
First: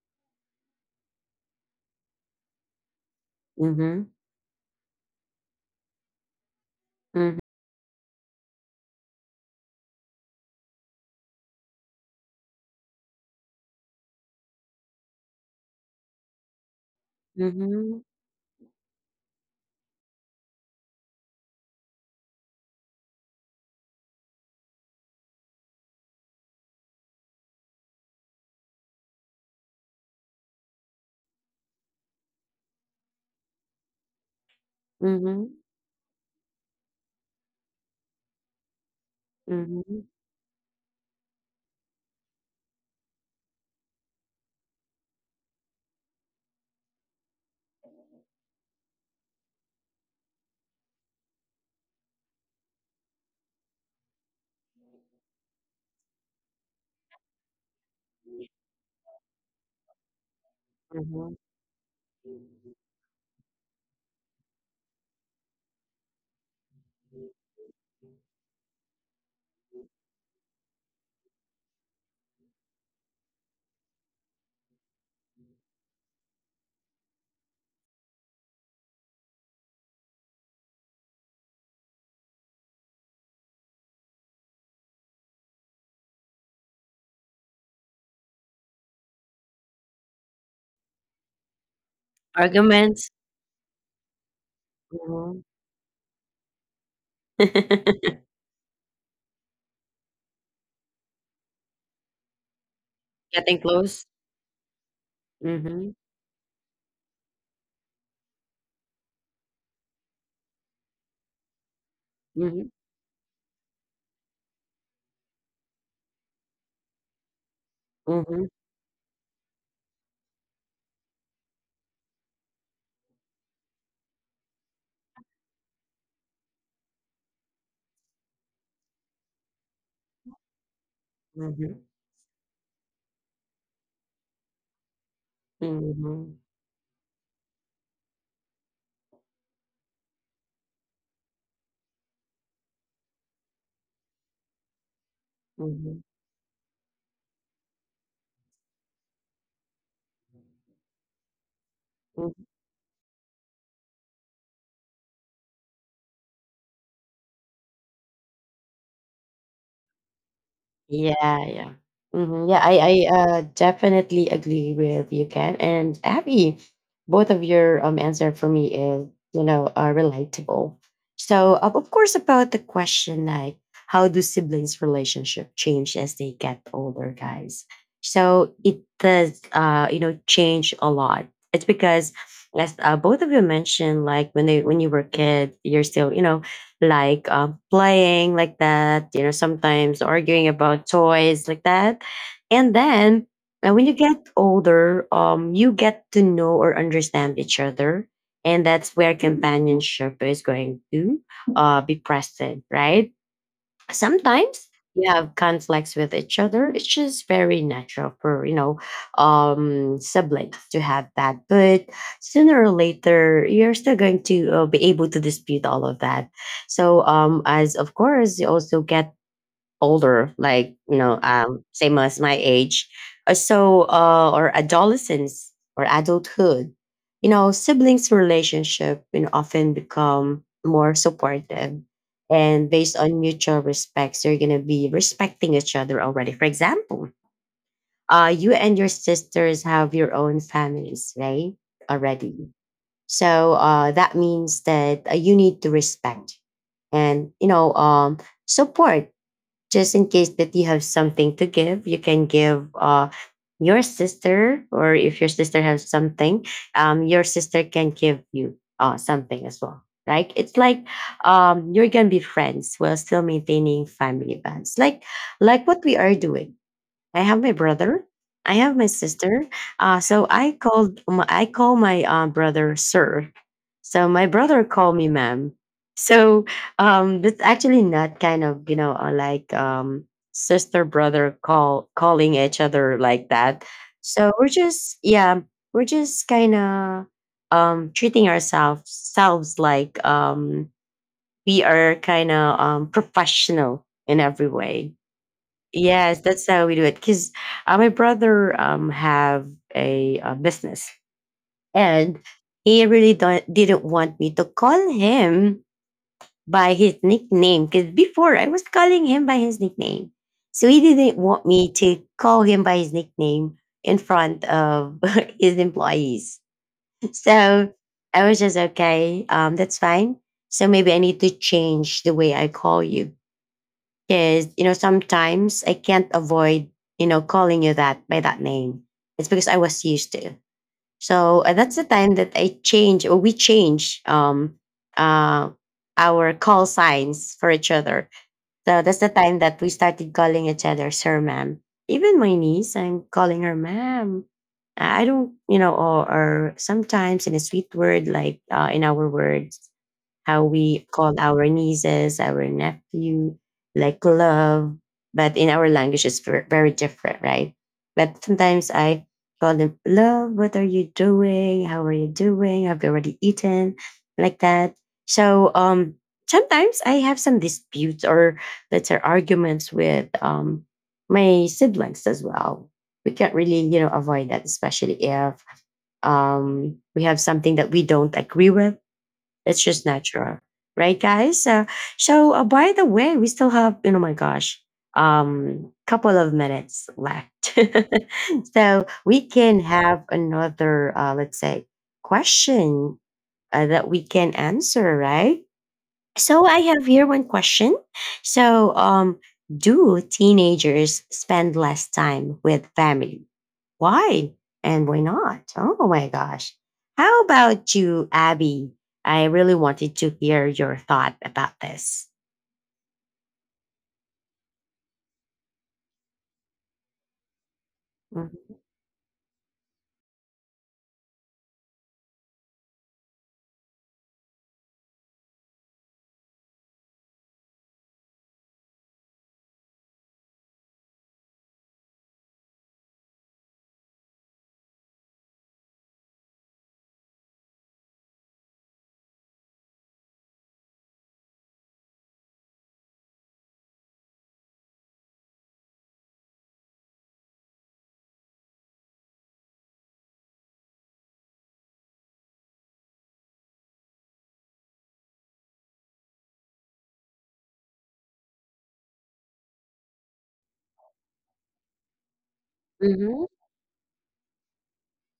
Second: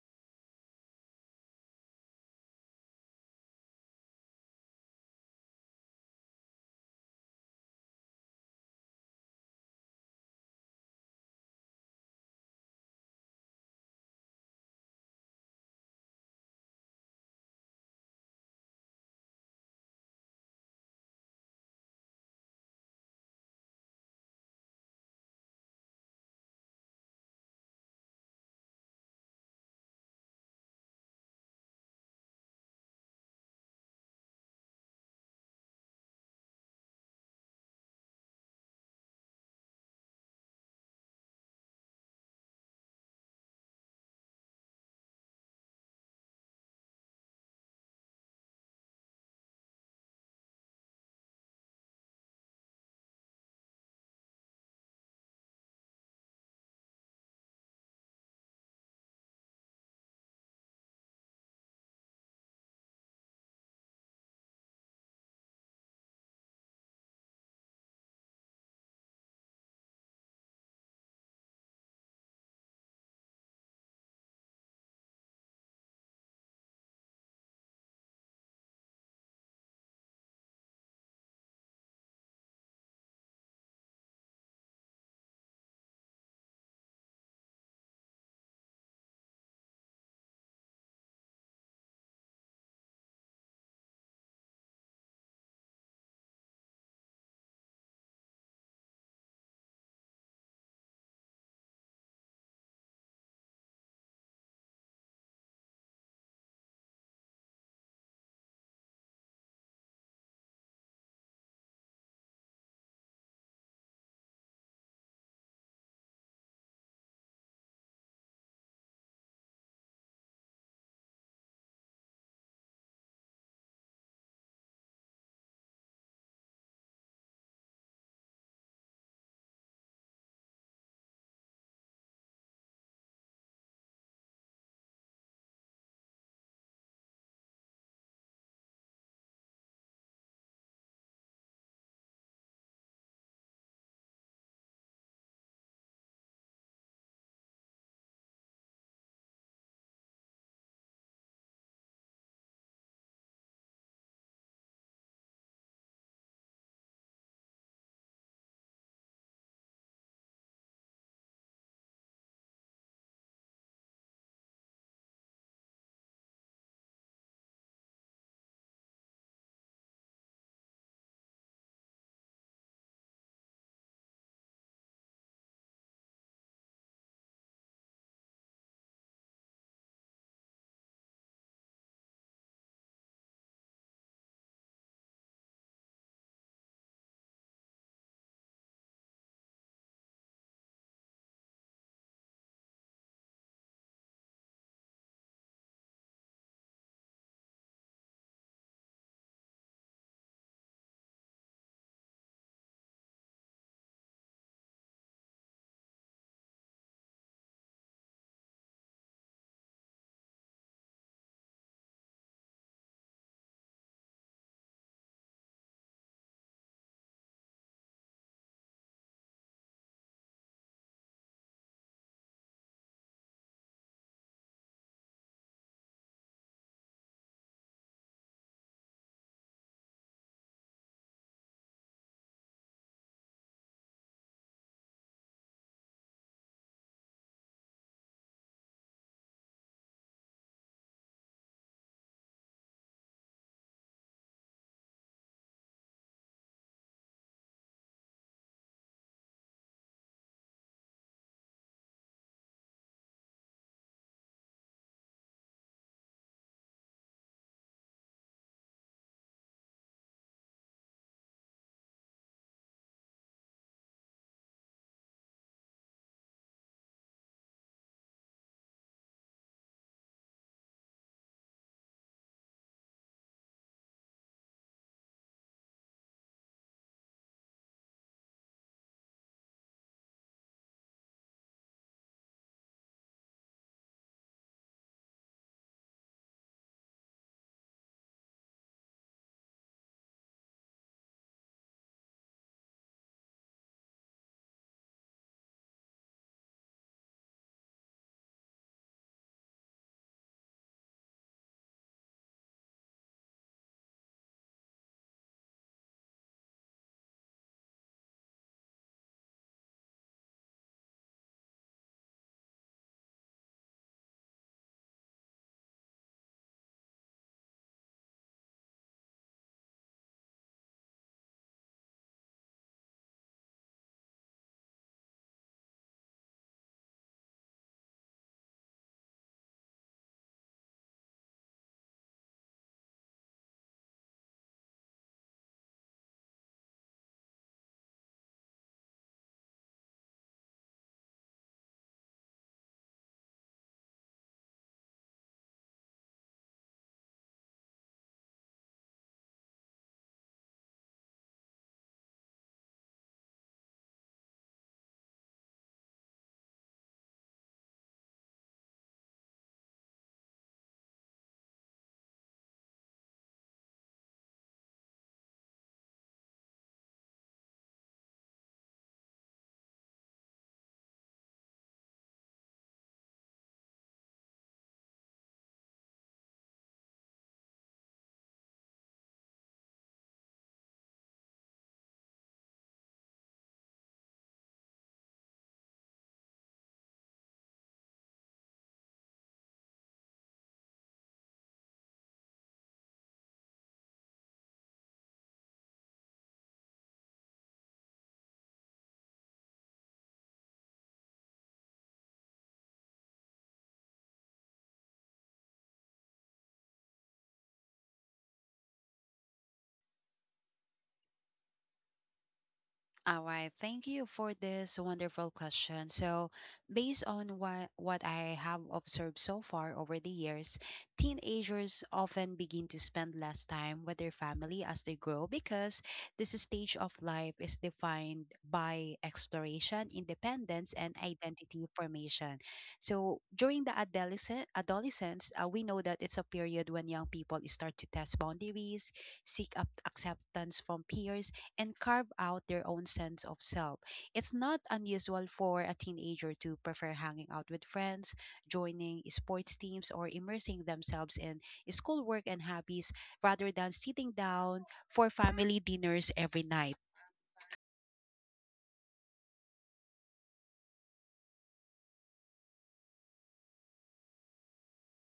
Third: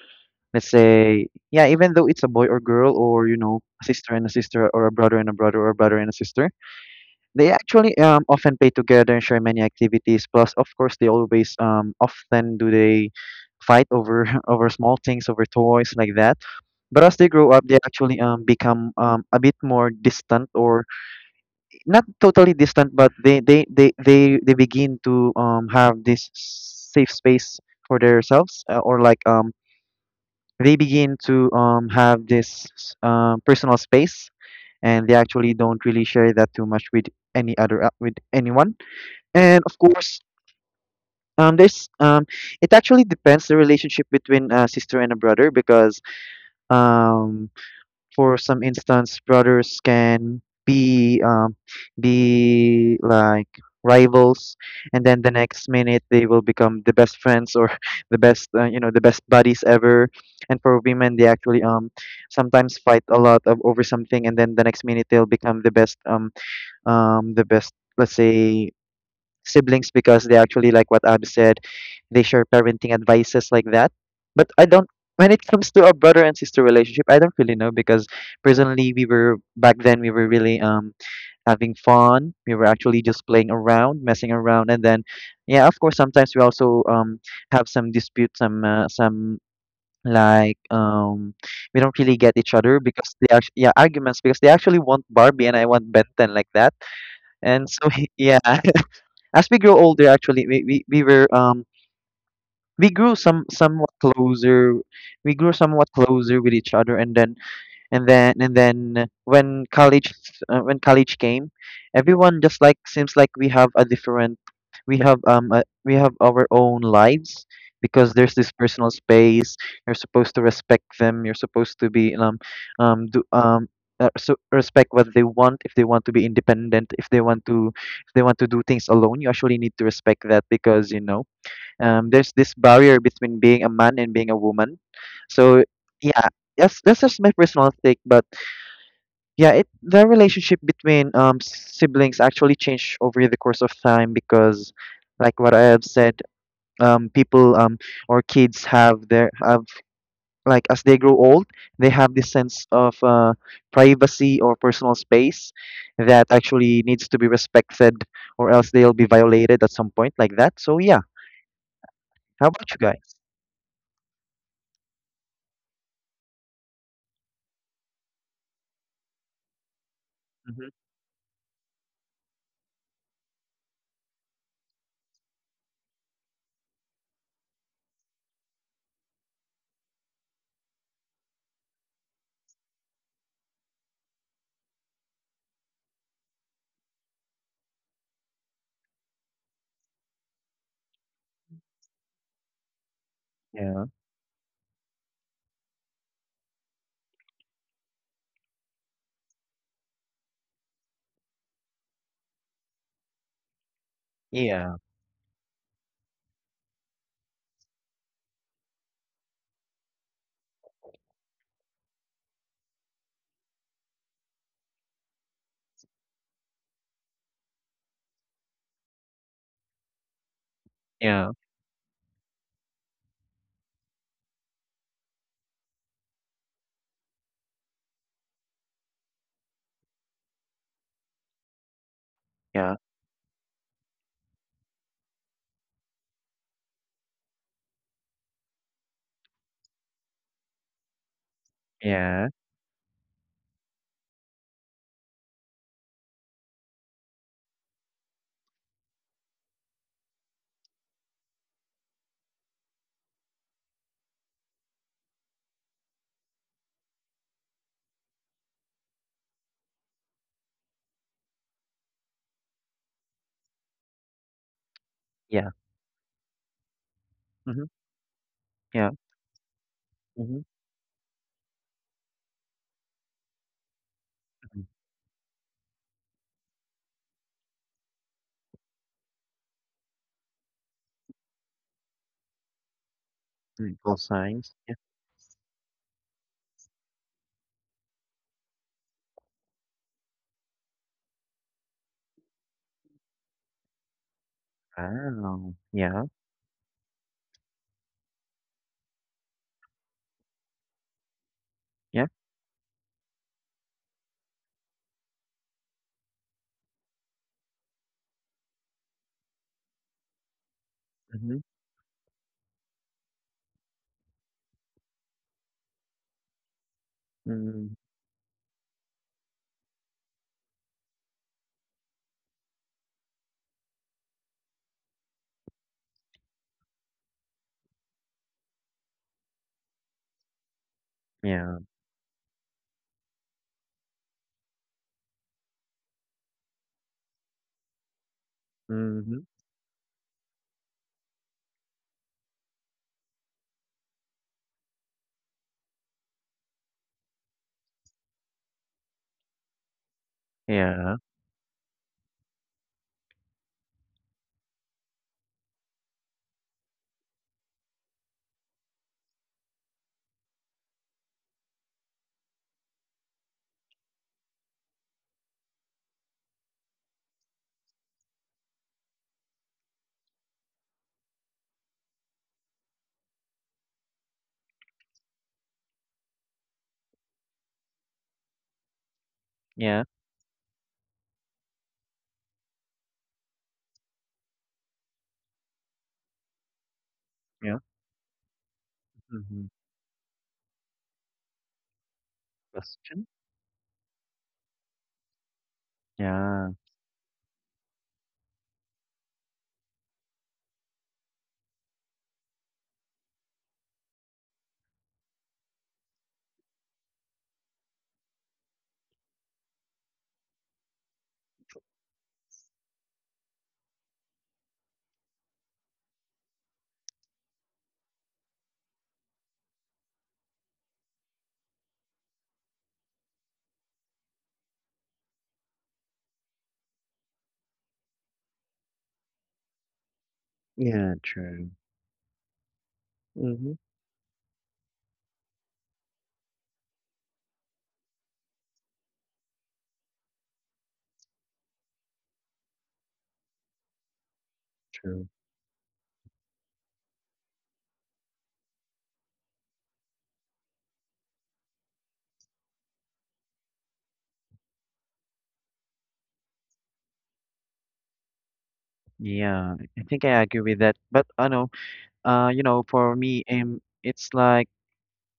Speaker 2: let's say, yeah, even though it's a boy or girl, or you know, a
Speaker 1: Mm-hmm.
Speaker 2: sister and a sister, or a brother and a brother, or a brother and a sister, they actually, um often play together and share many activities. Plus, of course, they always, um often do they fight over over small things, over toys like that. But as they grow
Speaker 1: Mm-hmm.
Speaker 2: up, they
Speaker 1: Mm-hmm.
Speaker 2: actually, um become, um a bit more distant, or not totally distant, but they they they they, they begin to, um have this safe space for themselves, uh, or like, um they begin to, um have this, um personal space, and they
Speaker 1: Mm-hmm.
Speaker 2: actually don't really share that too much with any other, uh, with anyone. And of
Speaker 1: Mm-hmm.
Speaker 2: course, um there's um it actually depends the relationship between a sister and a brother because, um for some instance, brothers can be, um, be like rivals, and then the next minute they will become the best friends, or the best, uh, you know, the best buddies ever. And for women, they
Speaker 1: Mm-hmm.
Speaker 2: actually, um sometimes fight a lot of, over something, and then the next minute they'll become the best, um um the best, let's say, siblings because they actually, like what Ab said, they share parenting advices like that. But I don't, when it comes to a brother and sister relationship, I don't really know because personally we were back then we were really, um having fun. We were actually just playing around, messing around, and then yeah, of course sometimes we also um have some disputes, some uh, some like um we don't really get each other
Speaker 1: Arguments.
Speaker 2: because they actually, yeah, arguments because they actually want
Speaker 1: Mm-hmm.
Speaker 2: Barbie and I want Benton, like that. And so yeah, as we grow older actually we, we, we were um we grew some
Speaker 1: Getting
Speaker 2: somewhat
Speaker 1: close.
Speaker 2: closer we grew
Speaker 1: Mm-hmm.
Speaker 2: somewhat closer with each other. And then and then and then when college uh, when college came, everyone just,
Speaker 1: Mm-hmm.
Speaker 2: like, seems like we have a different we have um a, we have our own lives because there's
Speaker 1: Mm-hmm.
Speaker 2: this personal space. You're supposed to respect them, you're supposed to be um um do um uh, so respect what they want. If they want to be independent, if they want to if they want to do things alone, you actually need to respect that because, you know,
Speaker 1: Mm-hmm.
Speaker 2: um, there's this barrier between being a man and being a woman. So yeah,
Speaker 1: Mm-hmm.
Speaker 2: that's that's just my personal take. But yeah, it the relationship between um siblings actually changed over the course of time because, like what I have
Speaker 1: Mhm,
Speaker 2: said, um people um or kids have their have like, as they grow old, they have this
Speaker 1: mm.
Speaker 2: sense of uh privacy or personal space that actually needs to be respected, or else they'll be violated at some point, like that. So yeah,
Speaker 1: Yeah, yeah.
Speaker 2: how
Speaker 1: Mhm, yeah,
Speaker 2: about
Speaker 1: I
Speaker 2: you
Speaker 1: I
Speaker 2: guys?
Speaker 1: uh, definitely agree with you, Ken and Abby. Both of your um answer for me is, you know, are
Speaker 2: Mhm.
Speaker 1: relatable. So of of course about the question like how do siblings relationship change as they get older, guys? So it does uh you know change a lot. It's because as uh, both of you mentioned, like when they when you were a kid, you're still you know like um, playing like that, you know, sometimes arguing about toys like that. And then uh,
Speaker 2: Yeah.
Speaker 1: when you get older, um, you get to know or understand each other. And that's where companionship is going to uh, be present, right? Sometimes
Speaker 2: Yeah.
Speaker 1: you have conflicts with each other. It's just very natural for you know um siblings to have that, but sooner or later you're still going to uh, be able to dispute all of that. So um as of course you also get older, like you know,
Speaker 2: Yeah.
Speaker 1: um, same as my age. Uh, so uh, or adolescence or adulthood, you know, siblings' relationship you know, often become more supportive, and
Speaker 2: Yeah.
Speaker 1: based on mutual respects, you're gonna be respecting each other already. For example, uh, you and your sisters have your own families, right?
Speaker 2: Yeah.
Speaker 1: Already, so uh, that means that uh, you need to respect and you know um, support, just in case that you have something to give. You can give uh your sister, or if your sister has something, um your sister can give you uh something as well. Like it's like um you're gonna be friends while still maintaining family bonds, like
Speaker 2: Yeah.
Speaker 1: like what we are doing. I have my
Speaker 2: Mhm.
Speaker 1: brother. I have my
Speaker 2: Yeah.
Speaker 1: sister. Uh, so
Speaker 2: Mhm.
Speaker 1: I called my- I call my uh, brother sir. So my
Speaker 2: Mhm.
Speaker 1: brother called me ma'am. So um, that's actually not kind of you know uh, like um, sister brother call calling each other like that.
Speaker 2: Mm, equal
Speaker 1: So we're
Speaker 2: signs. Yeah.
Speaker 1: just yeah we're just kind of um, treating ourselves selves like um, we are kind of um, professional in every way.
Speaker 2: Wow. Yeah.
Speaker 1: Yes, that's how we do it. Because uh, my brother um have a, uh business,
Speaker 2: Yeah.
Speaker 1: and he really don't, didn't want me to call him by his nickname. Because before I was calling him by his nickname, so he didn't
Speaker 2: Mhm.
Speaker 1: want me to call him by his nickname in front of his employees. So
Speaker 2: Mm.
Speaker 1: I was just okay. Um, that's fine. So maybe I need to change the way I call you, because, you know, sometimes I can't avoid, you know, calling you that by that name. It's because I was used to. So uh,
Speaker 2: Yeah.
Speaker 1: that's the time that I change, or we change um uh our call signs for each other. So that's the
Speaker 2: Mhm.
Speaker 1: time that we started calling each other sir ma'am. Even my niece, I'm calling her ma'am. I don't, you know, or, or sometimes in a sweet word like uh, in our words how we
Speaker 2: Yeah.
Speaker 1: call our nieces, our nephew, like love. But in our language, it's ver- very different, right? But sometimes I call them, love, what are you doing? How are you doing? Have you already eaten? Like that. So um, sometimes I have some disputes or let's say arguments with um, my siblings as well. We can't really, you know, avoid that, especially if um, we have something that we don't agree with. It's
Speaker 2: Yeah.
Speaker 1: just natural, right, guys? So, so uh, by the way, we still have you know, my gosh, um, couple of minutes left,
Speaker 2: Yeah.
Speaker 1: so we
Speaker 2: Mhm.
Speaker 1: can have another, uh, let's say, question
Speaker 2: Question.
Speaker 1: uh, that we can answer, right? So
Speaker 2: Yeah.
Speaker 1: I have here one question. So, um, do teenagers spend less time with family, why? And why not? Oh my gosh. How about you, Abby? I really wanted to hear your thought about this.
Speaker 3: All right, thank you for this wonderful question. So, based on what what I
Speaker 1: Mm-hmm.
Speaker 3: have observed so far over the years, teenagers often begin to spend less time with their family as they grow, because this stage of life is defined by exploration, independence,
Speaker 2: Yeah.
Speaker 3: and
Speaker 2: True.
Speaker 3: identity formation. So,
Speaker 2: Mhm.
Speaker 3: during the adolescent adolescence, uh, we know that it's a period when young people start to test boundaries, seek up acceptance from peers, and carve out their own sense of self. It's not
Speaker 2: True.
Speaker 3: unusual for a teenager to prefer hanging out with friends, joining sports teams, or immersing themselves in schoolwork and hobbies rather than sitting down for family dinners every night.
Speaker 2: Yeah, I think I agree with that. But I know. Uh. You know. For me, um, it's like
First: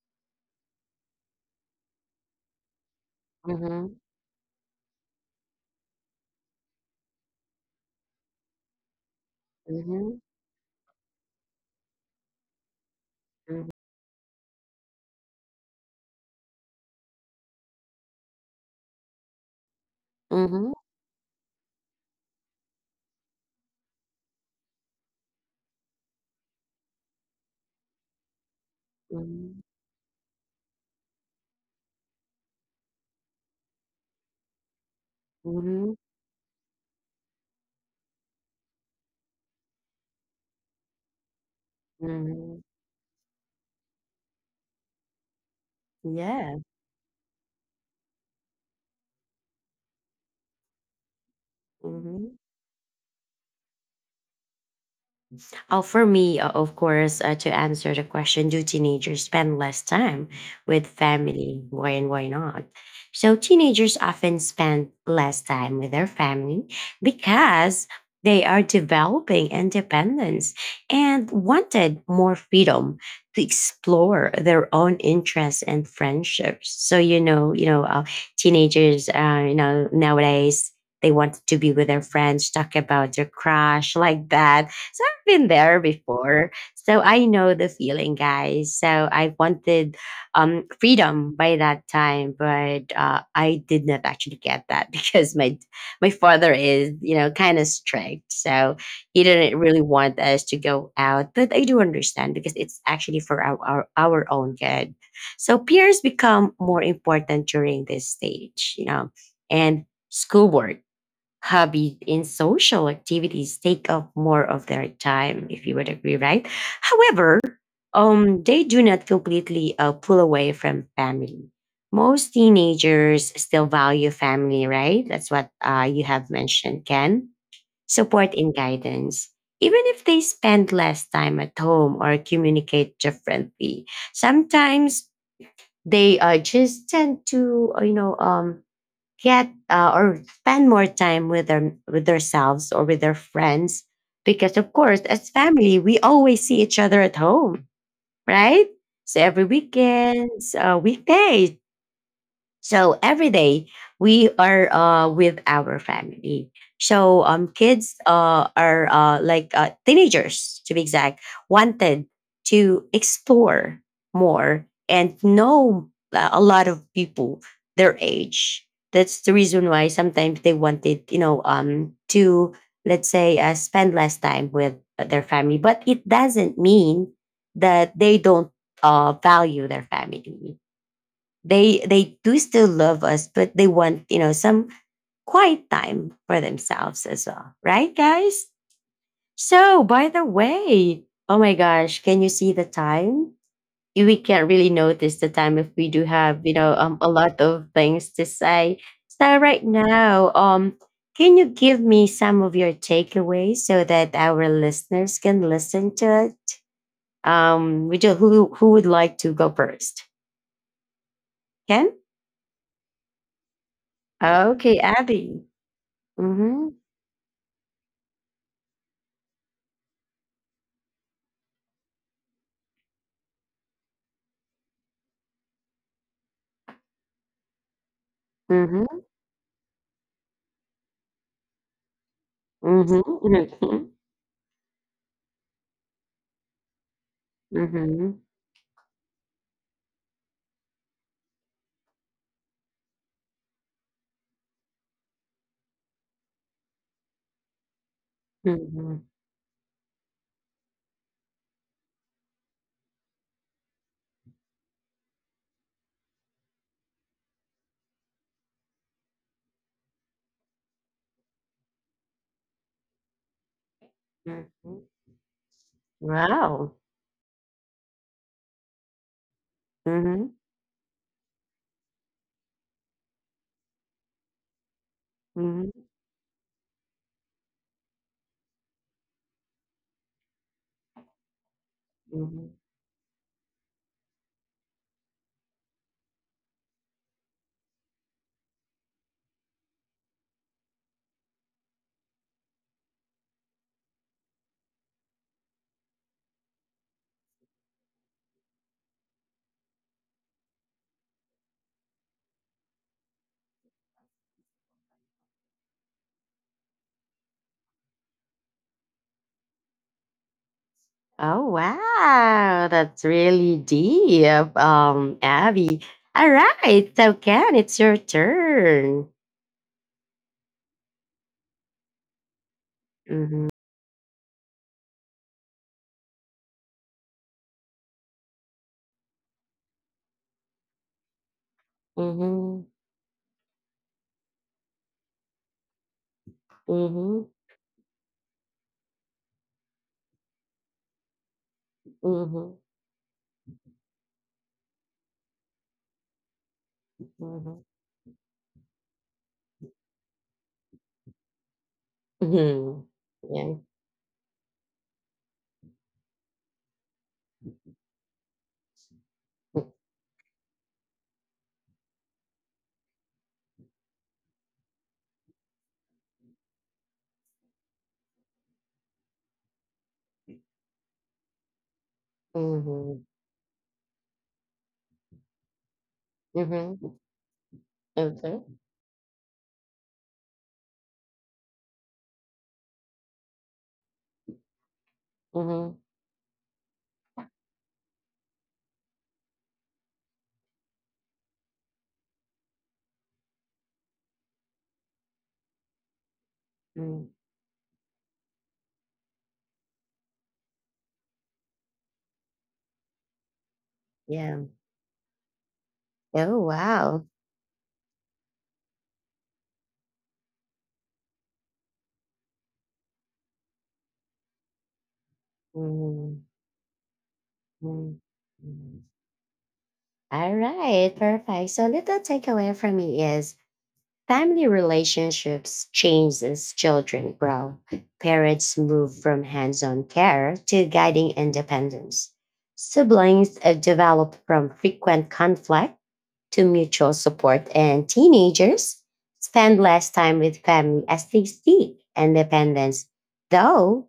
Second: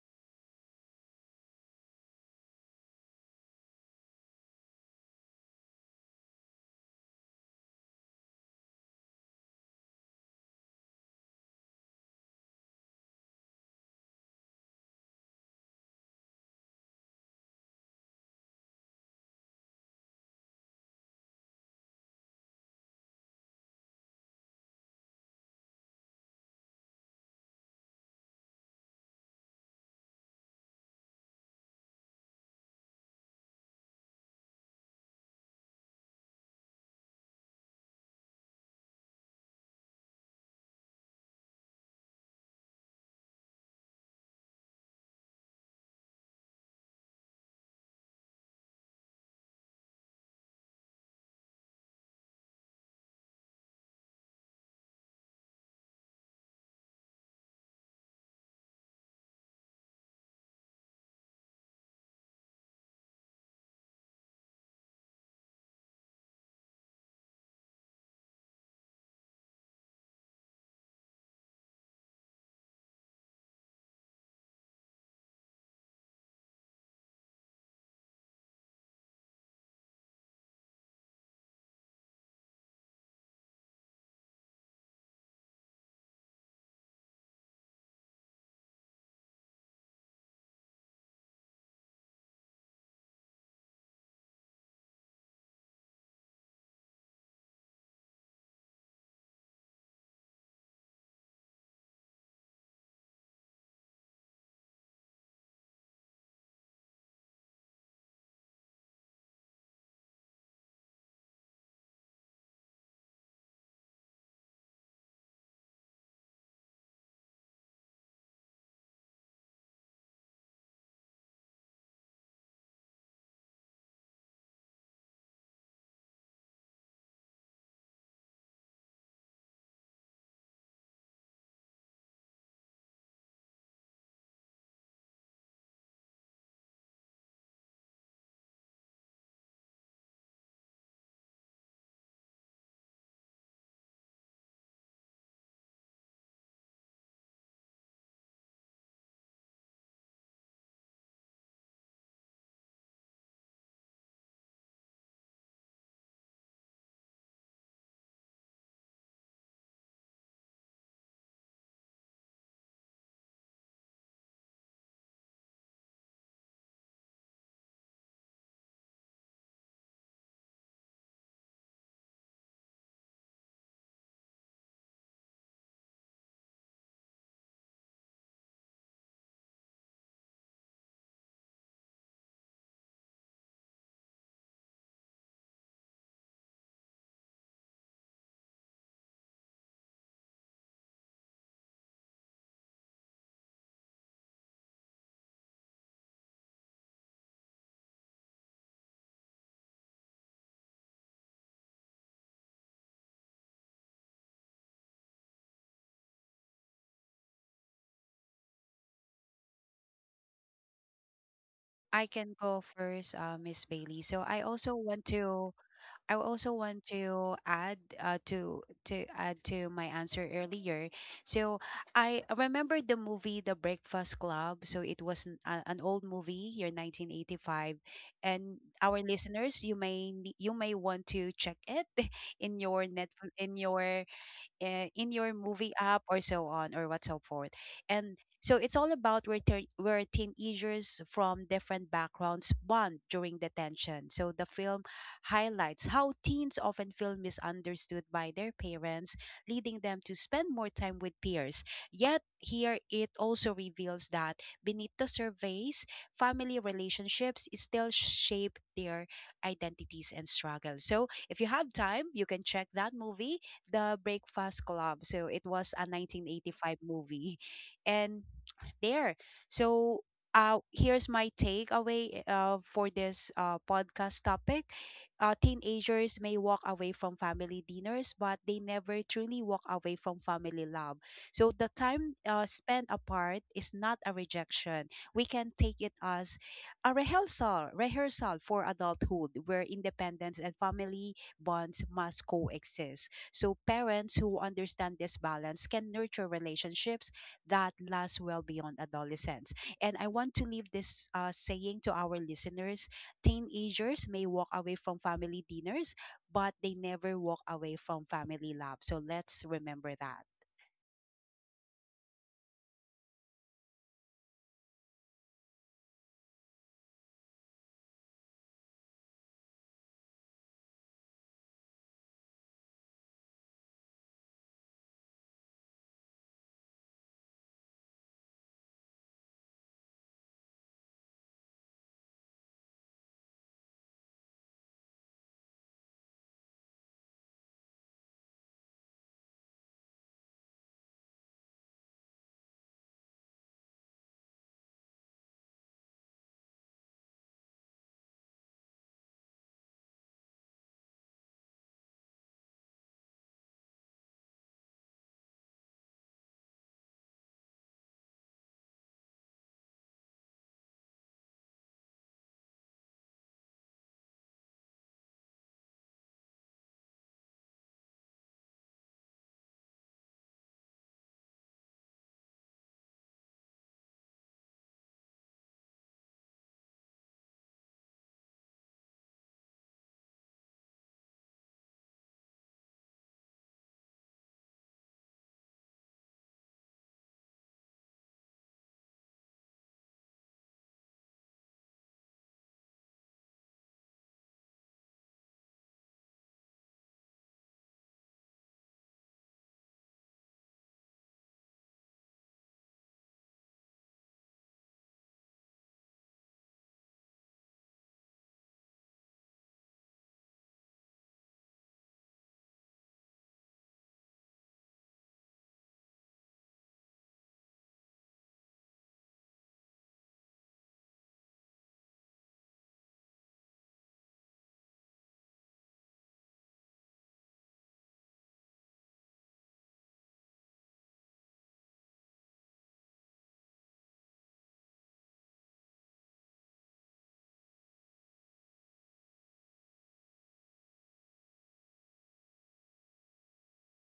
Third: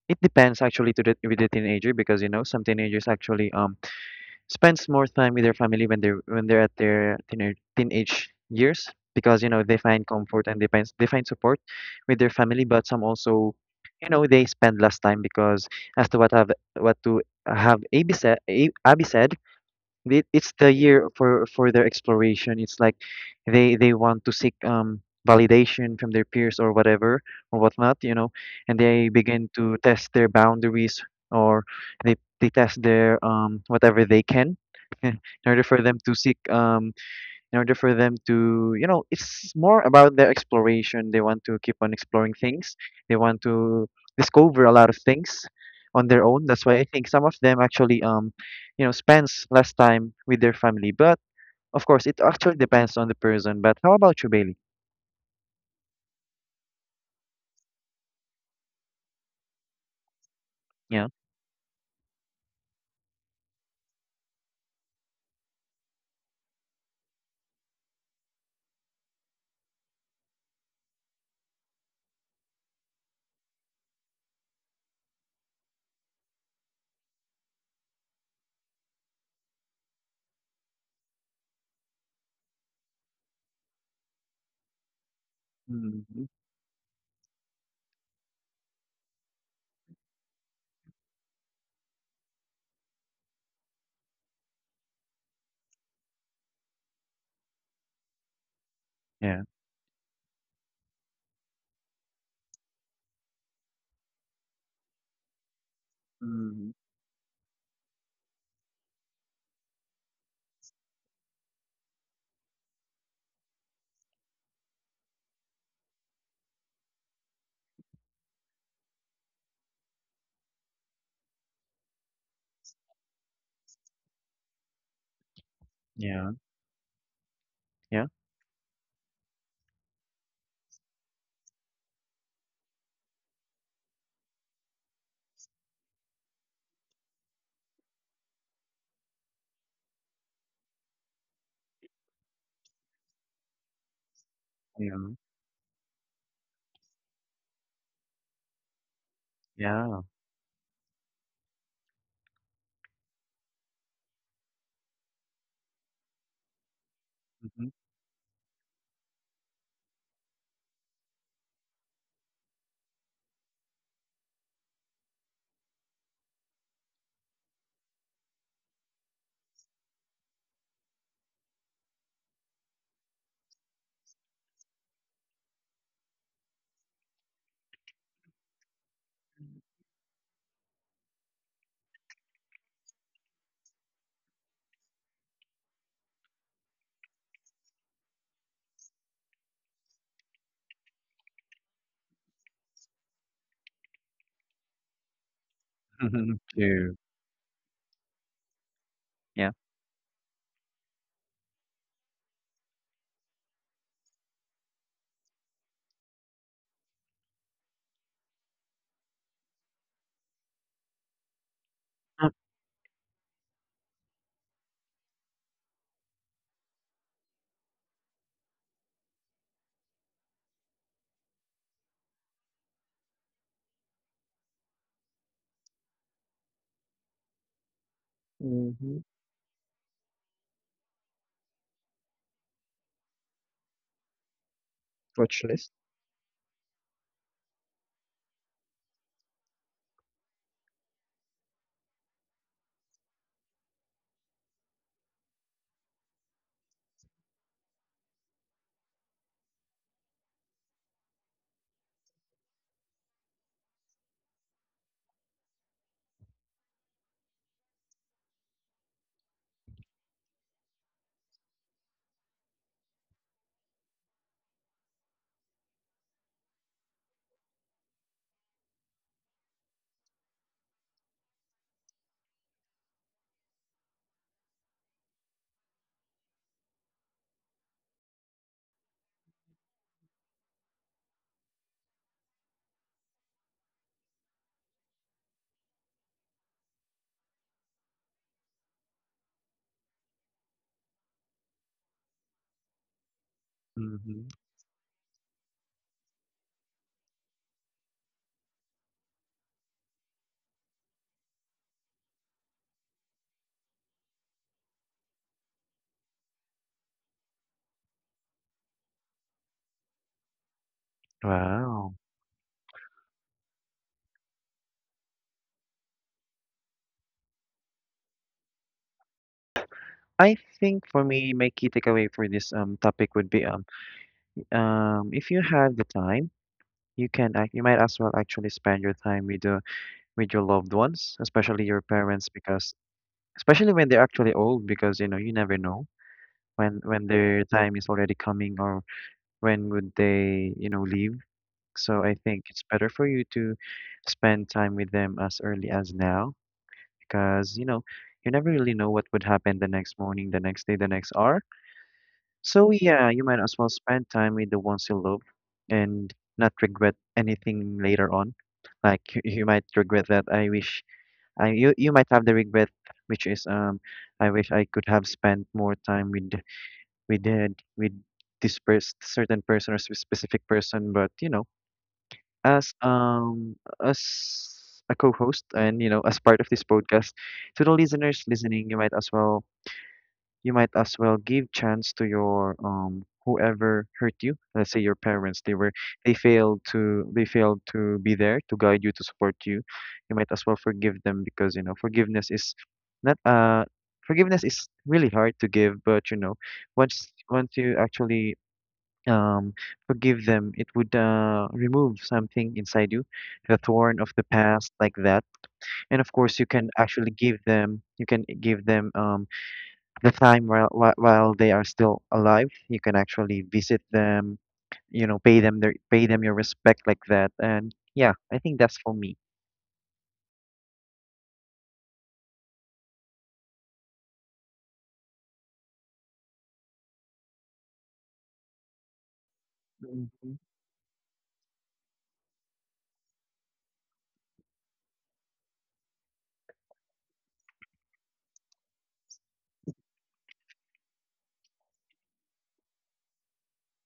Speaker 2: it depends actually to the with the teenager because, you know, some teenagers actually um
Speaker 1: Mm-hmm.
Speaker 2: spends more time with their family when they're when they're at their teenage teenage years because, you know, they find
Speaker 1: Mm-hmm.
Speaker 2: comfort and they find they find support with their family. But some also,
Speaker 1: Mm-hmm.
Speaker 2: you know, they spend less time because as to what have what to have Abby said, Abby said it, it's
Speaker 1: Mm-hmm.
Speaker 2: the year for for their exploration. It's like they they want to seek um validation from their peers or whatever or whatnot, you know, and they begin to test their boundaries, or they they test their um whatever they can in order for
Speaker 1: Mm-hmm.
Speaker 2: them to seek um in order for them to you know, it's more about their exploration. They want to keep on exploring
Speaker 1: Mm-hmm.
Speaker 2: things, they want to discover a lot of things on their own.
Speaker 1: Yeah.
Speaker 2: That's why I think some of them actually um you know, spends less time with their family. But of course it actually depends on the person. But how about you, Bailey?
Speaker 1: Oh, for me, uh, of course, uh, to answer the question, do teenagers spend less time with
Speaker 2: Yeah.
Speaker 1: family? Why and why not? So, teenagers often spend less time with their family because they are developing independence and wanted more freedom to explore their own interests and friendships. So, you know, you know, uh, teenagers, uh, you know, nowadays, they want to be with their friends, talk about their crush like that. So, been there
Speaker 2: Mm-hmm.
Speaker 1: before. So I know the feeling, guys. So I wanted um freedom by that time, but uh I did not actually get that because my my father is, you know, kind of strict. So he
Speaker 2: Yeah.
Speaker 1: didn't really want us to go out. But I do understand because it's actually for our our, our own good. So peers become
Speaker 2: Mm-hmm.
Speaker 1: more important during this stage, you know, and schoolwork, hobbies in social activities take up more of their time, if you would agree, right? However, um, they do not completely uh, pull away from family. Most teenagers still value family, right? That's what uh, you have
Speaker 2: Yeah.
Speaker 1: mentioned, Ken.
Speaker 2: Yeah.
Speaker 1: Support and guidance. Even if they spend less time at home or communicate differently, sometimes they uh, just tend to, uh, you know, um, get uh, or spend more time with them with themselves or with their friends, because of
Speaker 2: Yeah.
Speaker 1: course as family we always see each other at home, right? So every
Speaker 2: Yeah.
Speaker 1: weekends uh, weekdays, so every day we are uh, with our family. So um,
Speaker 2: Mm-hmm.
Speaker 1: kids uh, are uh, like uh, teenagers, to be exact, wanted to explore more and know uh, a lot of people their age. That's the reason why sometimes they wanted, you know, um, to let's say uh, spend less time with their family. But it doesn't mean that they don't uh, value their family. they they do still love us, but they want you know some quiet time for themselves as well, right guys? So by the way, oh my gosh, can you see the time? We can't really notice the time if we do have you know
Speaker 2: Yeah.
Speaker 1: um, a lot of things to say. So
Speaker 2: Yeah.
Speaker 1: right now um can you give me some of your takeaways so that our listeners can listen to it. Um would you who who would like to go first, Ken?
Speaker 3: I can go first, uh, Miss Bailey. So I
Speaker 1: Okay,
Speaker 3: also want
Speaker 1: Abby.
Speaker 3: to I also
Speaker 1: Mm-hmm.
Speaker 3: want to add uh, to to add to my answer earlier. So I remember the movie The Breakfast Club. So it was an, uh, an old movie, year nineteen eighty-five, and
Speaker 1: Mhm,
Speaker 2: Mm-hmm.
Speaker 3: our listeners, you may ne- you may want to check it in your
Speaker 1: mhm,
Speaker 3: net
Speaker 1: mhm,
Speaker 3: in your uh, in your
Speaker 2: Watch list.
Speaker 3: movie app or so on or what so forth. And
Speaker 1: mhm,
Speaker 3: so it's all about where, te- where teenagers from different backgrounds bond during the tension. So the film highlights how teens often feel misunderstood by their
Speaker 1: mhm,
Speaker 3: parents, leading them to spend more time with peers. Yet here it also reveals that beneath the surface, family relationships still shape their identities and struggles. So if you have time, you can check that movie, The Breakfast
Speaker 1: mhm.
Speaker 3: Club. So it was a
Speaker 1: Wow.
Speaker 3: nineteen eighty-five movie. And there. So,
Speaker 1: Mhm,
Speaker 3: uh, here's my takeaway uh, for this uh, podcast topic. Uh,
Speaker 1: mhm,
Speaker 3: teenagers may walk away from family dinners, but they never truly walk away from family love. So, the time uh,
Speaker 1: mhm.
Speaker 3: spent apart is not a rejection. We can take it as a rehearsal, rehearsal for adulthood, where independence and family bonds must coexist. So parents
Speaker 2: Mm-hmm.
Speaker 3: who understand this balance can nurture relationships that lasts well beyond adolescence. And I want to leave this uh, saying to our listeners: teenagers may walk away from family dinners, but they never walk away from family love. So let's remember that.
Speaker 1: Oh,
Speaker 2: Wow.
Speaker 1: wow. That's really deep, um, Abby. All right. So, Ken, it's your turn.
Speaker 2: I think for me, my key takeaway for this um topic would be
Speaker 1: Mhm,
Speaker 2: um um if you have the time, you can act, you might as well actually spend your time with the with your loved ones, especially your parents,
Speaker 1: mhm,
Speaker 2: because especially when they're actually old, because, you know, you never know when when
Speaker 1: mhm,
Speaker 2: their time is already coming, or when would they, you know, leave.
Speaker 1: mhm,
Speaker 2: So I
Speaker 1: mhm,
Speaker 2: think
Speaker 1: mhm.
Speaker 2: it's better for you to spend time with them as early as now, because, you know, you never really know what would happen the next morning, the next day, the next hour. So yeah, you might as
Speaker 1: Yeah.
Speaker 2: well spend time with the ones you love and not regret anything later on. Like you, you might regret that. I wish I you, you might have the regret, which is um I wish I could have spent more time with with the, with this pers certain person or spe- specific person. But, you know, as
Speaker 1: Mhm,
Speaker 2: um as a co-host, and, you know, as part of this
Speaker 1: mhm.
Speaker 2: podcast, to the listeners
Speaker 1: Okay.
Speaker 2: listening, you might as well you might as well give chance to your um whoever hurt you, let's say your parents. They were
Speaker 1: Mhm,
Speaker 2: they failed to they failed to be there to guide you, to support you. You might as well forgive them because, you know, forgiveness is not uh forgiveness is really hard to give. But, you know,
Speaker 1: mhm.
Speaker 2: once once you actually um forgive them, it would uh remove something inside you, the thorn of the
Speaker 1: Yeah.
Speaker 2: past, like that. And of
Speaker 1: Oh,
Speaker 2: course you can
Speaker 1: wow.
Speaker 2: actually give them you can give them um the time while, while while they are still alive. You can actually visit them, you know, pay them their pay them
Speaker 1: Mhm,
Speaker 2: your respect, like that. And yeah, I think that's
Speaker 1: mhm.
Speaker 2: for me.
Speaker 1: All right, perfect. So little takeaway from me is family relationships change as children grow. Parents move from hands-on care
Speaker 2: Hmm.
Speaker 1: to guiding independence. Siblings uh, develop from frequent conflict to mutual support, and teenagers spend less time with family as they seek independence, though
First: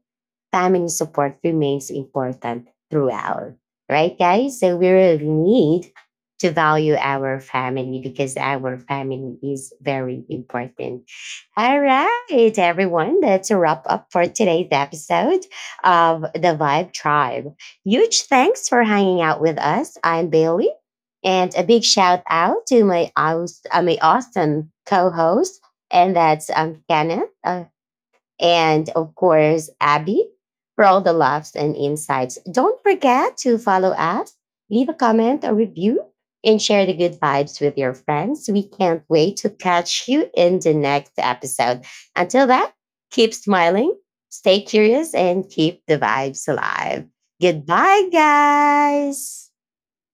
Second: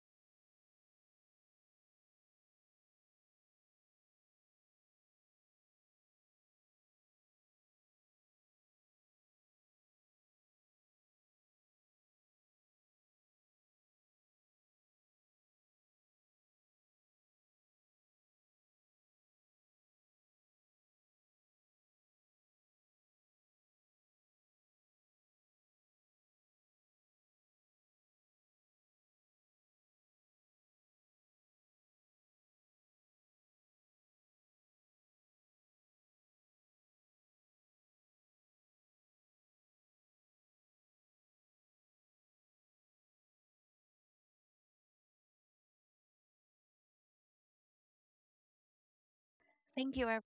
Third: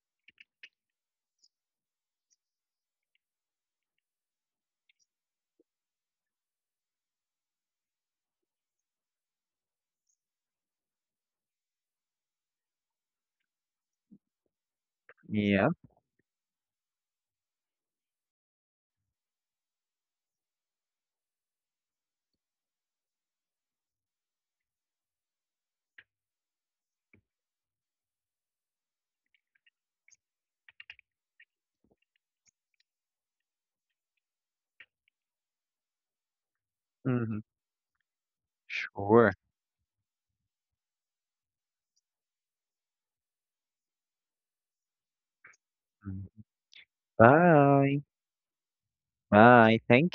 Speaker 1: family support remains important throughout. Right, guys? So we really need to value our family because our family is very important. All right, everyone, that's a wrap up for today's episode
Speaker 2: Yeah.
Speaker 1: of the Vibe Tribe. Huge thanks for hanging out with us. I'm Bailey. And a big shout out to my aus- uh, my awesome co-host, and that's um, Kenneth, uh, and of course Abby, for all the laughs and insights. Don't forget to follow us, leave a comment, or review, and share the good
Speaker 2: Hmm.
Speaker 1: vibes with your friends. We can't
Speaker 2: Sure.
Speaker 1: wait to catch you in the next episode. Until that, keep smiling, stay curious, and keep the
Speaker 2: Mhm.
Speaker 1: vibes alive.
Speaker 2: Bye.
Speaker 1: Goodbye, guys.
Speaker 2: Bye.
Speaker 3: Thank
Speaker 2: Thank
Speaker 3: you,